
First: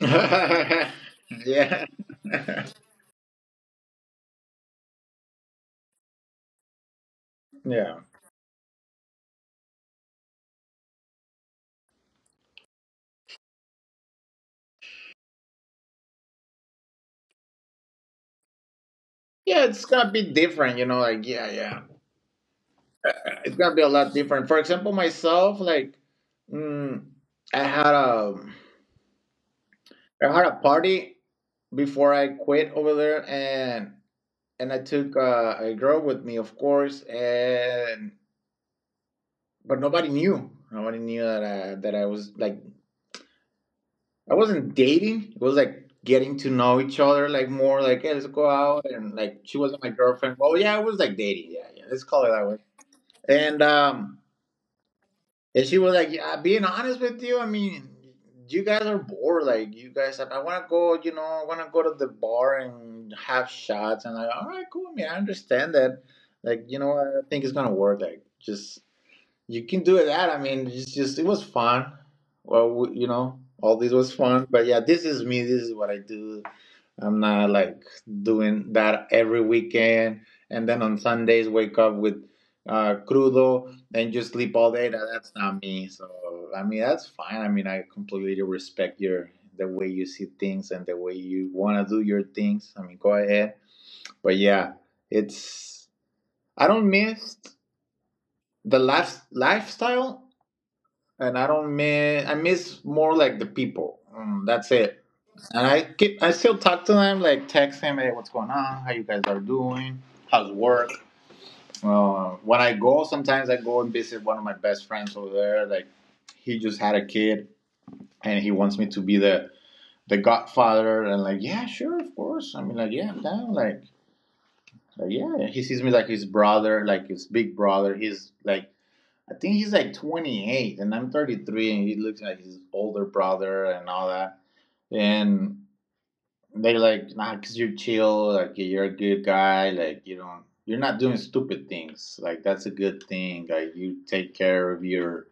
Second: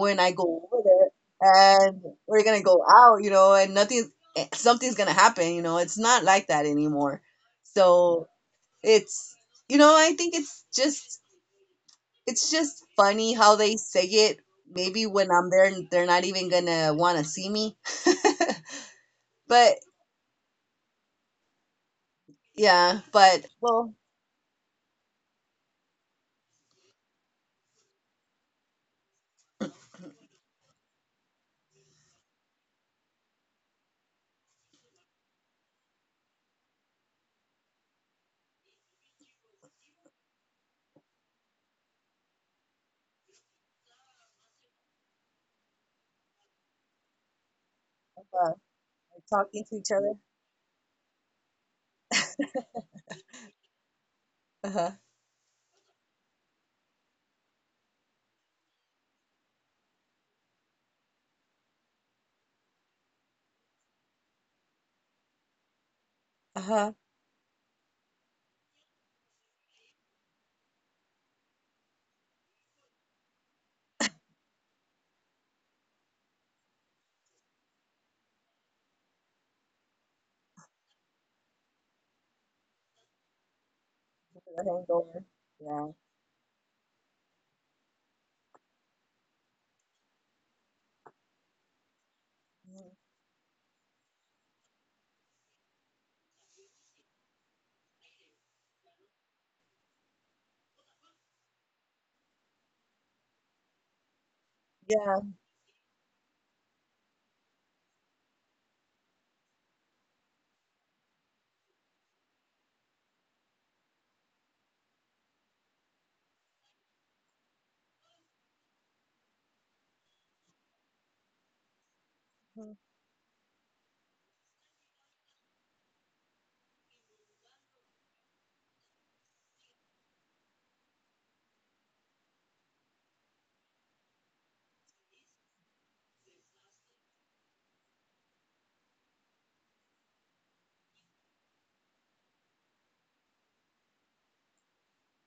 [SPEAKER 2] [LAUGHS]
[SPEAKER 1] I go over
[SPEAKER 2] Yeah.
[SPEAKER 1] there,
[SPEAKER 2] Yeah.
[SPEAKER 1] and we're gonna go out, you know, and nothing, something's gonna happen, you know. It's not like that anymore. So it's, I think it's just funny how they say it. Maybe when I'm there, they're not even gonna want to see me.
[SPEAKER 2] Yeah,
[SPEAKER 1] But
[SPEAKER 2] it's gonna be different, you know, like yeah, yeah.
[SPEAKER 1] yeah, but
[SPEAKER 2] It's gonna be a
[SPEAKER 1] well,
[SPEAKER 2] lot different. For example, myself, like mm, I had a I had a party before I quit over there and I took a girl with me, of course, and but nobody knew. Nobody knew that I was like I wasn't dating. It was like getting to know each other, like more like, hey, let's go
[SPEAKER 1] uh,
[SPEAKER 2] out. And like, she
[SPEAKER 1] talking to
[SPEAKER 2] wasn't my
[SPEAKER 1] each other.
[SPEAKER 2] girlfriend. Well, yeah, it was like dating. Yeah, yeah, let's call it that way. And
[SPEAKER 1] Uh huh.
[SPEAKER 2] she was like, yeah, being honest with you, I mean, you guys are bored. Like, you guys, like, I want to go, you know, I want to go to the bar and have shots. And like, all right, cool. I mean, I understand that.
[SPEAKER 1] Uh
[SPEAKER 2] Like, you know,
[SPEAKER 1] huh.
[SPEAKER 2] I think it's gonna work. Like, just you can do that. I mean, it's just it was fun. Well, you know, all this was fun. But yeah, this is me. This is what I do. I'm not like doing that every weekend. And then on Sundays, wake up with crudo and just sleep all day.
[SPEAKER 1] Hangover.
[SPEAKER 2] That's not me.
[SPEAKER 1] Yeah.
[SPEAKER 2] So I mean, that's fine. I mean, I completely respect your the way you see things and the way you want to do your things. I
[SPEAKER 1] Mhm.
[SPEAKER 2] mean, go ahead. But yeah, it's I don't miss the lifestyle and I don't miss. I miss more like the people. Mm, that's it.
[SPEAKER 1] Yeah.
[SPEAKER 2] And I keep. I still talk to them, like text him, hey, what's going on? How you guys are doing? How's work? When I go, sometimes I go and visit one of my best friends over there. Like he just had a kid, and he wants me to be the godfather. And like, yeah, sure, of course. I
[SPEAKER 1] Mm-hmm.
[SPEAKER 2] mean, like, yeah, I'm down. Like yeah. He sees me like his brother, like his big brother. He's like I think he's like 28 and I'm 33 and he looks like his older brother and all that. And they are like, nah, cause you're chill, like you're a good guy, you're not doing stupid things. Like that's a good thing. Like you take care of your,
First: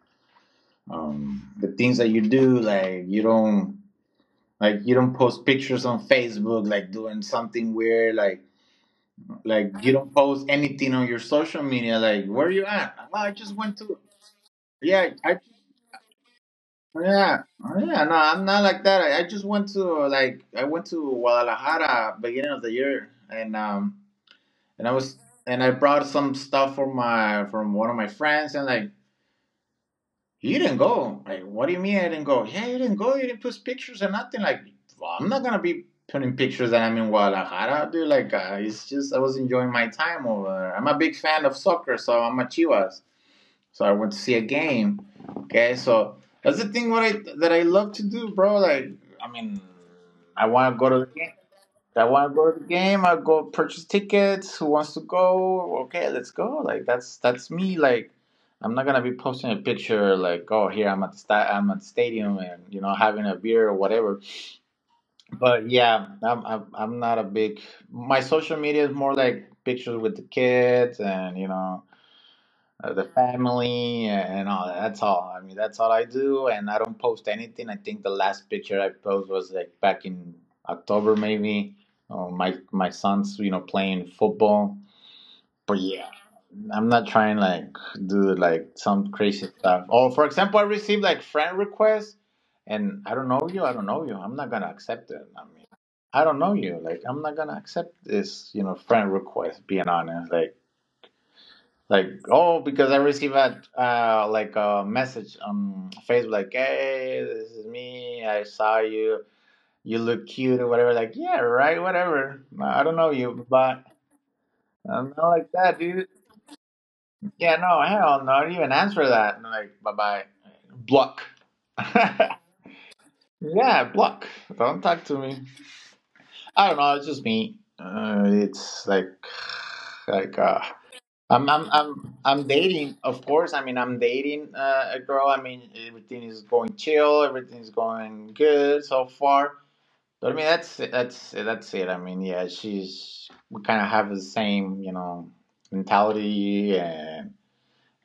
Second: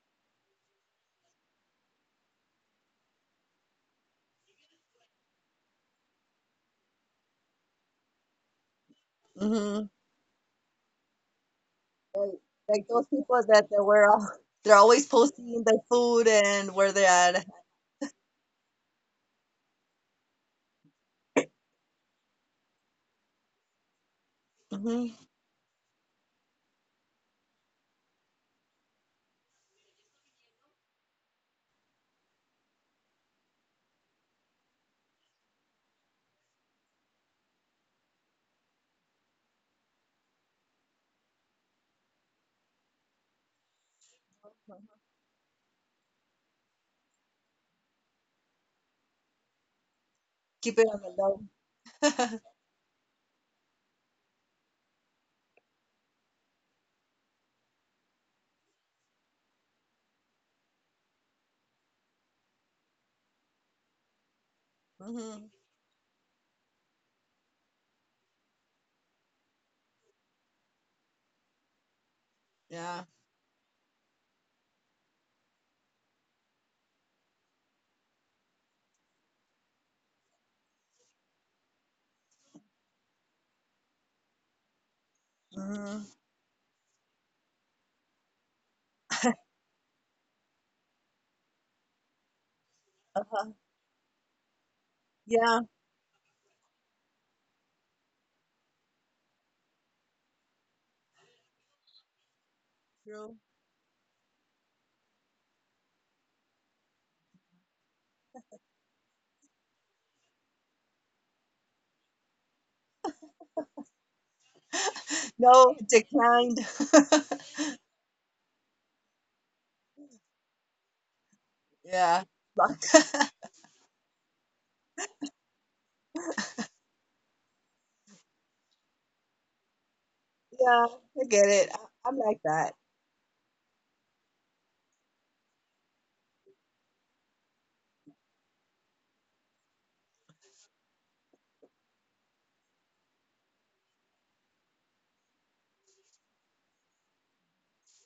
[SPEAKER 2] the things that you do. Like you don't post pictures on Facebook, like doing something weird. Like
[SPEAKER 1] Mm-hmm.
[SPEAKER 2] you don't post anything on your social media. Like where are you
[SPEAKER 1] Like
[SPEAKER 2] at?
[SPEAKER 1] those
[SPEAKER 2] "Well, I
[SPEAKER 1] people
[SPEAKER 2] just
[SPEAKER 1] that
[SPEAKER 2] went
[SPEAKER 1] they
[SPEAKER 2] to,"
[SPEAKER 1] were all, [LAUGHS] they're always
[SPEAKER 2] yeah, I—
[SPEAKER 1] posting their food and where
[SPEAKER 2] oh,
[SPEAKER 1] they're
[SPEAKER 2] yeah,
[SPEAKER 1] at.
[SPEAKER 2] oh, yeah. No, I'm not like that. I just went to like I went to Guadalajara beginning of the year, and I
[SPEAKER 1] Hmm.
[SPEAKER 2] was and I brought some stuff from my from one of my friends, and like you didn't go. Like, what do you mean I didn't go? Yeah, you didn't go. You didn't post pictures or nothing. Like, well, I'm not gonna be putting pictures that I'm in Guadalajara, dude. Like, it's just I was enjoying my time over there. I'm a big fan of soccer, so I'm a Chivas. So I went to see a game. Okay, so that's the thing what I that I love to do, bro. Like I mean, I want
[SPEAKER 1] Keep
[SPEAKER 2] to
[SPEAKER 1] it
[SPEAKER 2] go
[SPEAKER 1] on
[SPEAKER 2] to the
[SPEAKER 1] the
[SPEAKER 2] game.
[SPEAKER 1] low.
[SPEAKER 2] I want to go to the game. I go purchase tickets. Who wants to go? Okay, let's go. Like that's me. Like I'm not gonna be posting a picture like, oh, here I'm at the I'm at the stadium and you know having a beer or whatever.
[SPEAKER 1] [LAUGHS] Hmm.
[SPEAKER 2] But yeah, I'm not a big. My social media is more like pictures with the kids and you know
[SPEAKER 1] Yeah.
[SPEAKER 2] the family and all that. That's all. I mean, that's all I do, and I don't post anything. I think the last picture I posted was like back in October, maybe. Oh, my son's you know playing football, but
[SPEAKER 1] Hmm.
[SPEAKER 2] yeah, I'm not trying like do like some crazy stuff. Or for example, I received like friend requests, and I don't know
[SPEAKER 1] Uh-huh.
[SPEAKER 2] you. I don't know you. I'm not gonna accept it. I
[SPEAKER 1] Yeah.
[SPEAKER 2] mean. I don't know you. Like, I'm not gonna accept this, you know, friend request. Being honest, like, oh, because I received
[SPEAKER 1] True.
[SPEAKER 2] a like a message on Facebook, like, hey, this is me. I saw you. You look cute or whatever. Like, yeah, right, whatever. I don't know you, but I'm not like
[SPEAKER 1] No,
[SPEAKER 2] that, dude.
[SPEAKER 1] declined.
[SPEAKER 2] Yeah, no, hell no, I didn't even answer that. And I'm like, bye bye, block.
[SPEAKER 1] Yeah.
[SPEAKER 2] [LAUGHS]
[SPEAKER 1] Blocked.
[SPEAKER 2] Yeah, block. Don't talk to me. I don't know. It's just me. It's like like
[SPEAKER 1] [LAUGHS]
[SPEAKER 2] uh,
[SPEAKER 1] Yeah. I get it. I, I'm like
[SPEAKER 2] I'm
[SPEAKER 1] that.
[SPEAKER 2] dating, of course. I mean, I'm dating a girl. I mean, everything is going chill. Everything is going good so far. But I mean, that's it. I mean, yeah, she's we kind of have the same, you know, mentality and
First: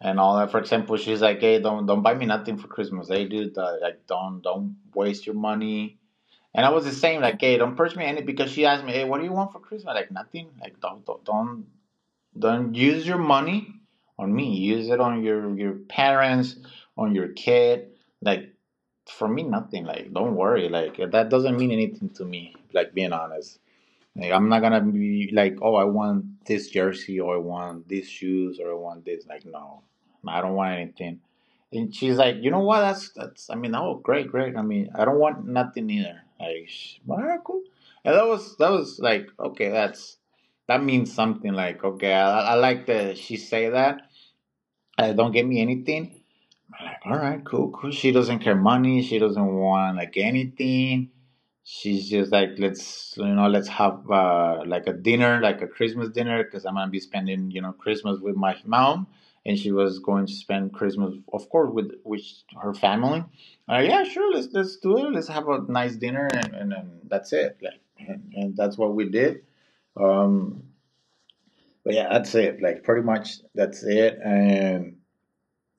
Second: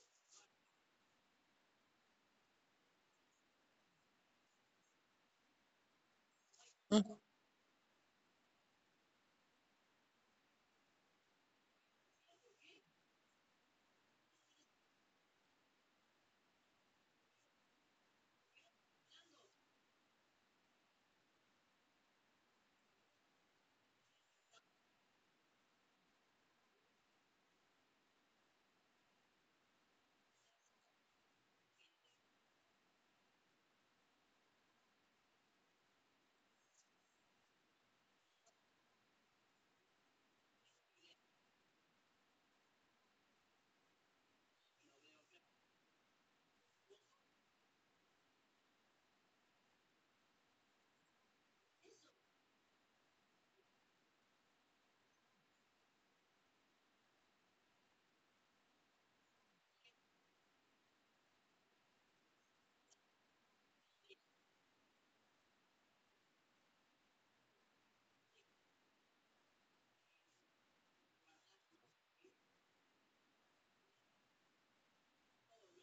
[SPEAKER 2] all that. For example, she's like, "Hey, don't buy me nothing for Christmas. Hey, dude, like don't waste your money." And I was the
[SPEAKER 1] Mhm.
[SPEAKER 2] same, like, "Hey, don't purchase me any," because she asked me, "Hey, what do you want for Christmas?" Like nothing. Like don't. Don't use your money on me. Use it on your parents, on your kid. Like for me, nothing. Like don't worry. Like that doesn't mean anything to me. Like being honest. Like, I'm not gonna be like, oh, I want this jersey or I want these shoes or I want this. Like, no, I don't want anything. And she's like, you know what? That's that's. I mean, oh, great, great. I mean, I don't want nothing either. Like, all right, cool. And that was like, okay, that's that means something. Like, okay, I like that she say that. Don't give me anything. All right, cool, cool. She doesn't care money. She doesn't want like anything. She's just like let's you know let's have like a dinner, like a Christmas dinner, because I'm gonna be spending you know Christmas with my mom, and she was going to spend Christmas, of course, with her family. Yeah, sure, let's do it. Let's have a nice dinner, and and that's it. Like, and that's what we did. Um, but yeah, that's it. Like pretty much that's it, and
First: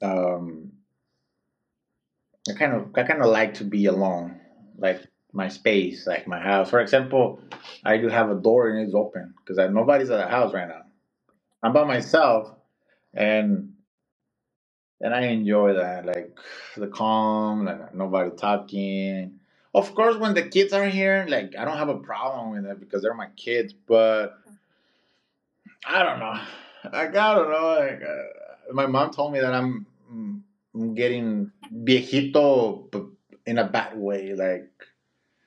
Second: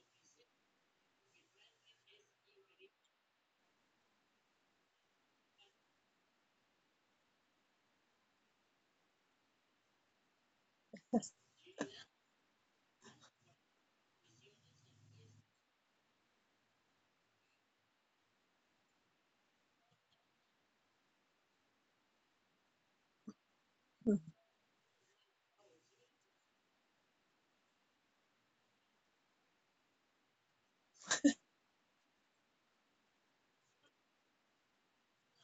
[SPEAKER 2] um I kind of like to be alone, like my space, like my house. For example, I do have a door and it's open because nobody's at the house right now. I'm by myself, and I enjoy that, like the calm, like nobody talking. Of course, when the kids are here, like I don't have a problem with it because they're my kids. But I don't know, like I don't know. Like my mom told me that I'm getting viejito, but in a bad way, like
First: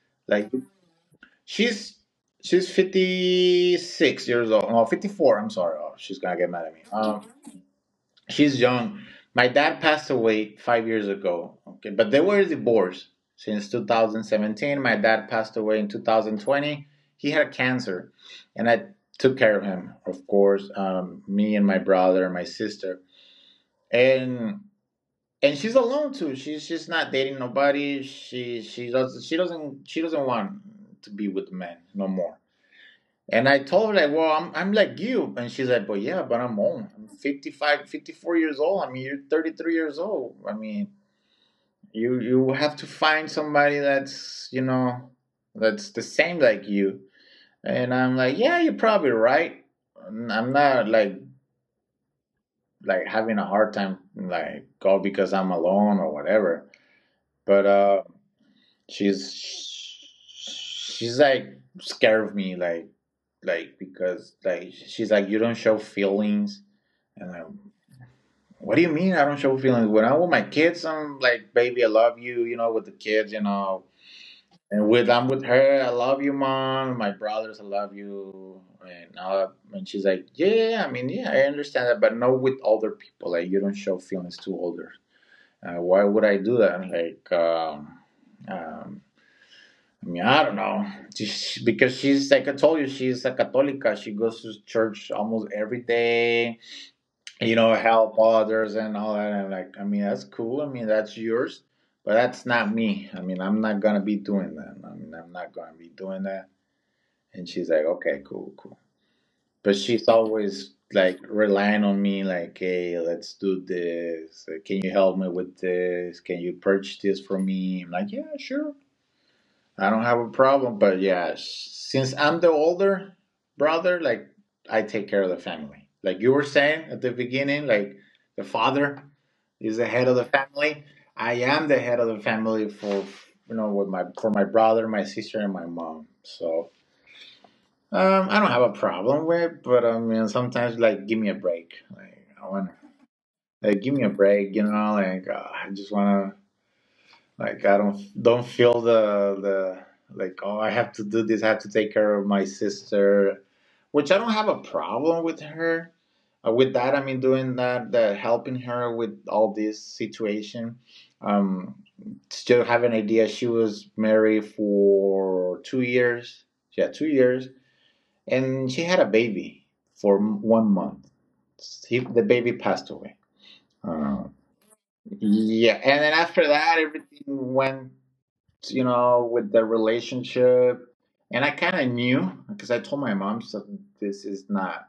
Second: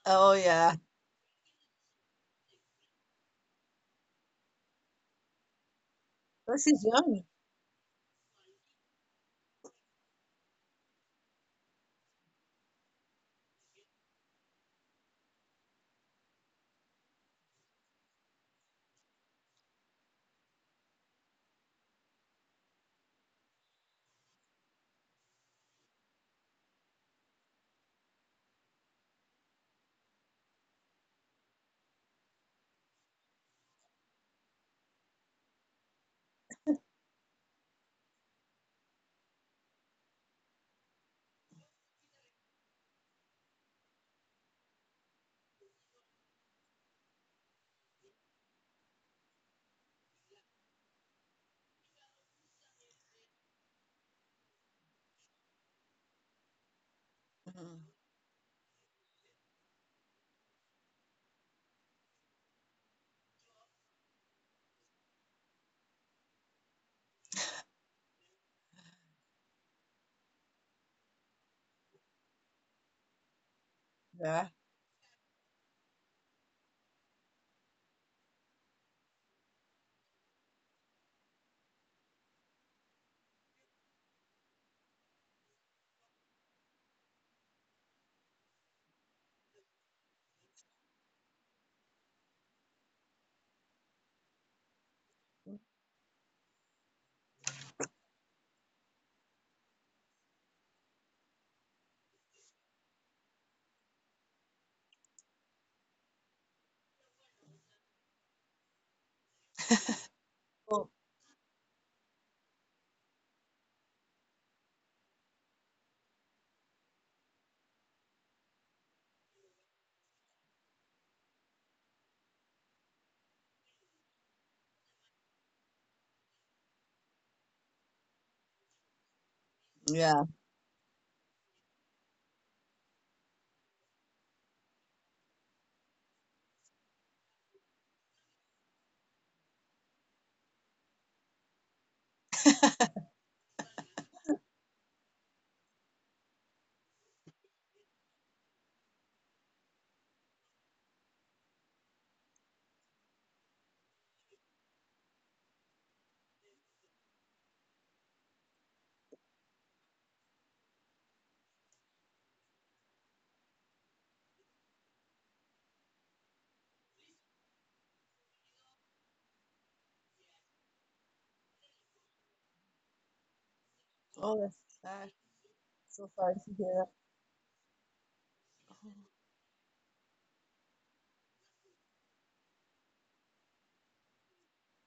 [SPEAKER 1] Oh
[SPEAKER 2] Like
[SPEAKER 1] yeah.
[SPEAKER 2] she's she's 56 years old. No, 54. I'm sorry. Oh, she's gonna get
[SPEAKER 1] But
[SPEAKER 2] mad at me.
[SPEAKER 1] she's young.
[SPEAKER 2] She's young. My dad passed away 5 years ago. Okay, but they were divorced since 2017. My dad passed away in 2020. He had cancer, and I took care of him, of course. Me and my brother, my sister, and she's alone too. She's not dating nobody. She doesn't want to be with men no more. And I told her like, well, I'm like you, and she's like, but yeah, but I'm old. I'm 54 years old. I mean, you're 33 years old. I mean, you have to find somebody that's you know that's the same like you. And I'm like, yeah, you're probably right. I'm not like like having a hard time like oh because I'm alone or whatever. But
[SPEAKER 1] Hmm.
[SPEAKER 2] she's she's like scared of me like because like she's like you don't show feelings and I'm what do you mean I don't show feelings? When I'm with my kids I'm like baby I love you you know, with the kids you know,
[SPEAKER 1] Yeah.
[SPEAKER 2] and with I'm with her I love you mom, my brothers I love you and all that. And she's like yeah I mean yeah I understand that but not with other people like you don't show feelings to others. Uh, why would I do that like um, I mean, I don't know. Just— because she's like I told you, she's a Católica. She goes to church almost every day. You know, help others and all that. And like, I mean, that's cool. I mean, that's yours, but that's not me. I mean, I'm not gonna be doing that. And she's like, okay, cool, cool. But she's always
[SPEAKER 1] Oh
[SPEAKER 2] like relying on me, like, hey, let's do this. Can you help me with this? Can you purchase this for me? I'm like, yeah, sure, I don't have a problem, but yeah, since I'm the older brother, like I take care of the family. Like you were saying at the beginning, like the father is the head of the
[SPEAKER 1] yeah.
[SPEAKER 2] family. I am the head of the family for, you know, with my, for my brother, my sister, and my mom. So I don't have a problem with, but I mean sometimes like give me a break. Like I want to, like give me a break, you know. Like I just want to, like I don't feel the like, oh, I have to do this, I have to take care of my sister, which I don't have a problem with her. With that, I mean doing that, that helping her with all this situation. Um, Still have an idea. She was married for 2 years. She had 2 years, and she had a baby for 1 month. He, the baby passed away. Uh,
[SPEAKER 1] Oh, that's sad.
[SPEAKER 2] yeah, and
[SPEAKER 1] So
[SPEAKER 2] then
[SPEAKER 1] sorry
[SPEAKER 2] after
[SPEAKER 1] to hear
[SPEAKER 2] that,
[SPEAKER 1] that.
[SPEAKER 2] everything went, you know, with the relationship. And I kind of knew because I told my mom, so this is not,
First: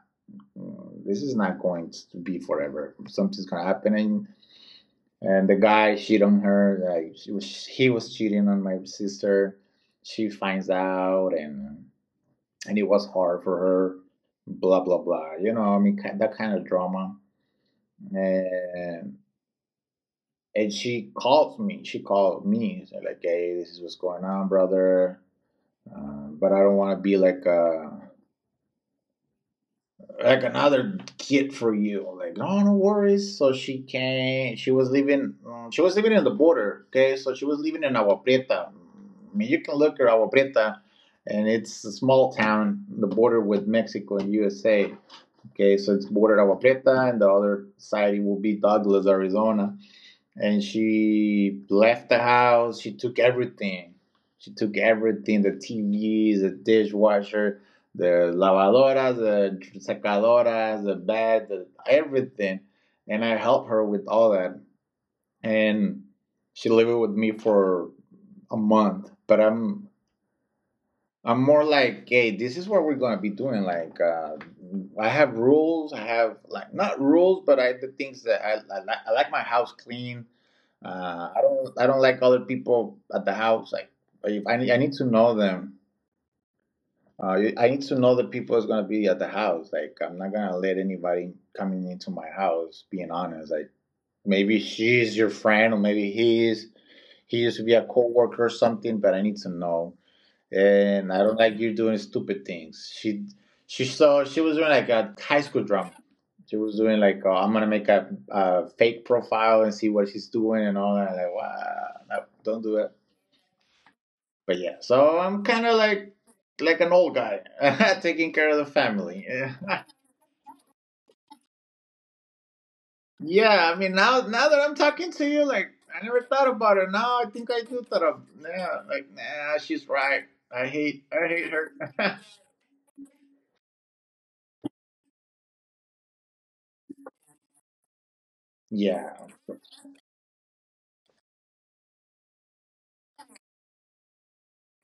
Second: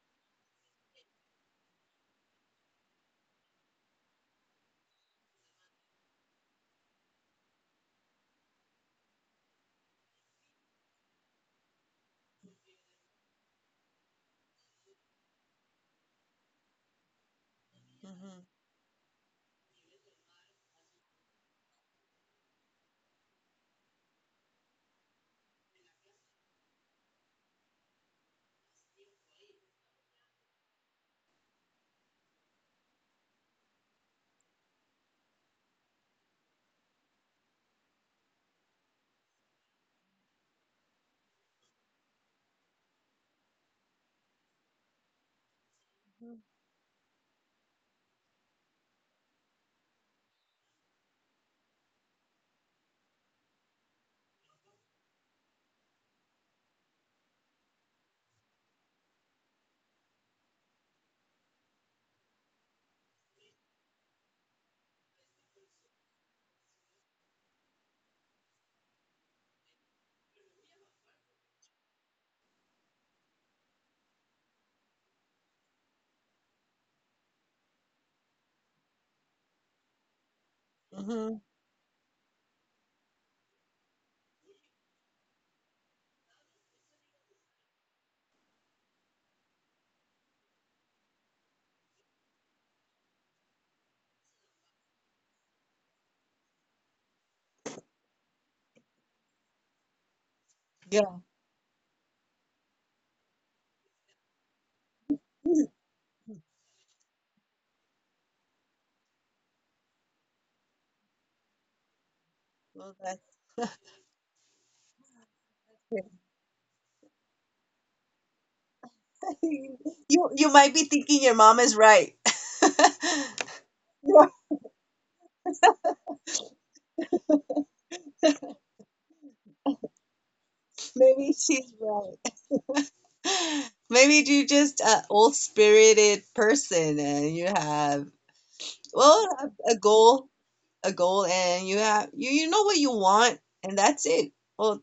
[SPEAKER 2] this is not going to be forever. Something's gonna happen, and the guy cheated on her. Like he was cheating on my sister. She finds out, and it was hard for her. Blah blah blah. You know, I mean, that kind of drama.
[SPEAKER 1] Hmm.
[SPEAKER 2] And she called me. She's like, "Hey, this is what's going on, brother." But I don't want to be like a, like another kid for you. Like, oh, no worries. So she came. She was living in the border. Okay, so she was living in Agua Prieta. I mean, you can look at Agua Prieta, and it's a small town, the border with Mexico and USA. Okay, so it's bordered Agua Prieta, and the other side will be Douglas, Arizona, and she left the house. She took everything. She took everything: the TVs, the dishwasher, the lavadoras, the secadoras, the bed, the, everything. And I helped her with all that. And she lived with me for a month. But I'm more like, hey, this is what we're gonna be doing. Like, I have rules. I have like not rules, but I, the things that I like, I like my house clean. I
[SPEAKER 1] Hmm.
[SPEAKER 2] don't I don't like other people at the house. Like if I need to know them. I need to know the people that's gonna be at the house. Like I'm not gonna let anybody coming into my house. Being honest, like maybe she's your friend or maybe he's, he used to be a coworker or something, but I need to know, and I
[SPEAKER 1] Yeah.
[SPEAKER 2] don't like you doing stupid things. She saw, she was doing like a high school drama. She was doing like, oh, I'm gonna make a fake profile and see what she's doing and all that. I'm like, wow, no, don't do that.
[SPEAKER 1] Well, that's.
[SPEAKER 2] But yeah, so I'm kind of
[SPEAKER 1] [LAUGHS] Yeah.
[SPEAKER 2] like an old guy [LAUGHS] taking care of the family.
[SPEAKER 1] [LAUGHS]
[SPEAKER 2] [LAUGHS]
[SPEAKER 1] You might be thinking your mom is right. [LAUGHS]
[SPEAKER 2] Yeah. Yeah, I mean, now
[SPEAKER 1] Yeah,
[SPEAKER 2] now that I'm talking to you, like I never thought about it. Now I think I do thought of, yeah, like nah, she's right. I
[SPEAKER 1] maybe
[SPEAKER 2] hate
[SPEAKER 1] she's
[SPEAKER 2] her.
[SPEAKER 1] right. Maybe you're just a old-spirited person, and you have,
[SPEAKER 2] [LAUGHS] Yeah.
[SPEAKER 1] well, a, a goal, a goal, and you know what you want, and that's it. Well,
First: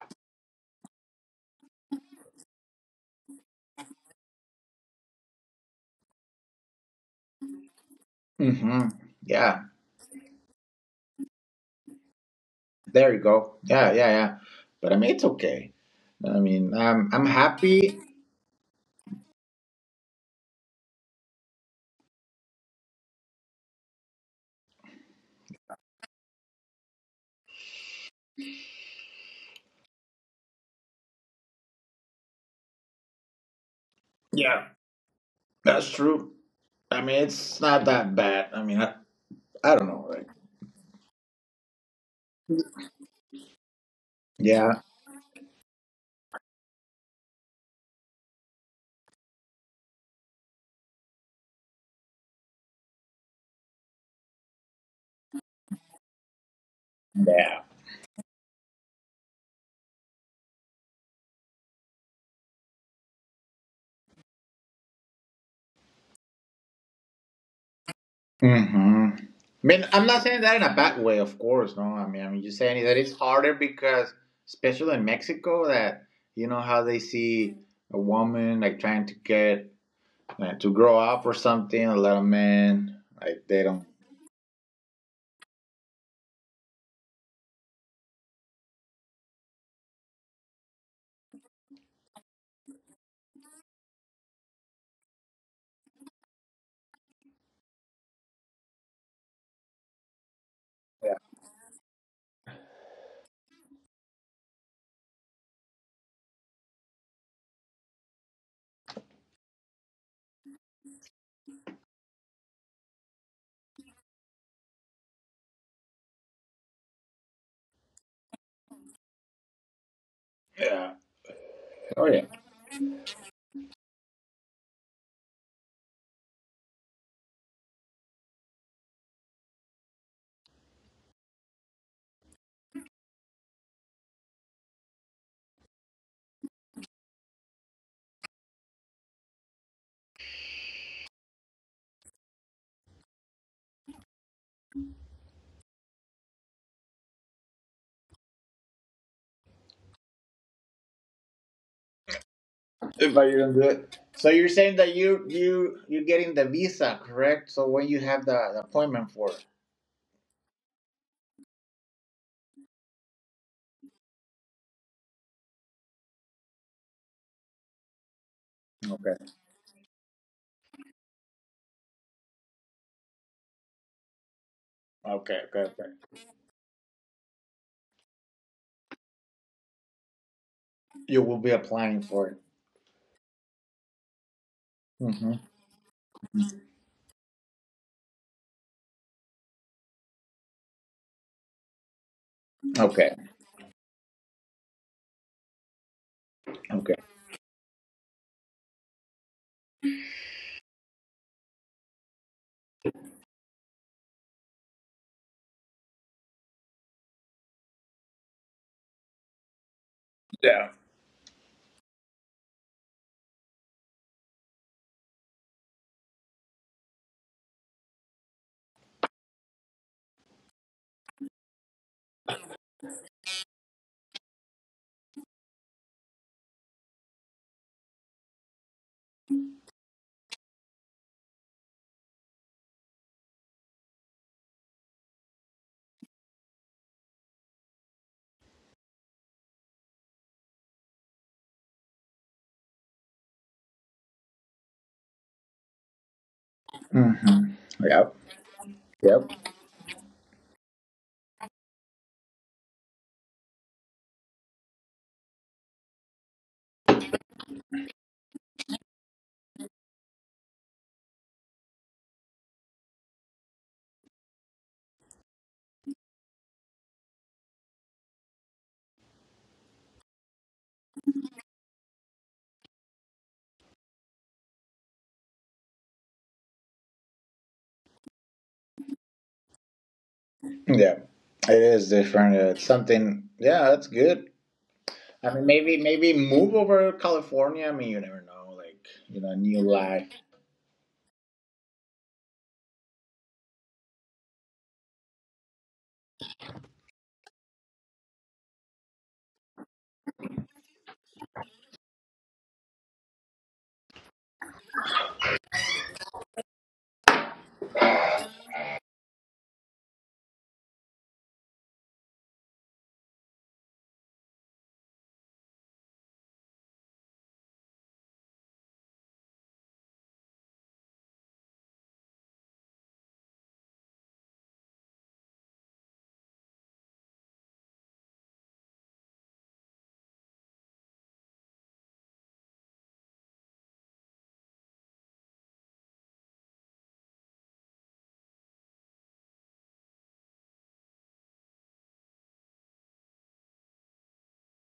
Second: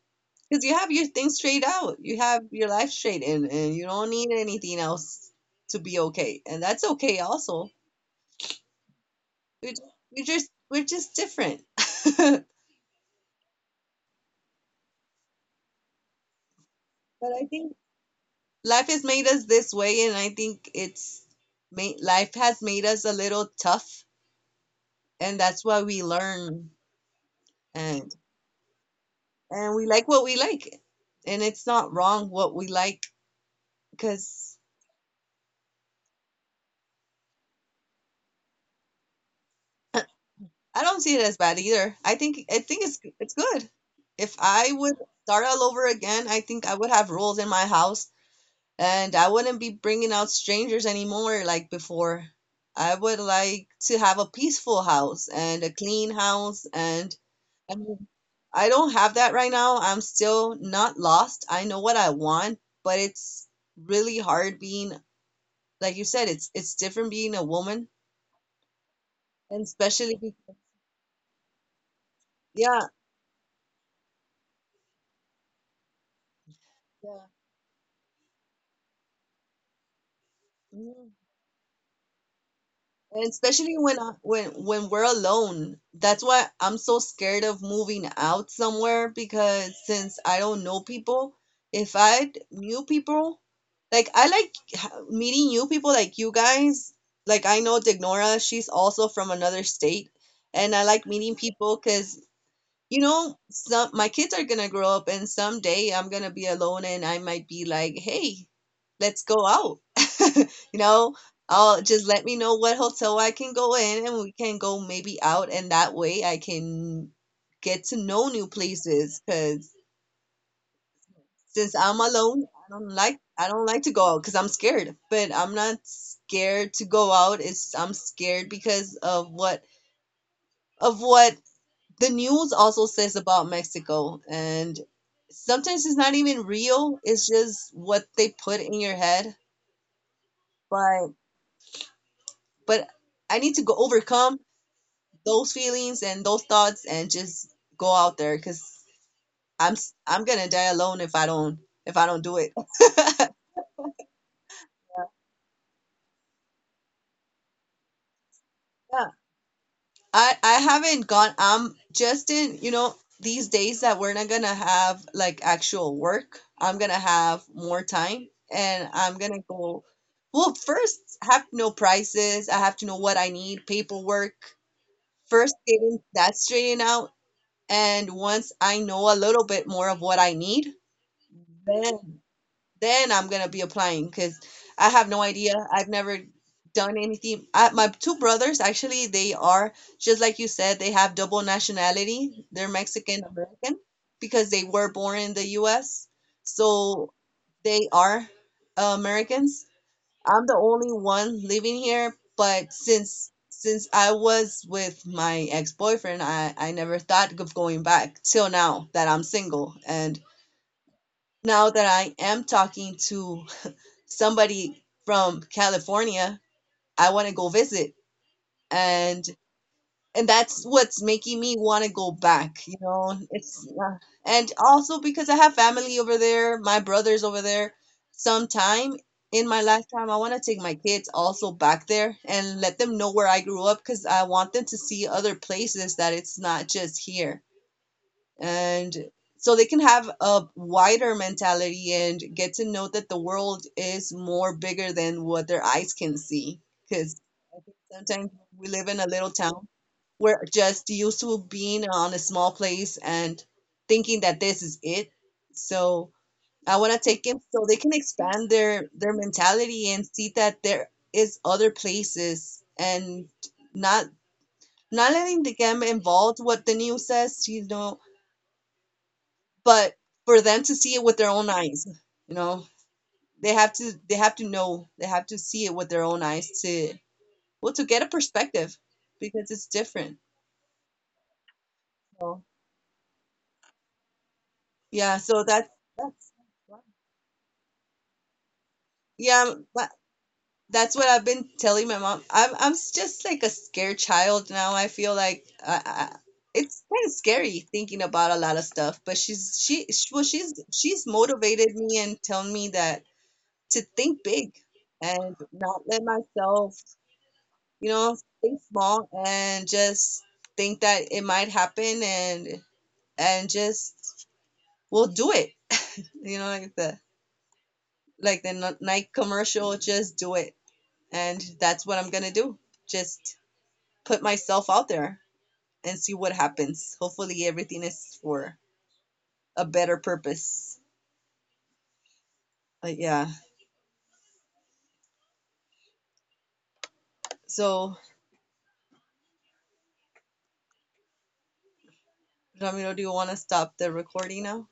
[SPEAKER 1] because you have your things straight out, you have your life straight, and you don't need anything else to be okay, and that's okay also.
[SPEAKER 2] Hmm. Yeah.
[SPEAKER 1] We we're just different. [LAUGHS]
[SPEAKER 2] There you go. Yeah, yeah, yeah. But I mean, it's okay. I mean, I'm
[SPEAKER 1] But I think.
[SPEAKER 2] happy.
[SPEAKER 1] Life has made us this way, and I think it's made life has made us a little tough, and that's why we learn, and and we like what we like, and it's not wrong what we like because
[SPEAKER 2] Yeah, that's true. I mean, it's not that bad. I mean, I don't know. Like,
[SPEAKER 1] I don't see it as bad either. I think it's good. If I
[SPEAKER 2] yeah,
[SPEAKER 1] would start all over again, I think I would have rules in my house, and I wouldn't be bringing out strangers anymore like before. I would like to have a peaceful house and a clean house. And
[SPEAKER 2] yeah.
[SPEAKER 1] I mean, I don't have that right now. I'm still not lost. I know what I want, but it's really hard being, like you said, it's different being a woman,
[SPEAKER 2] Hmm.
[SPEAKER 1] and
[SPEAKER 2] I mean, I'm
[SPEAKER 1] especially
[SPEAKER 2] not saying that
[SPEAKER 1] because,
[SPEAKER 2] in a bad way, of course. No, I mean, I'm just saying
[SPEAKER 1] yeah,
[SPEAKER 2] that it's harder because, especially in Mexico, that you know how they
[SPEAKER 1] yeah.
[SPEAKER 2] see a woman like trying to get, like, to grow
[SPEAKER 1] mhm.
[SPEAKER 2] up or something, a little man
[SPEAKER 1] And
[SPEAKER 2] like they
[SPEAKER 1] especially
[SPEAKER 2] don't.
[SPEAKER 1] when when we're alone. That's why I'm so scared of moving out somewhere because since I don't know people, if I knew people, meeting new people like you guys. Like I know Dignora, she's also from another state, and I like
[SPEAKER 2] Yeah.
[SPEAKER 1] meeting people because some my kids are gonna grow up and someday I'm gonna be alone and I might be like, hey, let's go out. [LAUGHS] You know, I'll just let me know what hotel I can go in and we can go maybe out and that way I can get to know new places because
[SPEAKER 2] Yeah.
[SPEAKER 1] since I'm
[SPEAKER 2] Oh yeah.
[SPEAKER 1] alone, I don't like to go out because I'm scared. But I'm not scared to go out. It's I'm scared because of what the news also says about Mexico, and sometimes it's not even real. It's just what they put in your head. But but I need to go overcome those feelings and those thoughts and just go out there because I'm gonna die alone if I don't, if I don't do it.
[SPEAKER 2] But you don't do it. So you're saying that you you're getting the visa, correct? So when you have the appointment
[SPEAKER 1] [LAUGHS]
[SPEAKER 2] for it.
[SPEAKER 1] I haven't gone. I'm just in, these days that we're not gonna have like actual work. I'm gonna have more time and
[SPEAKER 2] Okay.
[SPEAKER 1] I'm gonna go. Well, first have to know prices. I have to know what I need, paperwork.
[SPEAKER 2] Okay.
[SPEAKER 1] First
[SPEAKER 2] Okay. Okay.
[SPEAKER 1] getting that straightened out, and once I know a little bit more of what I need,
[SPEAKER 2] You will be applying
[SPEAKER 1] then
[SPEAKER 2] for it.
[SPEAKER 1] then I'm gonna be applying because I have no
[SPEAKER 2] Hmm.
[SPEAKER 1] idea. I've never done anything. I, my two brothers actually, they are just like you said. They have double nationality. They're
[SPEAKER 2] Okay.
[SPEAKER 1] Mexican American because they were born in the U.S.
[SPEAKER 2] Okay.
[SPEAKER 1] So they are Americans. I'm the only one living here, but since I was with my ex-boyfriend, I never thought of going back till now that I'm single and
[SPEAKER 2] Yeah.
[SPEAKER 1] now that I am talking to somebody from California. I want to go visit, and and that's what's making me want to go back. You know, it's and also because I have family over there, my brothers over there. Sometime in my lifetime, I want to take my kids also back there and let them know where I grew up because I want them to see other places that it's not just here, and so they can have a wider mentality and get to know that the world is more bigger than what their eyes can see because
[SPEAKER 2] Hmm.
[SPEAKER 1] I think
[SPEAKER 2] Yep.
[SPEAKER 1] sometimes we live in a little
[SPEAKER 2] Yep.
[SPEAKER 1] town. We're just used to being on a small place and thinking that this is it. So I want to take them so they can expand their mentality and see that there is other places, and not not letting the them involved what the news says, you know, but for them to see it with their own eyes, you know, they have to know, they have to see it with their own eyes to, well, to get a perspective because it's different.
[SPEAKER 2] Yeah. It is different.
[SPEAKER 1] So
[SPEAKER 2] It's something. Yeah, that's good.
[SPEAKER 1] yeah,
[SPEAKER 2] I
[SPEAKER 1] so
[SPEAKER 2] mean, maybe
[SPEAKER 1] that's
[SPEAKER 2] move over to California. I mean, you never know. Like you know,
[SPEAKER 1] yeah
[SPEAKER 2] new
[SPEAKER 1] that,
[SPEAKER 2] life.
[SPEAKER 1] that's what I've been telling my mom. Just like a scared child now. I feel like I, it's kind of scary thinking about a lot of stuff, but well she's she's motivated me and telling me that to think big and not let myself, you know, think small and just think that it might happen, and just we'll do it, you know, like the Nike commercial. Just do it. And that's what I'm gonna do. Just put myself out there and see what happens. Hopefully everything is for a better purpose. But yeah, so Ramiro, do you want to stop the recording now?